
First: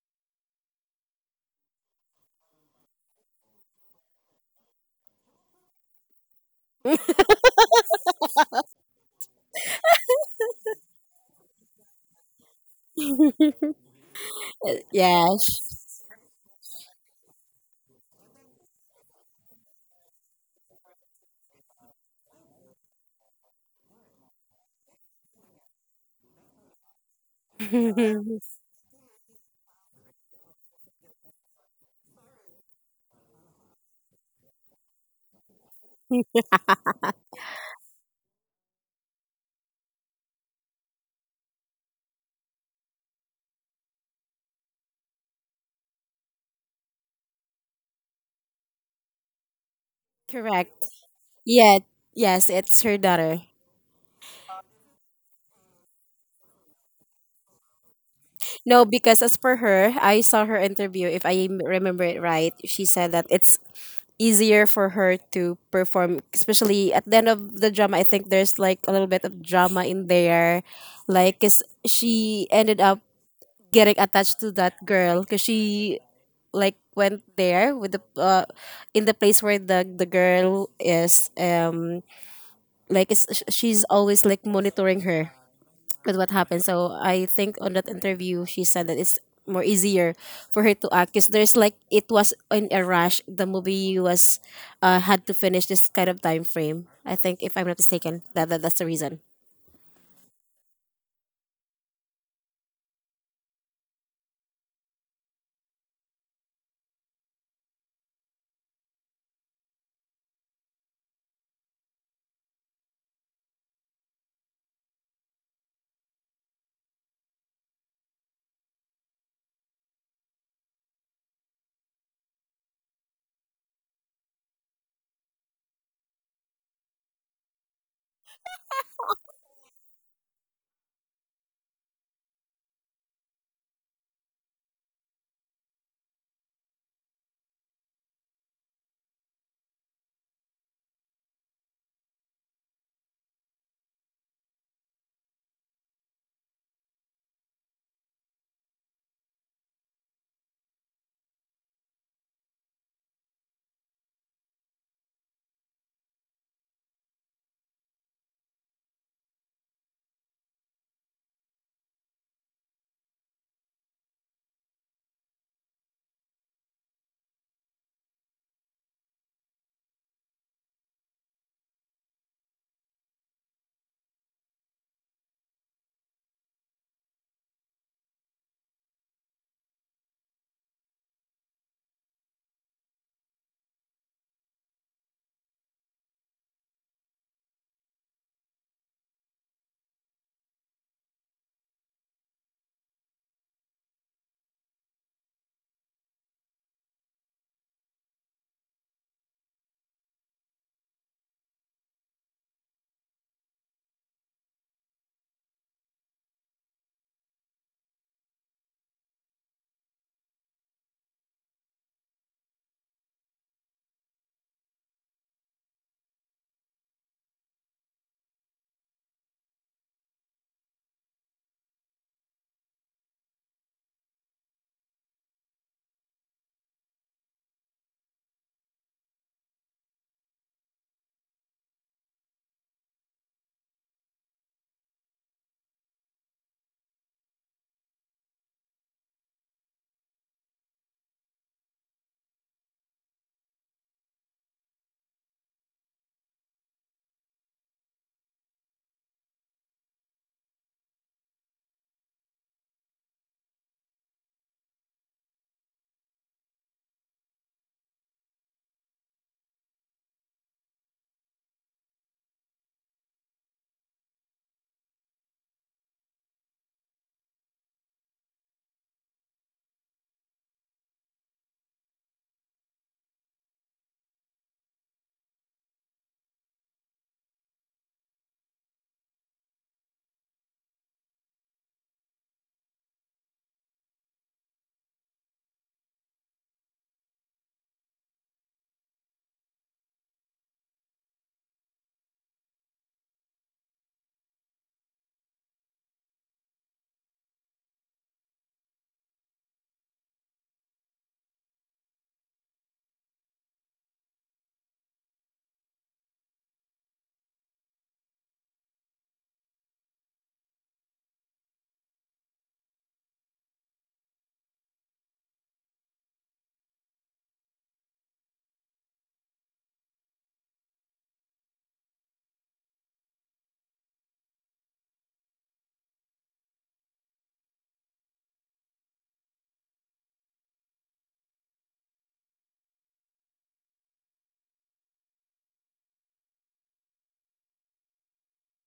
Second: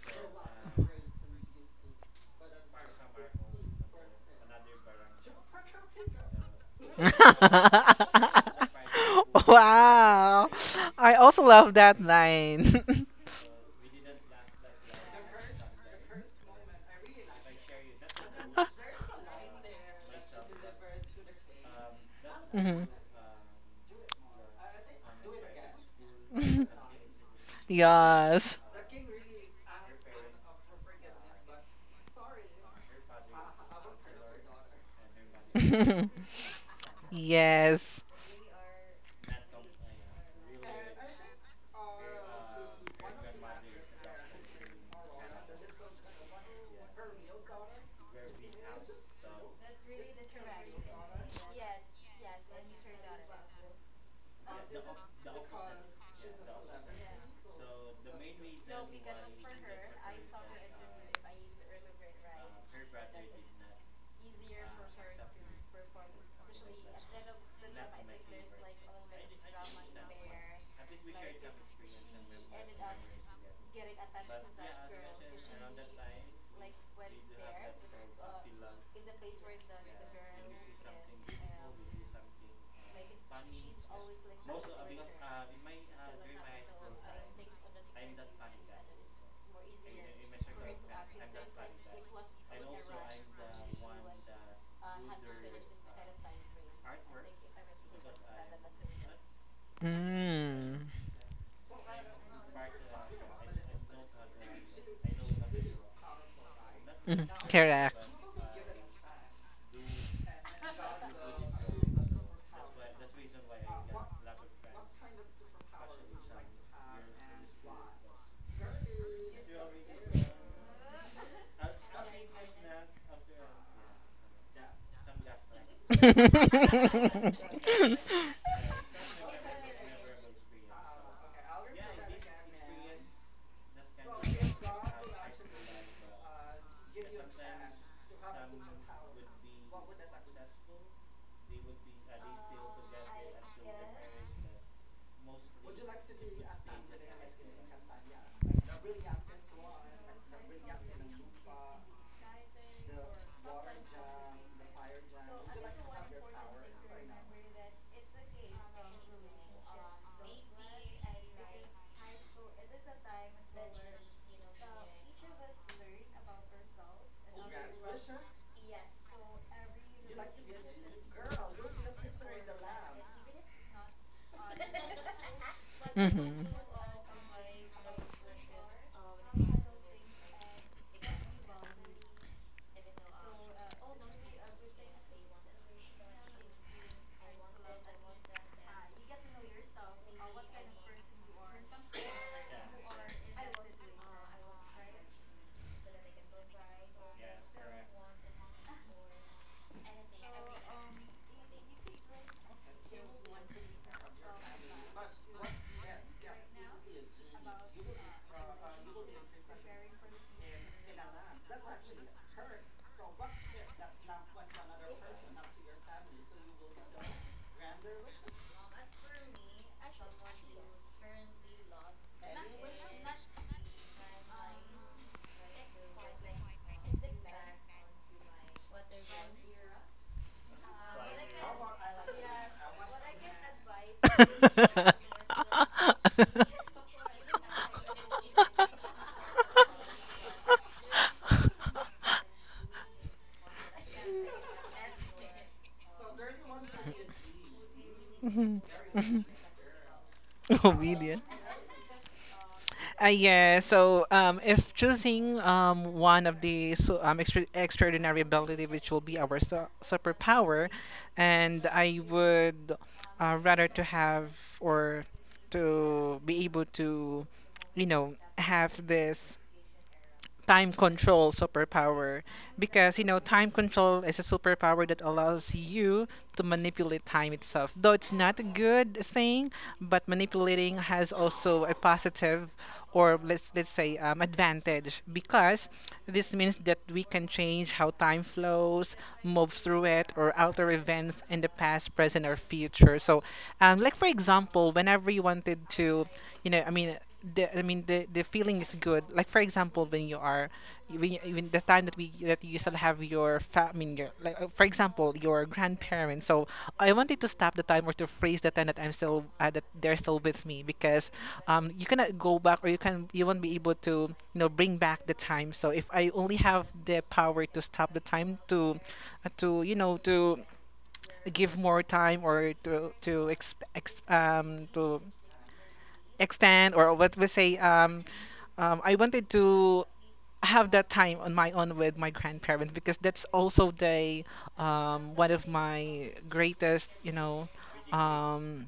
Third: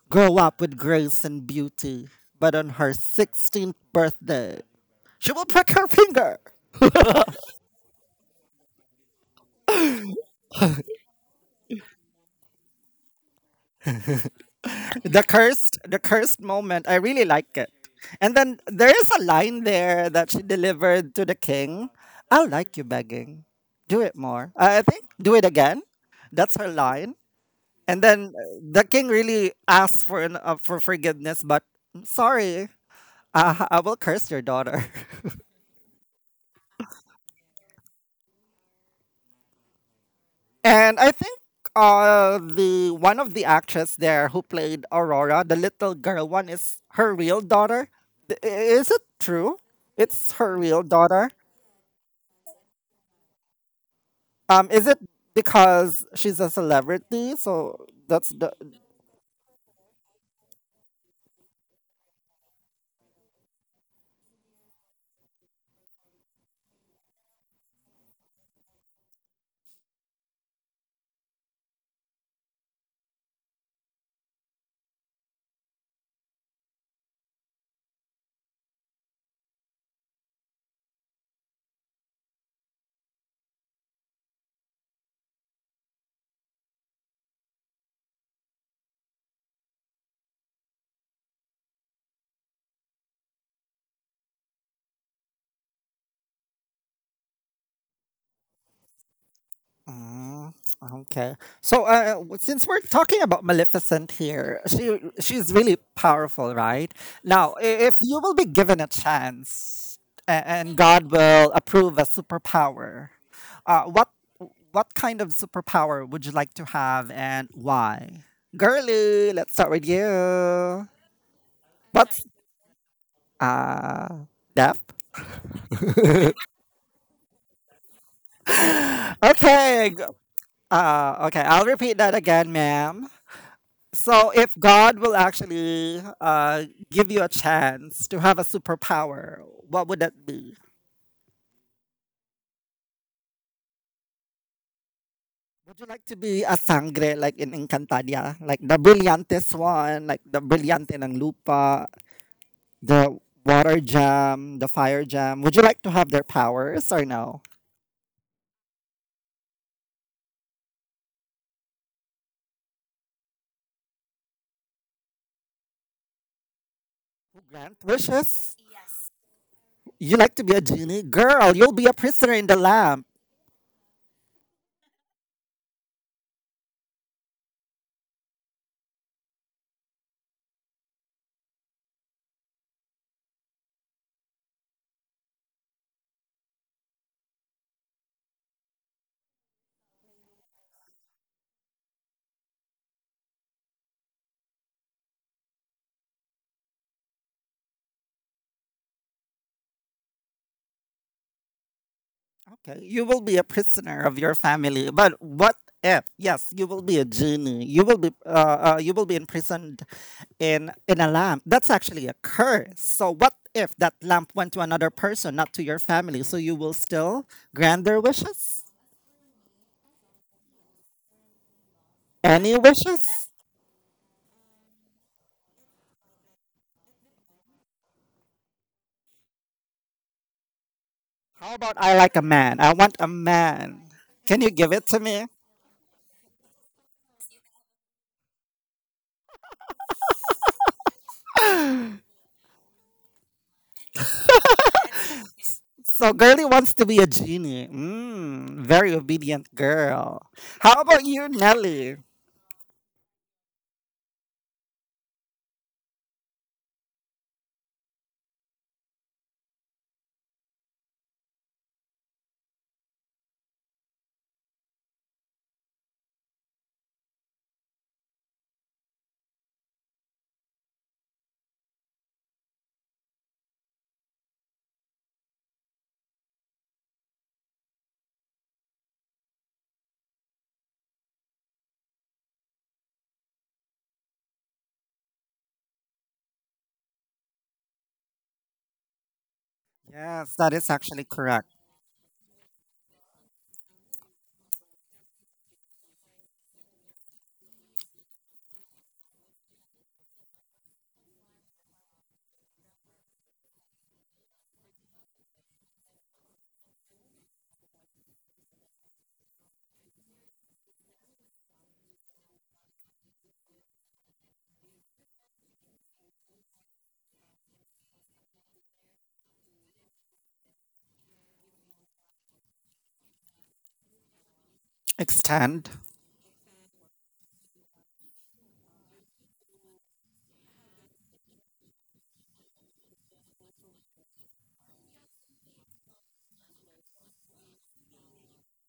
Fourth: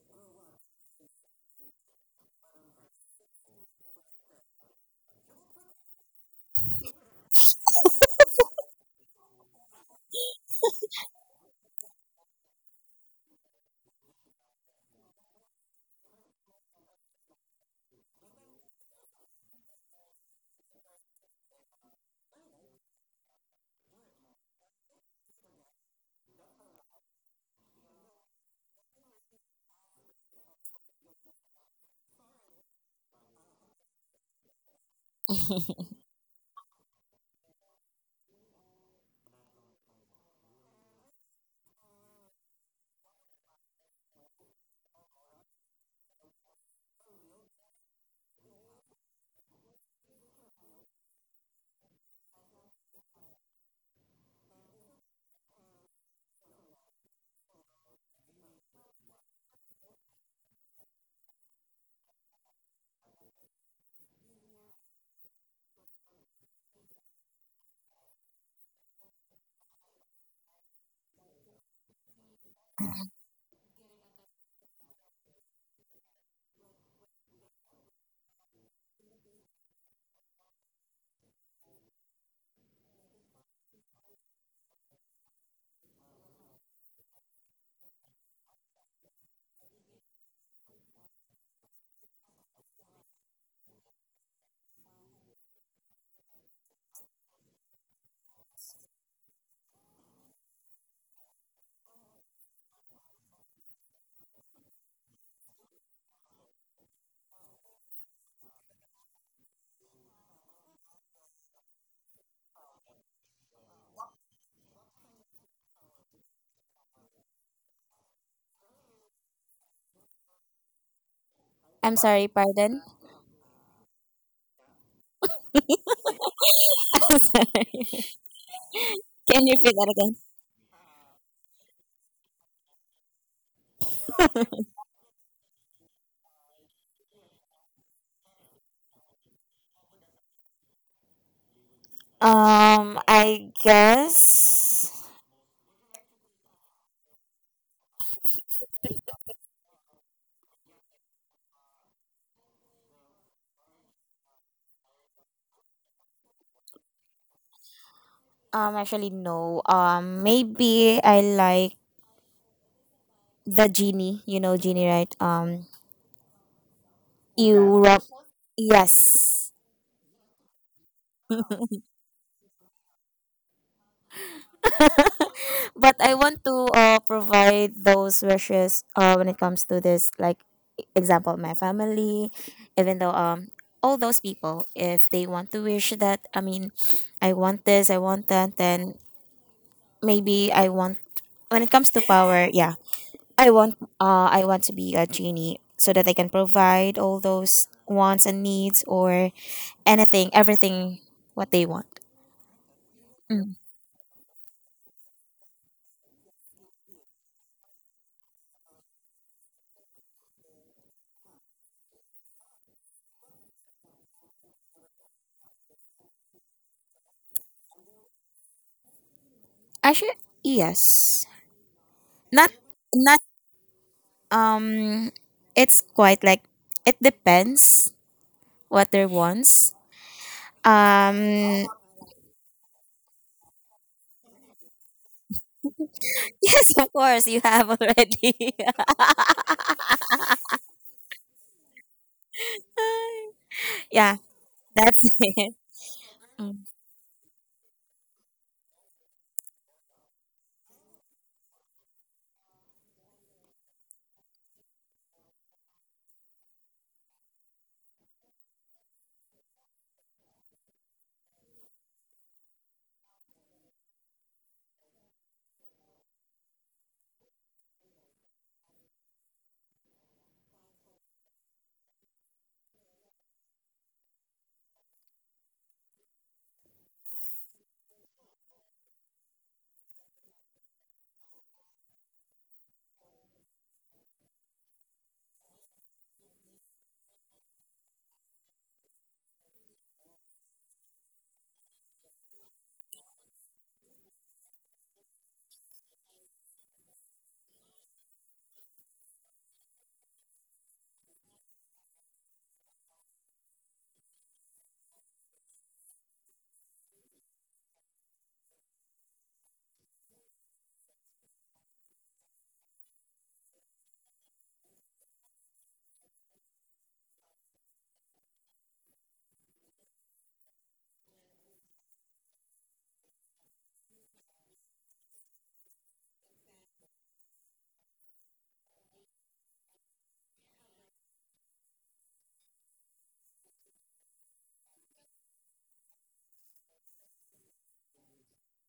Speaker 1: grow up with grace and beauty. But on her 16th birthday, she will prick her finger.
Speaker 2: Wow. I also love that line.
Speaker 3: Yes.
Speaker 1: The cursed moment, I really like it. And then there is a line there that she delivered to the king. I like you
Speaker 2: Mhm.
Speaker 1: begging. Do it more. I think do it again. That's her line. And then
Speaker 2: Yes.
Speaker 1: the king really asks for an, for forgiveness but I'm sorry, I will curse your daughter.
Speaker 2: Yes.
Speaker 1: And I think the one of the actress there who played Aurora, the little girl one, is her real daughter. Is it true? It's her real
Speaker 3: Correct.
Speaker 1: daughter.
Speaker 3: Yeah. Yes, it's her daughter.
Speaker 1: Is it because she's a celebrity? So that's the—
Speaker 3: No, because as per her, I saw her interview. If I remember it right, she said that it's easier for her to perform, especially at the end of the drama. I think there's like a little bit of drama in there, like 'cause she ended up getting attached to that girl because she like went there with the in the place where the girl is like it's, she's always like monitoring her with what happened? So I think on that interview she said that it's more easier for her to act because there's like it was in a rush, the movie was had to finish this kind of time frame. I think if I'm not mistaken that, that's the reason.
Speaker 1: Mm,
Speaker 2: Mm.
Speaker 1: okay. So, since we're talking about Maleficent here, she's really powerful, right?
Speaker 2: Mm.
Speaker 1: Now,
Speaker 2: Correct.
Speaker 1: if you will be given a chance, and God will approve a superpower, uh, what what kind of superpower would you like to have, and why? Girly, let's start with you.
Speaker 4: I'm
Speaker 1: What's
Speaker 4: sorry, pardon.
Speaker 1: uh, Def?
Speaker 4: I'm
Speaker 2: Mhm.
Speaker 4: sorry, can you repeat that
Speaker 1: Okay.
Speaker 4: again?
Speaker 1: Okay. I'll repeat that again, ma'am. So if God will actually give you a chance to have a superpower, what would that be?
Speaker 4: I guess,
Speaker 1: Would you like to be a sangre like in Encantadia? Like the brilliantest one, like the brillante ng lupa, the water jam, the fire jam. Would you like to have their powers or no?
Speaker 4: actually, no, maybe I like the genie, you know, genie, right?
Speaker 1: Who Grant
Speaker 4: You rock.
Speaker 1: wishes?
Speaker 4: Yes,
Speaker 1: You like to be a genie? Girl, you'll be a prisoner in the lamp.
Speaker 4: but I want
Speaker 2: Mhm.
Speaker 4: to provide those wishes when it comes to this, like, example, my family, even though all those people, if they want to wish that, I mean, I want this, I want that, then maybe I want, when it comes to power, yeah, I want to be a genie so that I can provide all those wants and needs or anything, everything what they want.
Speaker 1: Okay, you will be a
Speaker 4: Mm.
Speaker 1: prisoner of your family. But what if? Yes, you will be a genie. You will be imprisoned in a lamp. That's actually a curse. So what if that lamp went to another person, not to your family? So you will still grant their wishes.
Speaker 4: Actually, yes, not
Speaker 1: Any wishes?
Speaker 4: not um, it's quite like it depends what their wants.
Speaker 1: How
Speaker 4: Um,
Speaker 1: about I like a man? I want a man. Can you give it to me?
Speaker 4: yes, of course you have already. Yeah, that's it.
Speaker 1: So girly
Speaker 4: Mm.
Speaker 1: wants to be a genie. Mm, very
Speaker 2: Mhm.
Speaker 1: obedient girl.
Speaker 2: Oh,
Speaker 1: How about
Speaker 2: really?
Speaker 1: you, Nelly?
Speaker 2: Yeah. So if choosing one of the, so, extraordinary ability, which will be our superpower, and I would rather to have, or to be able to, you know, have this time control superpower. Because you know, time control is a superpower that allows you to manipulate time itself. Though it's not a good thing, but manipulating has also a positive, or let's say, advantage, because this means that we can change how time flows, move through it, or
Speaker 1: Yes, that
Speaker 2: alter
Speaker 1: is actually
Speaker 2: events in the
Speaker 1: correct.
Speaker 2: past, present, or future. So like for example, whenever you wanted to, you know i mean I mean, the feeling is good. Like for example, when you are, when the time that we that you still have your your, like, for example, your grandparents. So I wanted to stop the time or to freeze the time that I'm still that they're still with me, because you cannot go back, or you won't be able to, you know, bring back the time. So if I only have the power to stop the time, to to, you know, to give more time, or to to
Speaker 1: Extend.
Speaker 2: extend, or what we say, I wanted to have that time on my own with my grandparents, because that's also the, one of my greatest, you know, um,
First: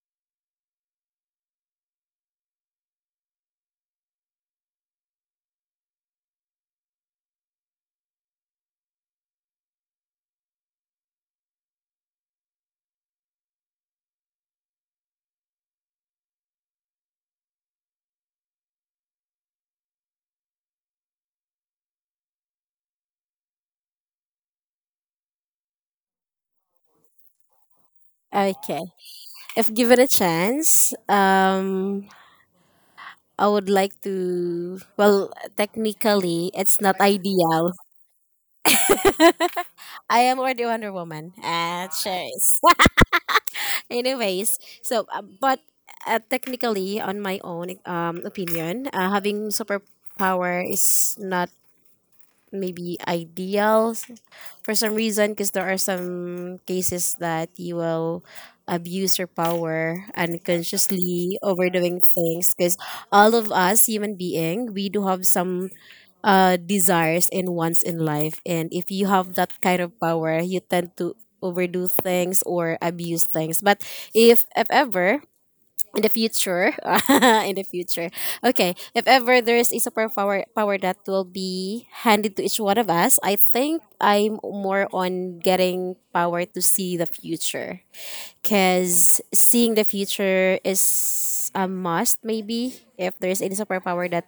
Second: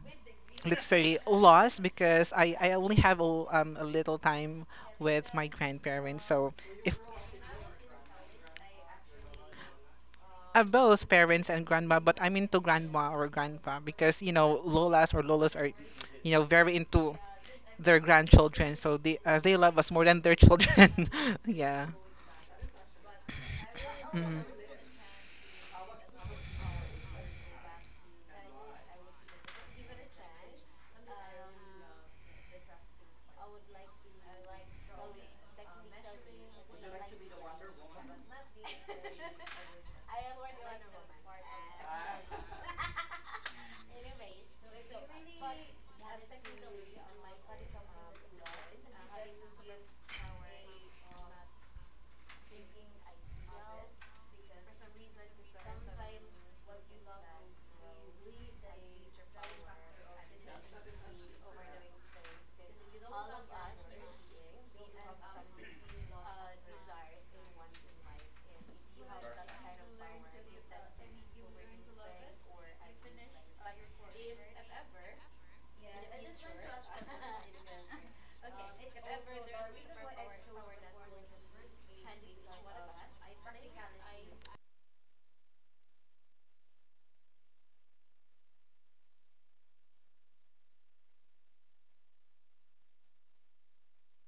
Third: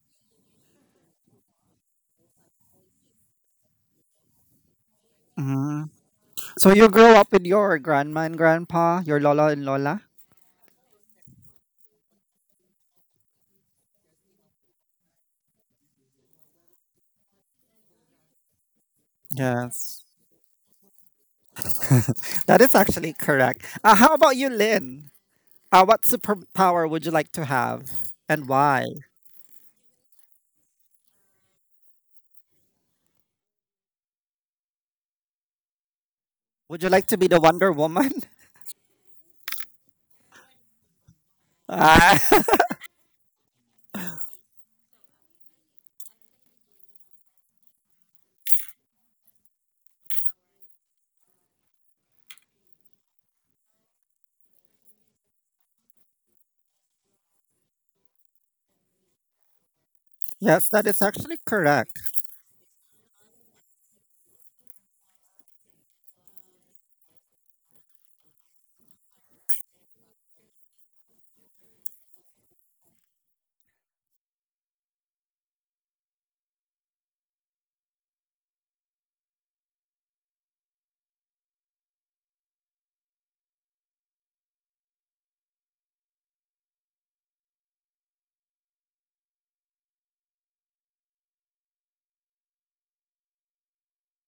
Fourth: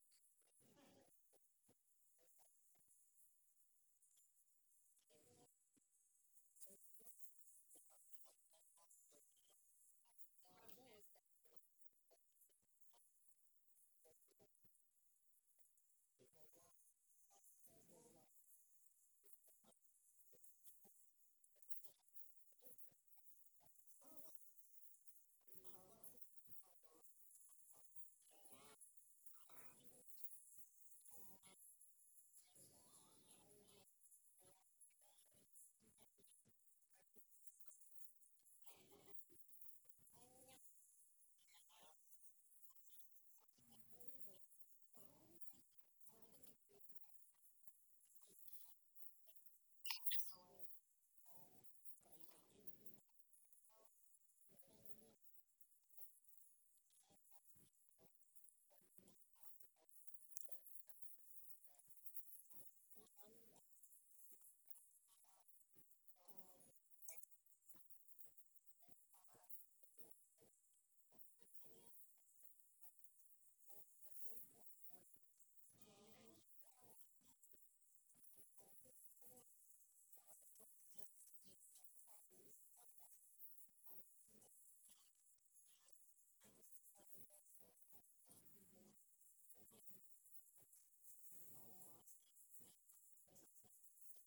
Speaker 2: let's say, loss. Because I only have a little time with my
Speaker 1: Mm.
Speaker 2: grandparents. So
Speaker 1: So you
Speaker 2: if,
Speaker 1: grew up with your grandma and grandpa, your lola and lola?
Speaker 2: both parents and grandma, but I'm into grandma or grandpa, because you know, lolas are, you know, very into their grandchildren, so they, they love us
Speaker 1: Yes.
Speaker 2: more than their children. Yeah.
Speaker 1: That is actually correct. How about
Speaker 2: Mm.
Speaker 1: you, Lynn? What superpower would you like to have and
Speaker 3: Okay,
Speaker 1: why?
Speaker 3: if given a chance, I would like to. Well, technically, it's
Speaker 1: Would you
Speaker 3: not
Speaker 1: like to be the
Speaker 3: ideal.
Speaker 1: Wonder Woman?
Speaker 3: I am already Wonder Woman.
Speaker 1: Ah,
Speaker 3: Cheers. Anyways, so but technically, on my own opinion, having superpower is not maybe ideal for some reason because there are some cases that you will abuse your power
Speaker 1: yes, that is
Speaker 3: unconsciously
Speaker 1: actually correct.
Speaker 3: overdoing things because all of us human being we do have some desires and wants in life, and if you have that kind of power you tend to overdo things or abuse things. But if ever in the future in the future, okay, if ever there's a superpower power that will be handed to each one of us, I think I'm more on getting power to see the future, because seeing the future is a must maybe if there's any superpower that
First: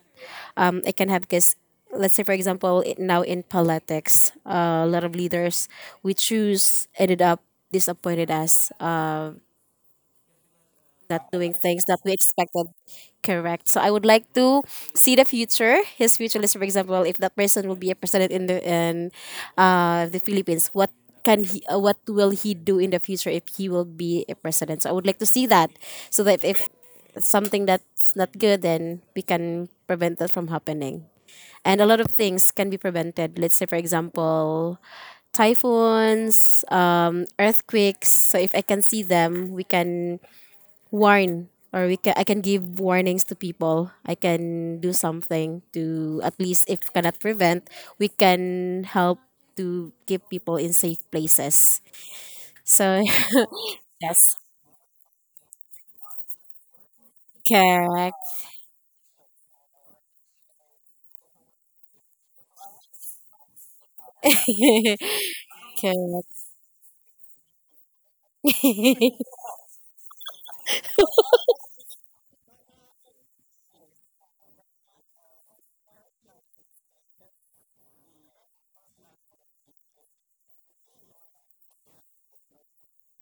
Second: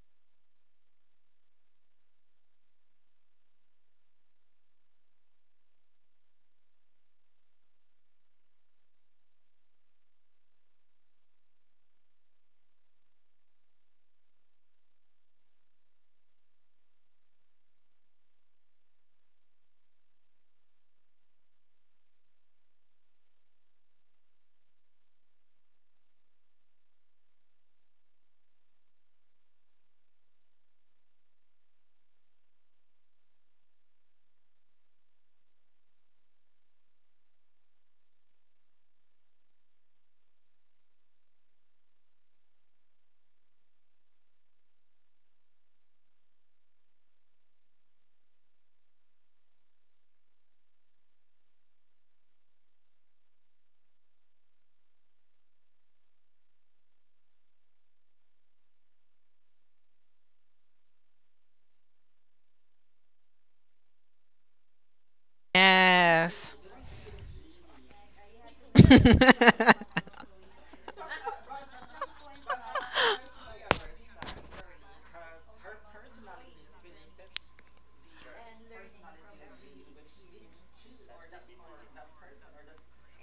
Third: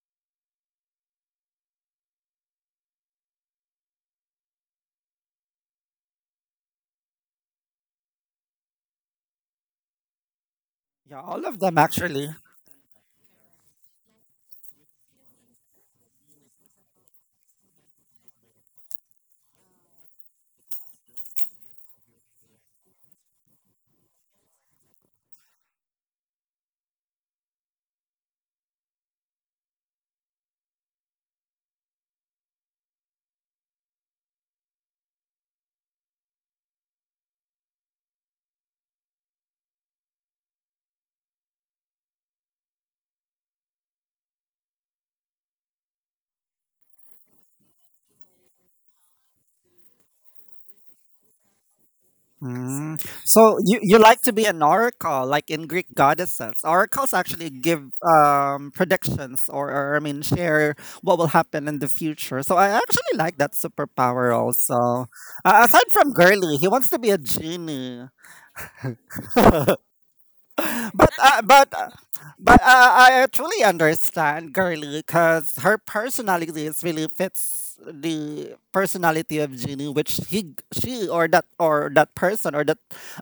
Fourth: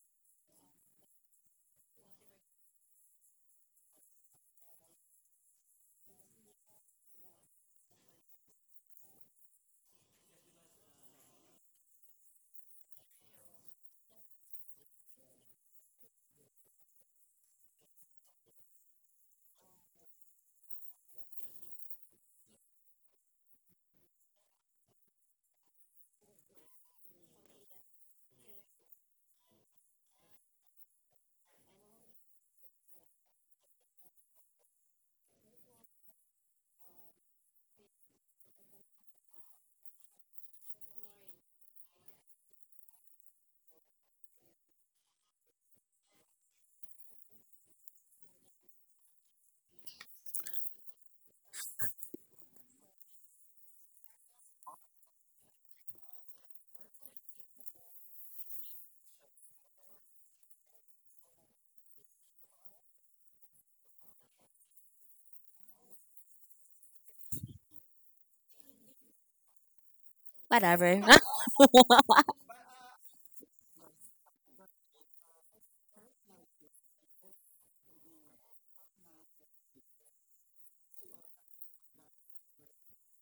Speaker 3: I can have, because let's say for example it, now in politics, a lot of leaders we choose ended up disappointed us,
Speaker 1: Yeah,
Speaker 3: not
Speaker 1: all
Speaker 3: doing
Speaker 1: of them
Speaker 3: things that we
Speaker 1: actually.
Speaker 3: expected. Correct. So I would like to see the future, his future list, for example, if that person will be a president in the Philippines, what what will he do in the future if he will be a president? So I would like to see that, so that if something that's not good, then we can prevent that from happening. And a lot of things can be prevented. Let's say, for example, typhoons, earthquakes. So if I can see them, we can I can give warnings to people. I can do something to at least if cannot prevent, we can help to keep people in safe places.
Speaker 1: Mm.
Speaker 3: So
Speaker 1: So you like to
Speaker 3: yes.
Speaker 1: be an oracle, like in Greek goddesses. Oracles actually give
Speaker 3: Correct.
Speaker 1: predictions, or I mean share what will happen in the future. So I actually like that superpower also. Aside
Speaker 3: Okay.
Speaker 1: from
Speaker 2: Yes.
Speaker 1: girly, he wants to be a genie
Speaker 4: Whatever.
Speaker 1: but I actually understand Girly because her personality is really fits the personality of Genie, which he she or that person or that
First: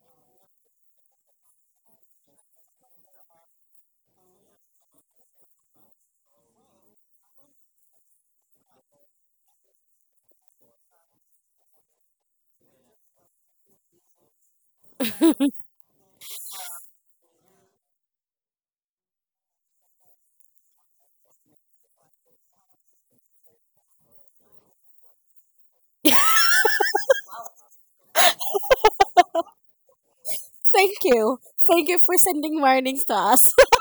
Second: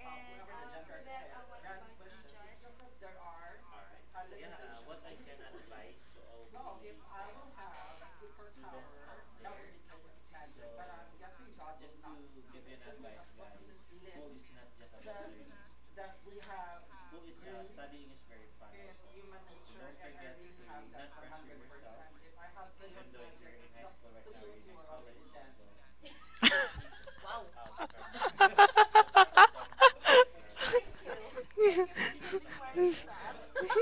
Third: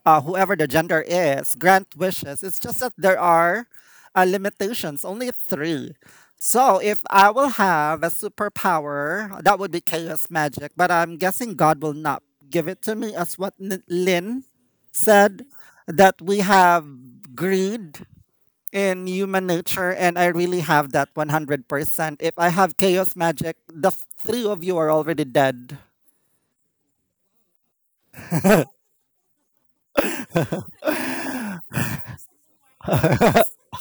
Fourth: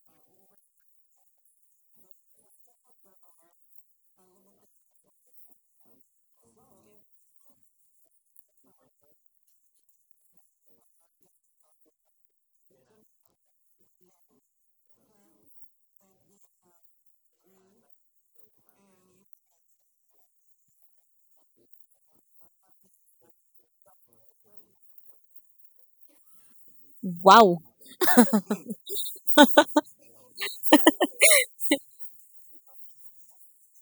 Speaker 1: whoever the gender is grant wishes. It's just that there are limitations, only three. So if I will have a superpower, that would be chaos magic. But I'm guessing God will not give it to me as what Lynn said that we have greed in human nature, and I really have that 100%. If I have chaos magic, the three of you are already dead.
Speaker 4: Wow,
Speaker 3: Thank you. Thank you for sending warnings to us.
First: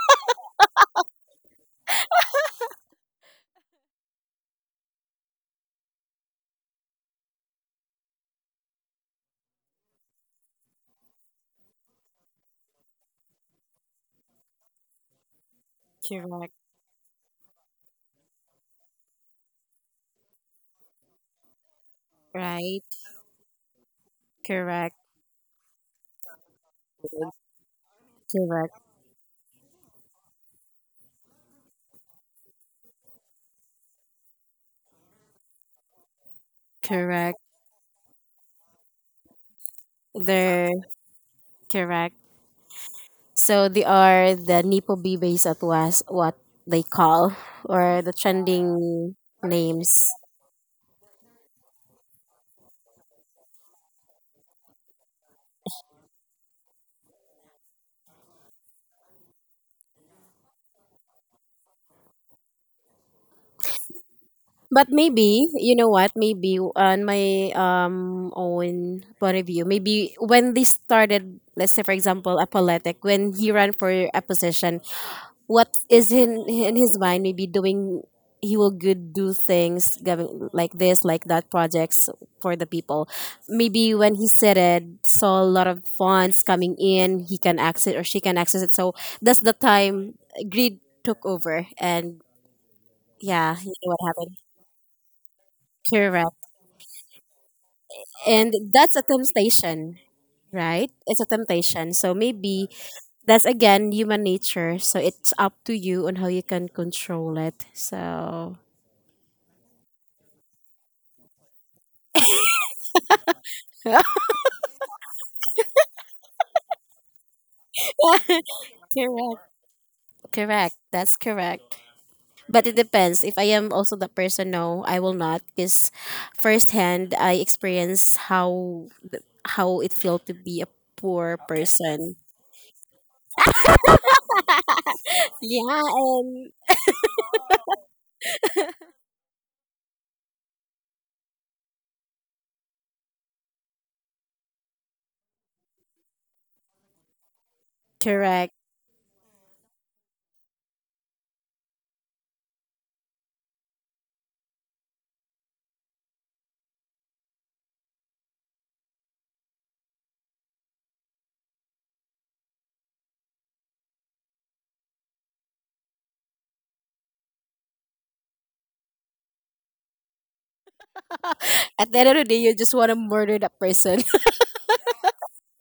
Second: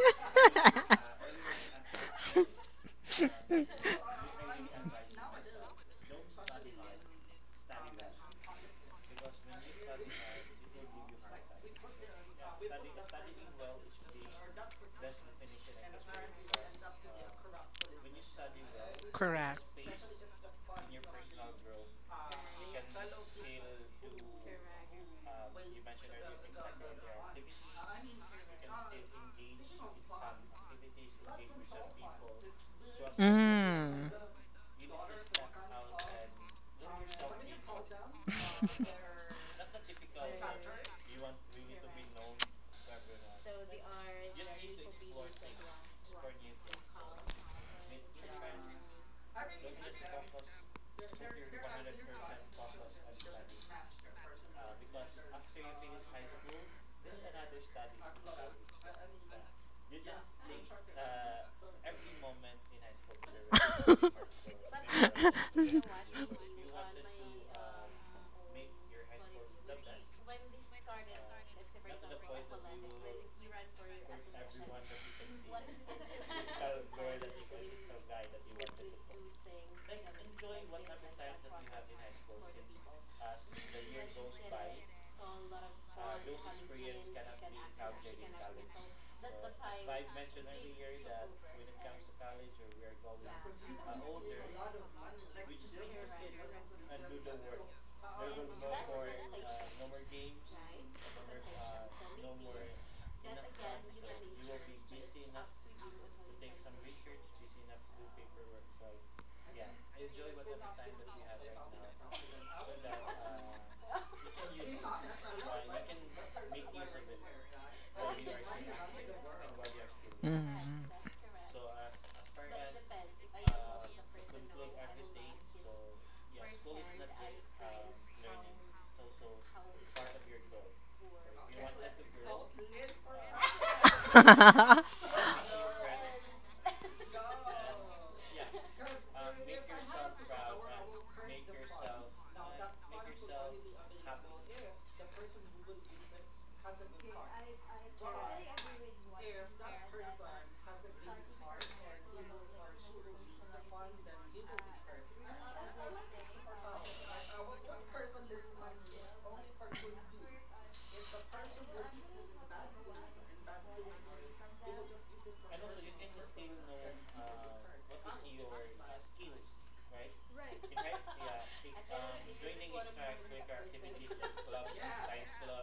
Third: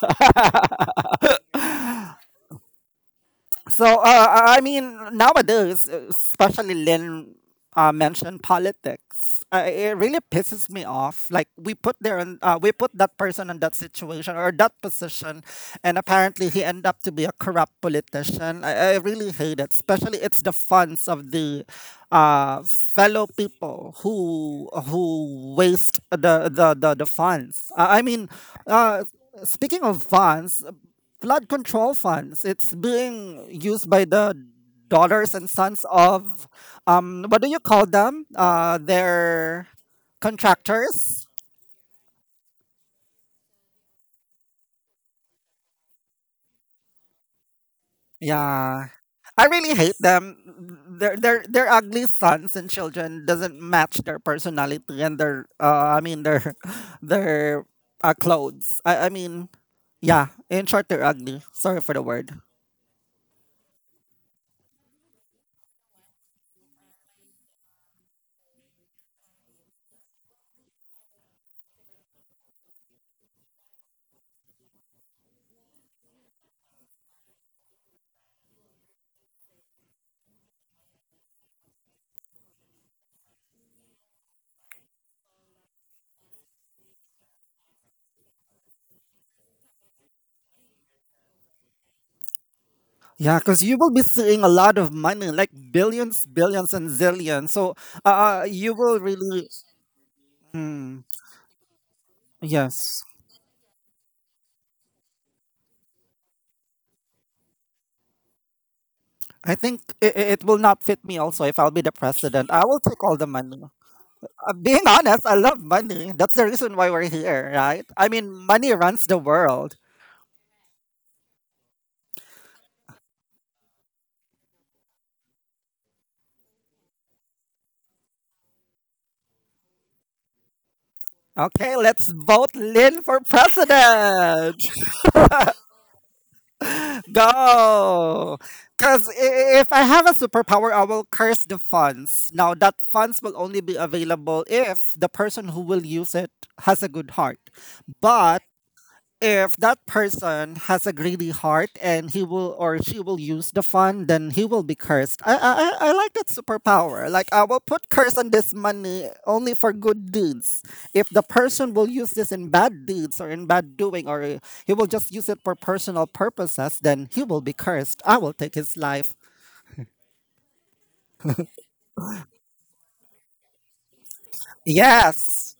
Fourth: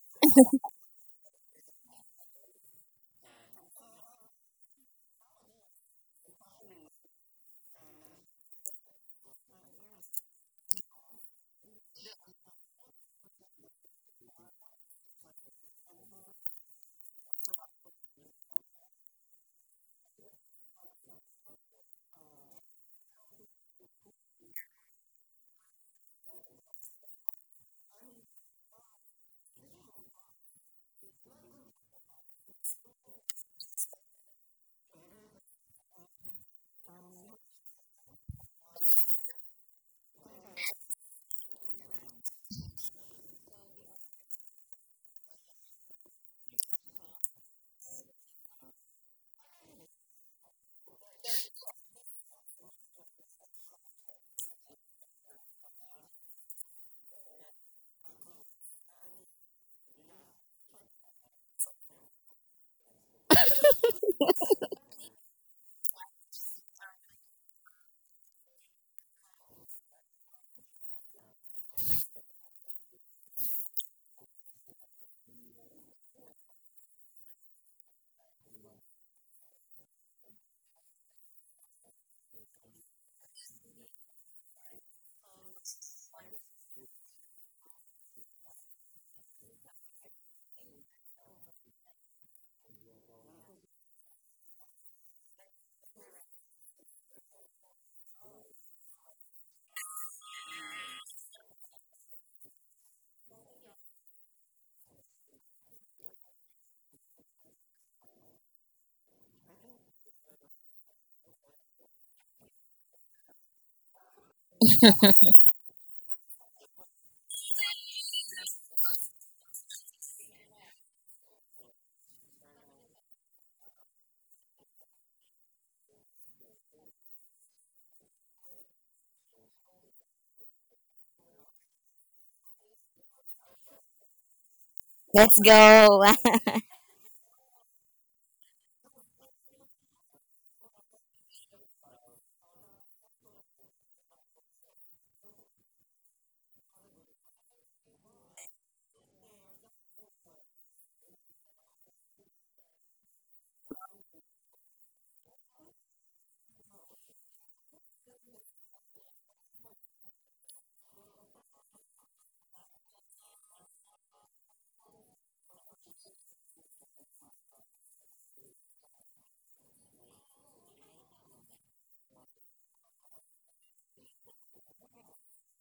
Speaker 1: So I mean, nowadays, especially Lynn mentioned politics. It really pisses me off. Like we put there, and we put that person in that situation or that position, and apparently
Speaker 3: Correct.
Speaker 1: he ended up to be a corrupt politician. I really hate
Speaker 2: Correct.
Speaker 1: it. Especially it's the funds of the
Speaker 3: Right.
Speaker 1: fellow people
Speaker 3: Correct.
Speaker 1: who waste the funds.
Speaker 3: Correct.
Speaker 1: Uh, speaking of funds, flood control funds. It's being used
Speaker 2: Mm.
Speaker 1: by the daughters and sons of um,
Speaker 3: Correct.
Speaker 1: what do you call them? Uh, their
Speaker 3: There.
Speaker 1: contractors.
Speaker 3: Correct. So they are the Nipo babies at was what they call or the
Speaker 1: Yeah.
Speaker 3: trending
Speaker 1: I really hate
Speaker 3: names.
Speaker 1: them. Their their ugly sons and children doesn't match their personality and their I mean their their clothes. I mean, yeah, in short they're ugly. Sorry for the word.
Speaker 3: But maybe you know what? Maybe on my own point of view, maybe when they started, let's say for example, apolitic, when he ran for a position, what is in his mind, maybe doing he will good do things, giving like this like that projects for the people. Maybe when he said it saw a lot of funds coming in, he can access or she can access it, so that's the time greed took over. And
Speaker 1: Yeah,
Speaker 3: yeah,
Speaker 1: because
Speaker 3: you
Speaker 1: you will
Speaker 3: know
Speaker 1: be
Speaker 3: what happened.
Speaker 1: seeing a lot of money, like billions,
Speaker 3: Correct.
Speaker 1: billions, and zillions. So,
Speaker 3: And
Speaker 1: you
Speaker 3: that's
Speaker 1: will
Speaker 3: a
Speaker 1: really,
Speaker 3: temptation. Right,
Speaker 1: mm,
Speaker 3: it's a temptation. So maybe
Speaker 1: yes.
Speaker 3: that's again human nature, so it's up to you on how you can control it. So
Speaker 1: I think it will not fit me also if I'll be the president. I will take all the money. Being honest, I love money. That's the reason why we're here, right? I mean, money runs the
Speaker 3: correct.
Speaker 1: world.
Speaker 3: Correct.
Speaker 2: Mm.
Speaker 3: That's correct. But it depends. If I am also the person, no, I will not, because firsthand I experience how it felt to be a poor
Speaker 1: Okay, let's
Speaker 3: person.
Speaker 1: vote Lynn for president.
Speaker 4: let's
Speaker 3: Yeah,
Speaker 4: go.
Speaker 3: and
Speaker 1: Go! Because if I have a superpower, I will curse the funds. Now, that funds will only be available if the person who will use it has a good heart. But
Speaker 3: correct.
Speaker 1: if that person has a greedy heart and he will or she will use the fund, then he will be cursed. I like that superpower. Like I will put curse on this money only for good deeds. If the person will use this in bad deeds or in bad doing, or he will just use it for personal purposes, then he will be cursed. I will take his life.
Speaker 3: At the end of the day, you just want to murder that person.
Speaker 1: Yes.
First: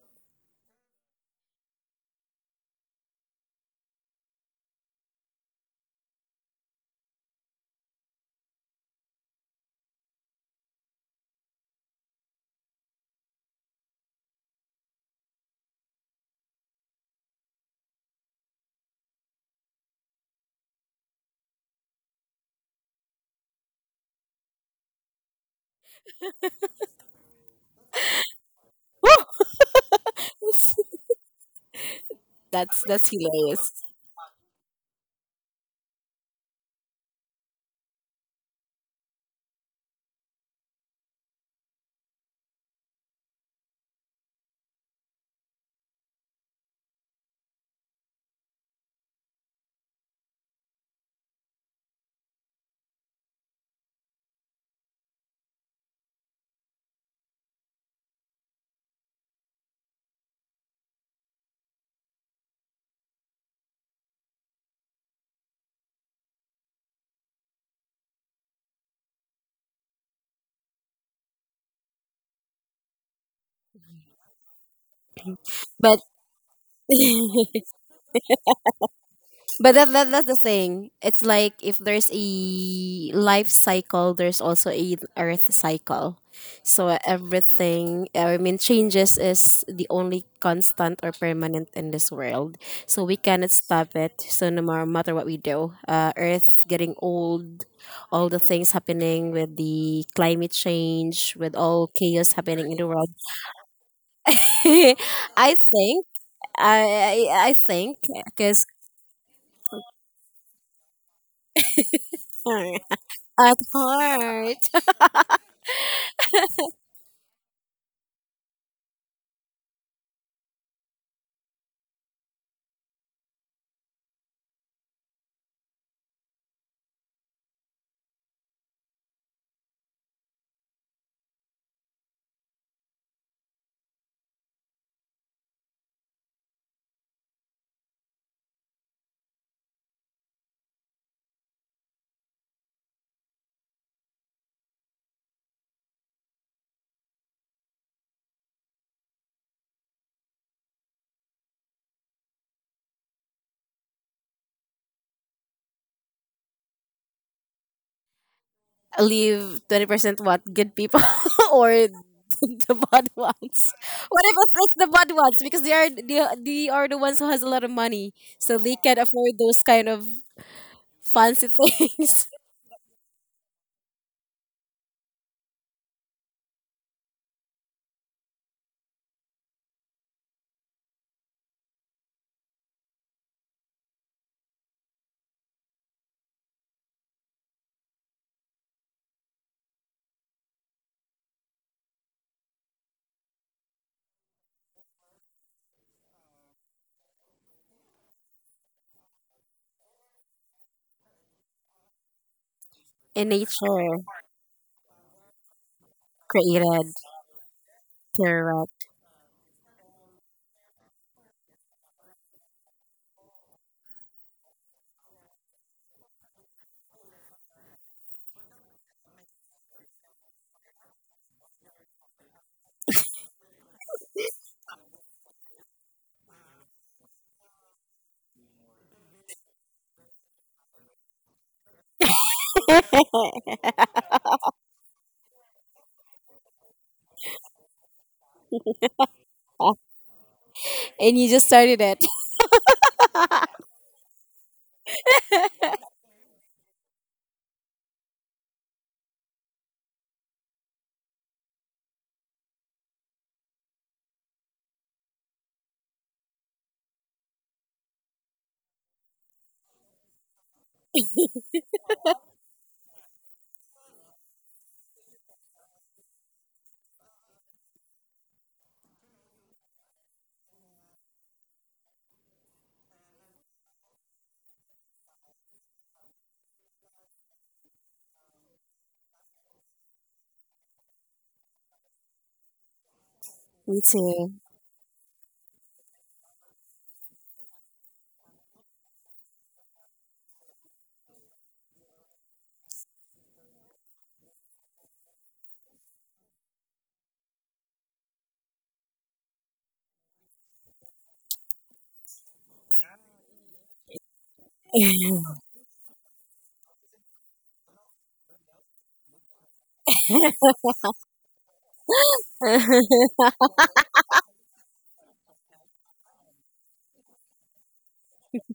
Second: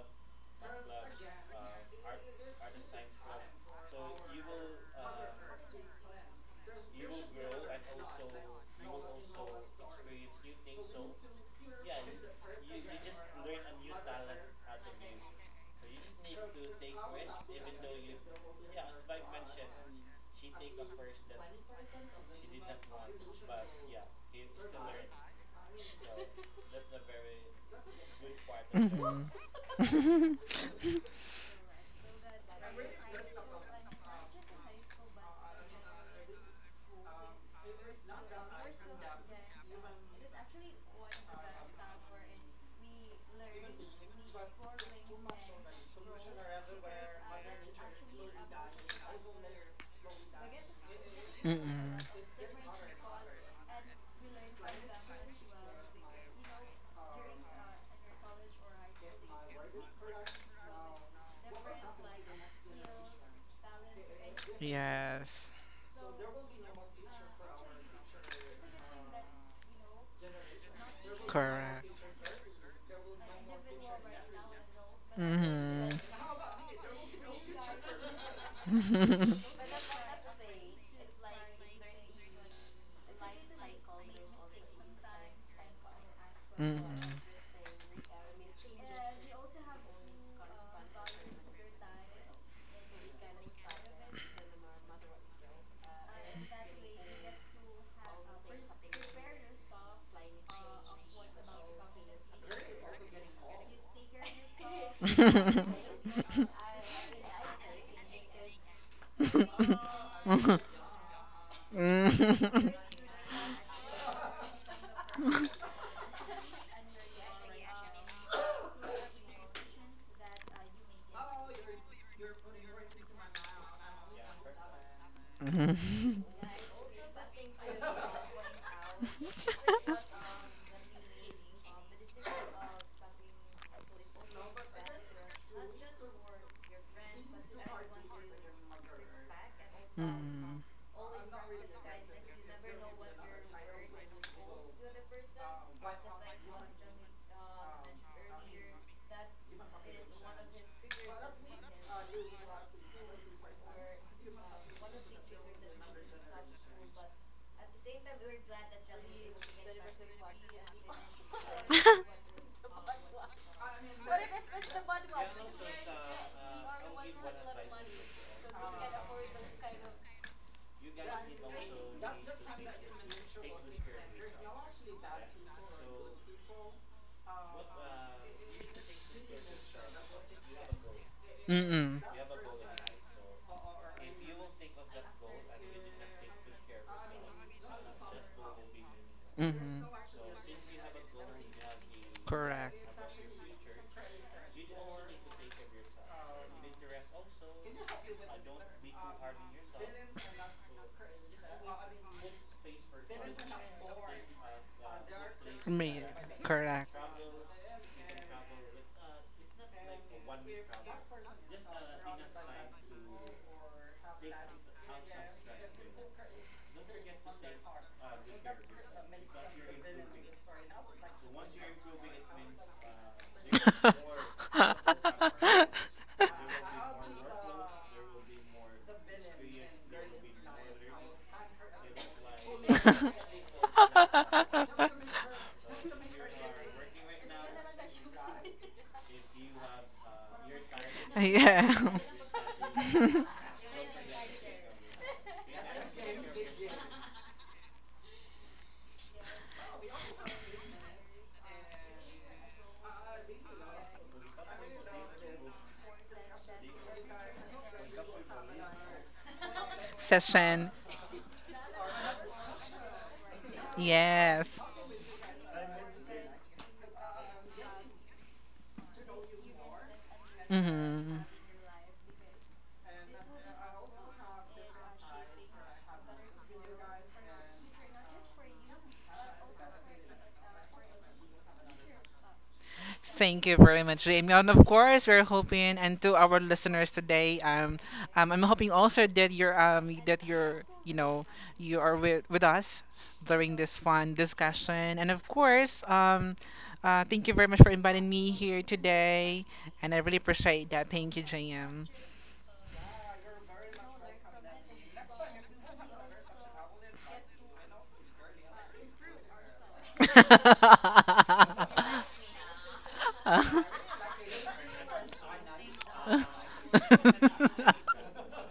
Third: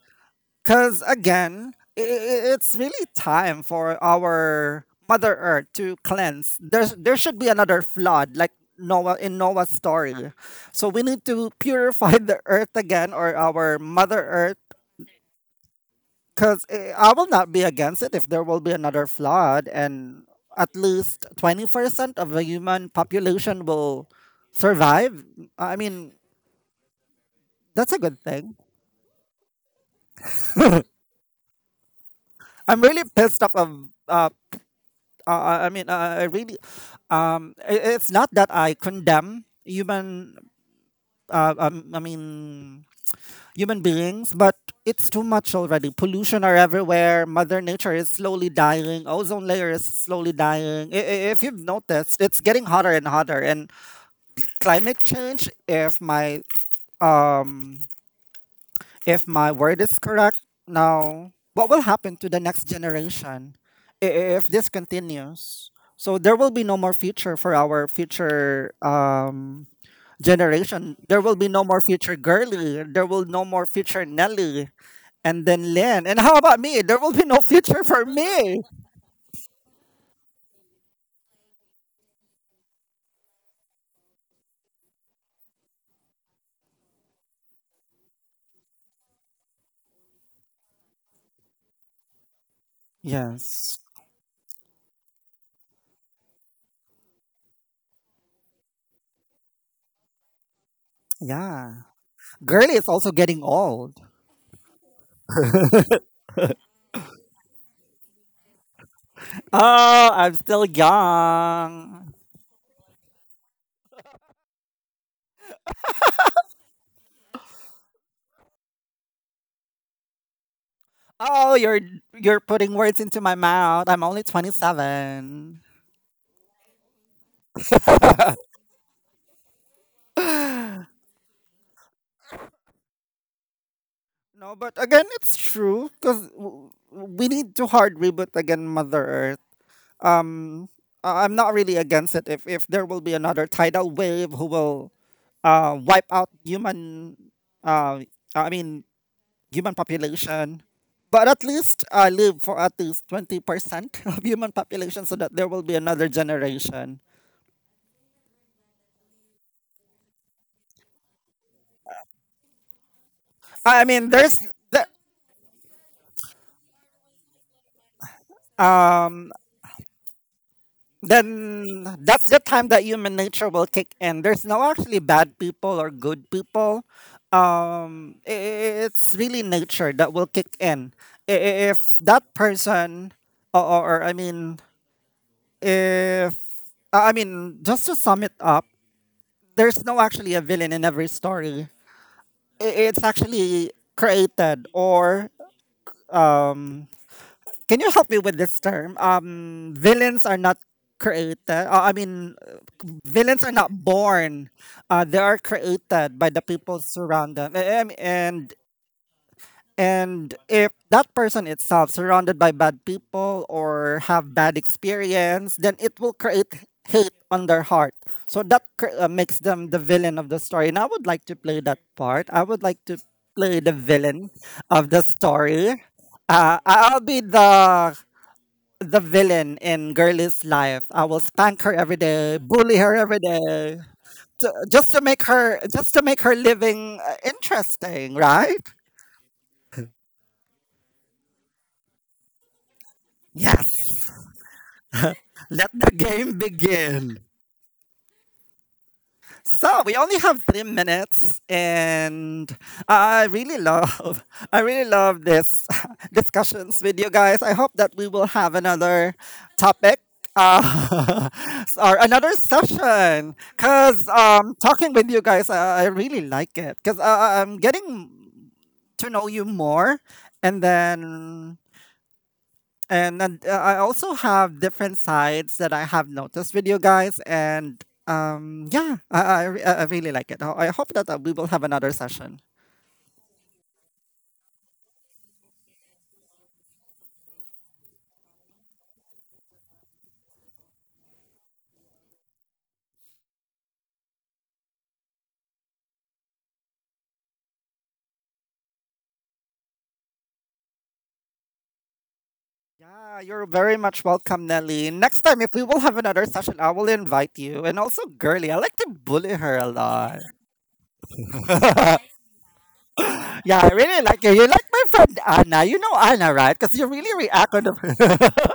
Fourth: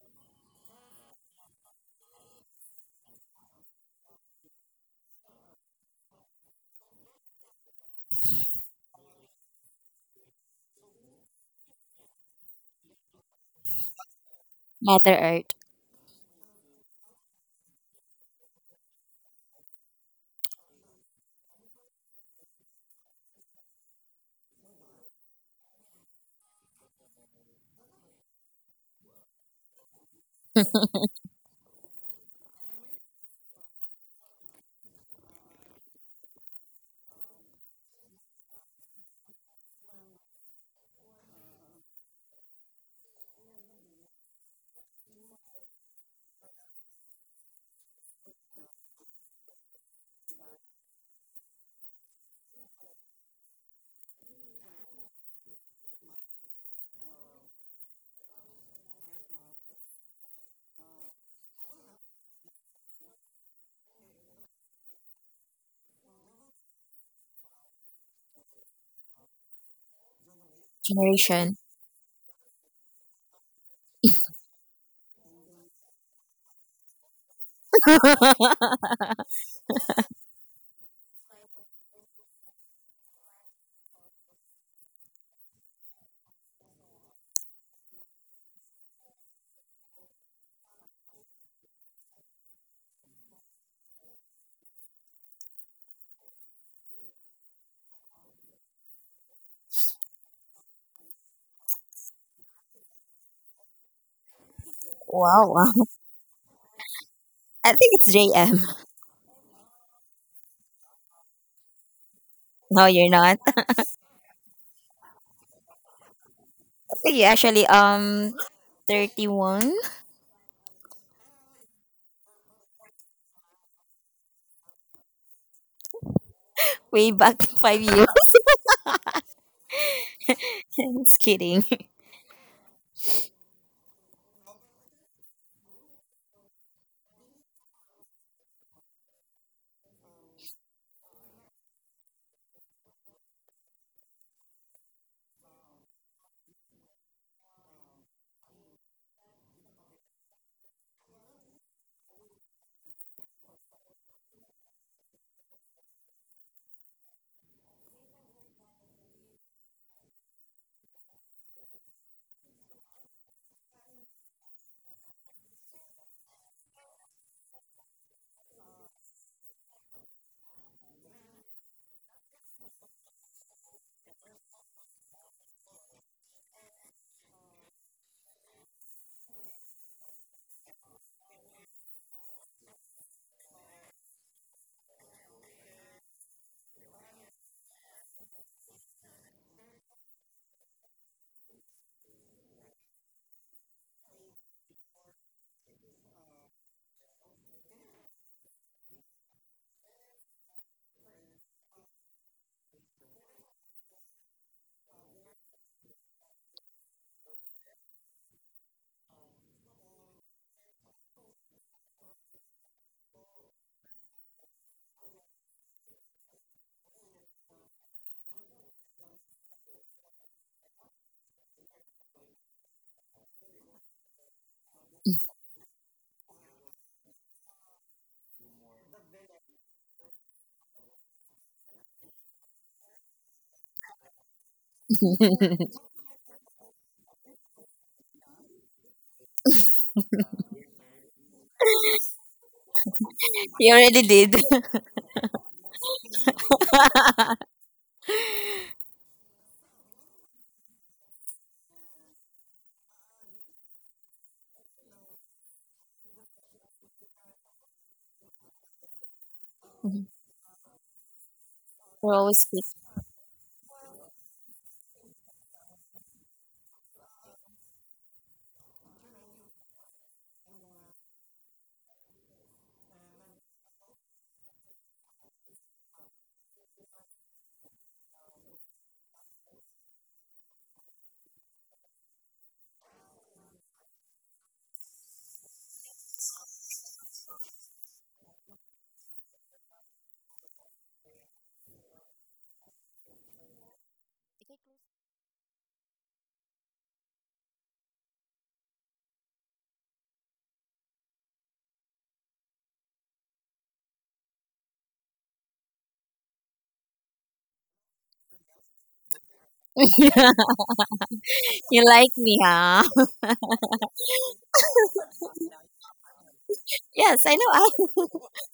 Speaker 1: Because again, it's really time for our Mother Earth to cleanse. There should be another flood, like Noah in Noah's story. So we need to purify the earth again or our Mother Earth.
Speaker 4: Mother Earth
Speaker 1: Because I will not be against it if there will be another flood and at least 20% of the human population will survive. I mean, that's a good thing.
Speaker 2: Mhm.
Speaker 3: Woo! That's
Speaker 1: I'm really
Speaker 3: that's
Speaker 1: pissed off
Speaker 3: hilarious.
Speaker 1: of I really, it's not that I condemn human, uh, um, I mean, human beings, but it's too much already. Pollution are everywhere. Mother Nature is slowly dying. Ozone layer is slowly dying. If you've
Speaker 2: Mm-mm.
Speaker 1: noticed, it's getting hotter and hotter. And climate change, if my um, if my word is correct, now what will happen to the next generation if this
Speaker 2: Yes.
Speaker 1: continues? So there will be no more future for our future generation. There will be
Speaker 4: generation.
Speaker 1: no more
Speaker 2: Correct.
Speaker 1: future girly. There will no more future Nelly, and then
Speaker 2: Mhm.
Speaker 3: But
Speaker 1: Lynn. And how about me? There will be no future for me.
Speaker 2: Mhm.
Speaker 3: But that, that's the thing. It's like if there's a life cycle, there's also a earth cycle. So everything, I mean, changes is the only constant or permanent in this world. So we cannot
Speaker 1: Yes.
Speaker 3: stop it. So no matter what we do, Earth getting old, all the things happening with the climate change, with
Speaker 1: Yeah.
Speaker 3: all chaos happening
Speaker 1: Girly
Speaker 3: in
Speaker 1: is
Speaker 3: the
Speaker 1: also
Speaker 3: world.
Speaker 1: getting old.
Speaker 4: Wow,
Speaker 3: I think I
Speaker 4: I think
Speaker 3: think
Speaker 4: it's JM.
Speaker 3: because
Speaker 1: Oh, I'm
Speaker 2: Mhm.
Speaker 1: still young.
Speaker 4: No, you're not.
Speaker 3: at
Speaker 4: I
Speaker 3: heart,
Speaker 4: think you actually 31,
Speaker 1: Oh, you're putting words into my mouth. I'm only 27.
Speaker 2: Mhm. Mm.
Speaker 4: way back 5 years. Just kidding.
Speaker 1: No, but again, it's true because we need to hard reboot again Mother Earth. Um, I'm not really against it. If there will be another tidal wave who will, wipe out human, uh, I mean human population. But at least live for at least 20% of human population, so that there will be another generation.
Speaker 3: leave 20% what? Good people or the bad ones?
Speaker 1: I mean,
Speaker 3: What if
Speaker 1: there's
Speaker 3: it's it's
Speaker 1: the
Speaker 3: the bad ones? Because they are they are the ones who has a lot of money. So they can
Speaker 1: um
Speaker 3: afford those kind of fancy
Speaker 1: then that's
Speaker 3: things.
Speaker 1: the time that human nature will kick in. There's no actually bad people or good people. Um, i- it's really nature that will kick in. If
Speaker 2: Mm-mm.
Speaker 1: that person, or, I mean, if I I mean, just to sum it up, there's
Speaker 2: Mm-hmm.
Speaker 1: no actually a villain in every story.
Speaker 2: Correct.
Speaker 1: It's actually created or um, can you help me with this term? Villains are not created.
Speaker 3: In
Speaker 1: Villains are not
Speaker 3: nature,
Speaker 1: born. They are
Speaker 2: Me.
Speaker 1: created by the people
Speaker 3: created,
Speaker 2: Correct.
Speaker 1: surround them.
Speaker 3: correct.
Speaker 1: And if that person itself surrounded by bad people or have bad experience, then it will create hate on their heart. So that makes them the villain of the story. And I would like to play that part. I would like to play the villain of the story. I'll be the villain in Girlie's life. I will spank her every day, bully her every day, just to make her, living interesting, right?
Speaker 3: And you just started
Speaker 2: Yeah.
Speaker 3: it.
Speaker 4: You already
Speaker 1: Yes.
Speaker 4: did.
Speaker 1: Let the game begin. So we only have 3 minutes, and I really love, I really love this discussions with you guys. I hope that we will have another topic
Speaker 2: Session.
Speaker 1: uh, or
Speaker 4: You're
Speaker 1: another
Speaker 4: always kidding.
Speaker 1: session, cause
Speaker 2: Yes.
Speaker 1: talking with you guys, I really like it, cause I'm getting to know you more, and
Speaker 2: Hmm.
Speaker 1: then and I also have different sides that I have noticed with you guys, and yeah, I really like it. I hope that we will have another session.
Speaker 2: Thank you
Speaker 3: Me
Speaker 2: very much,
Speaker 3: too.
Speaker 2: Jamie. And of course, we're hoping, and to our listeners today, I'm hoping also that you're, you know, you are with us during this fun discussion. And of course, thank you very much for inviting me here today, and I really appreciate that. Thank you, JM.
Speaker 1: Yeah, you're very much welcome, Nelly. Next time, if we will have another session, I will invite you. And also, girly, I like to bully her a lot.
Speaker 4: You
Speaker 1: Yeah,
Speaker 4: like me, huh?
Speaker 1: I really like you. You like my friend Anna. You know Anna, right? Because you
Speaker 4: Yes,
Speaker 1: really
Speaker 4: I know.
Speaker 1: react on the.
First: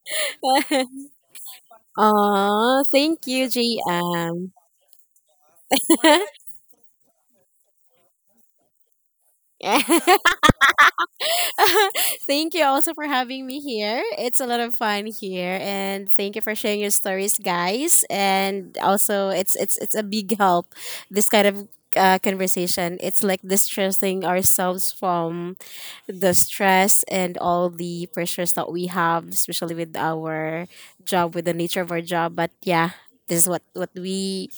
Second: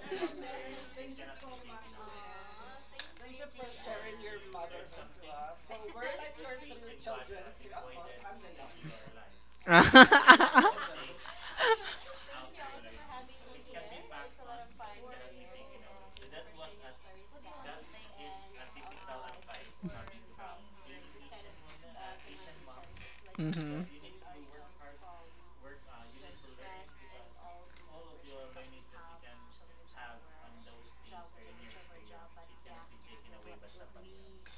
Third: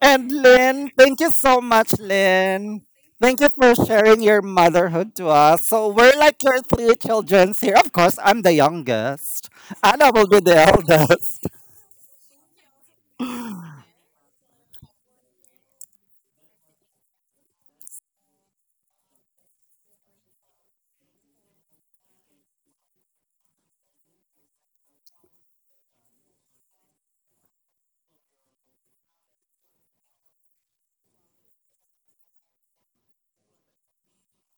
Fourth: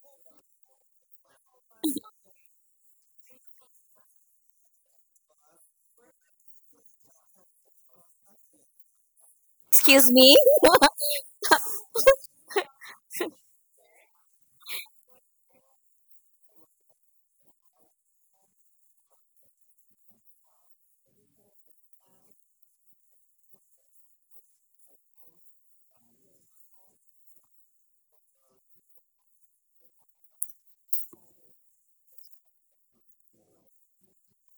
Speaker 1: And Lynn, thank you so much, Lynn.
Speaker 3: Aw, thank
Speaker 1: Thank you
Speaker 3: you,
Speaker 1: for sharing your
Speaker 3: GM.
Speaker 1: motherhood to us. So we're like your three children here. Of course, I'm the youngest.
Speaker 4: Excuse
Speaker 1: Anna will
Speaker 4: me.
Speaker 1: be the eldest.
Speaker 3: Thank you also for having me here. It's a lot of fun here, and thank you for sharing your stories, guys. And also, it's a big help. This kind of conversation, it's like
Speaker 2: Mhm.
Speaker 3: distressing ourselves from the stress and all the pressures that we have, especially with our job, with the nature of our job. But yeah, this is what we.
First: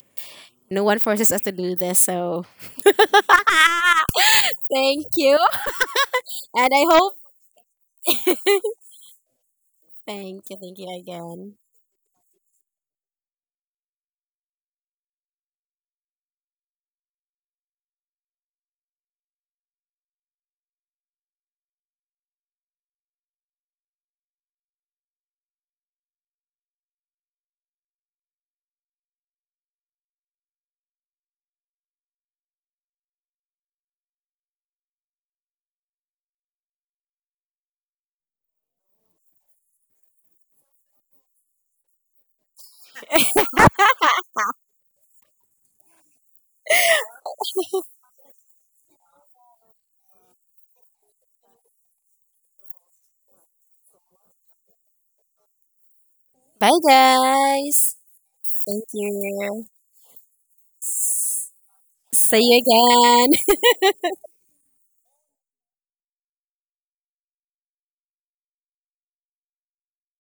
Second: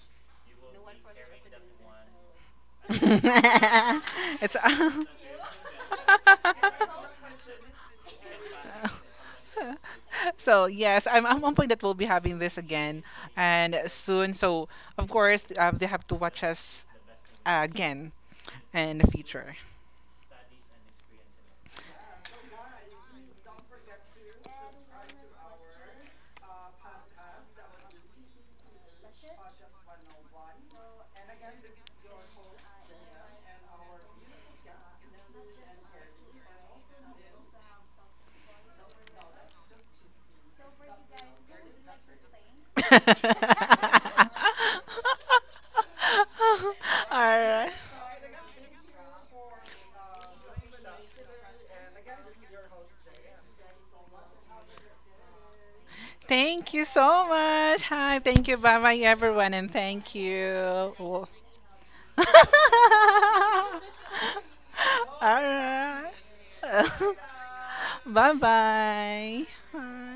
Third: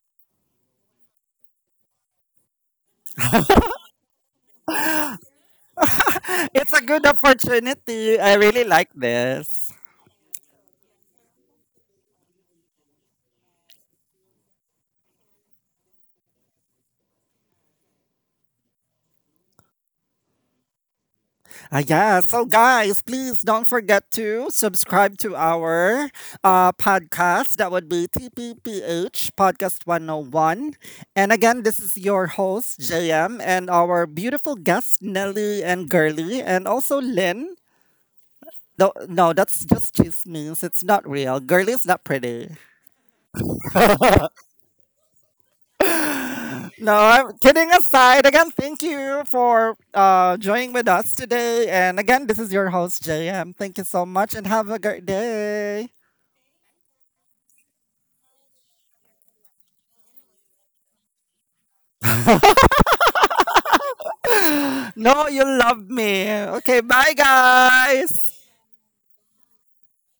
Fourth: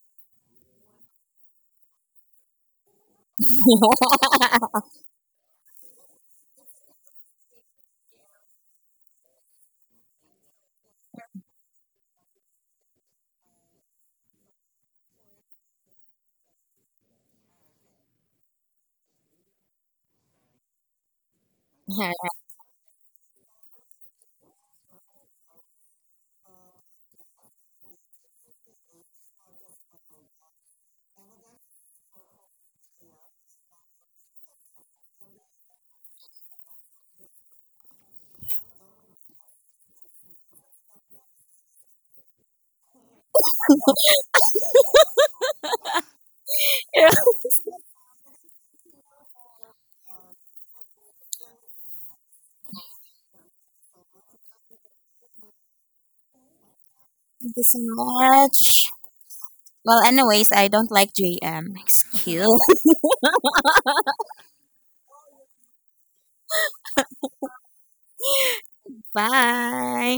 Speaker 3: No one forces us to do this, so
Speaker 2: It's.
Speaker 3: thank you. And
Speaker 1: It's a
Speaker 3: I
Speaker 1: good
Speaker 3: hope
Speaker 1: opportunity. I really like this.
Speaker 3: thank you.
Speaker 2: So
Speaker 3: Thank you
Speaker 2: yes, I'm
Speaker 3: again.
Speaker 2: hoping that we'll be having this again and soon. So of course, they have to watch us again in the future.
Speaker 1: Ah,
Speaker 4: Thank
Speaker 1: yeah. So, guys, please don't forget to subscribe to our podcast. That would be TPPH Podcast 101. And again, this is your host, JM, and our beautiful guests, Nelly and Girly, and also Lynn. No, no, that's just chismes. It's not real. Girly is not pretty. No, I'm kidding
Speaker 2: Alright.
Speaker 1: aside. Again, thank you for joining with us today. And again, this is your host, JM. Thank you so much and have a great day.
Speaker 2: Thank
Speaker 3: Bye,
Speaker 2: you so
Speaker 4: you so
Speaker 2: much.
Speaker 3: guys.
Speaker 2: Hi, thank you. Bye
Speaker 3: Thank
Speaker 4: much.
Speaker 2: bye, everyone,
Speaker 3: you.
Speaker 2: and
Speaker 4: Well,
Speaker 2: thank you.
Speaker 4: anyways, I don't like
Speaker 2: Oh.
Speaker 4: JM.
Speaker 3: See
Speaker 4: Excuse.
Speaker 3: you again.
Speaker 1: No, you love
Speaker 2: Alright.
Speaker 1: me. Okay, bye,
Speaker 2: Bye
Speaker 1: guys.
Speaker 4: Bye.
Speaker 2: bye.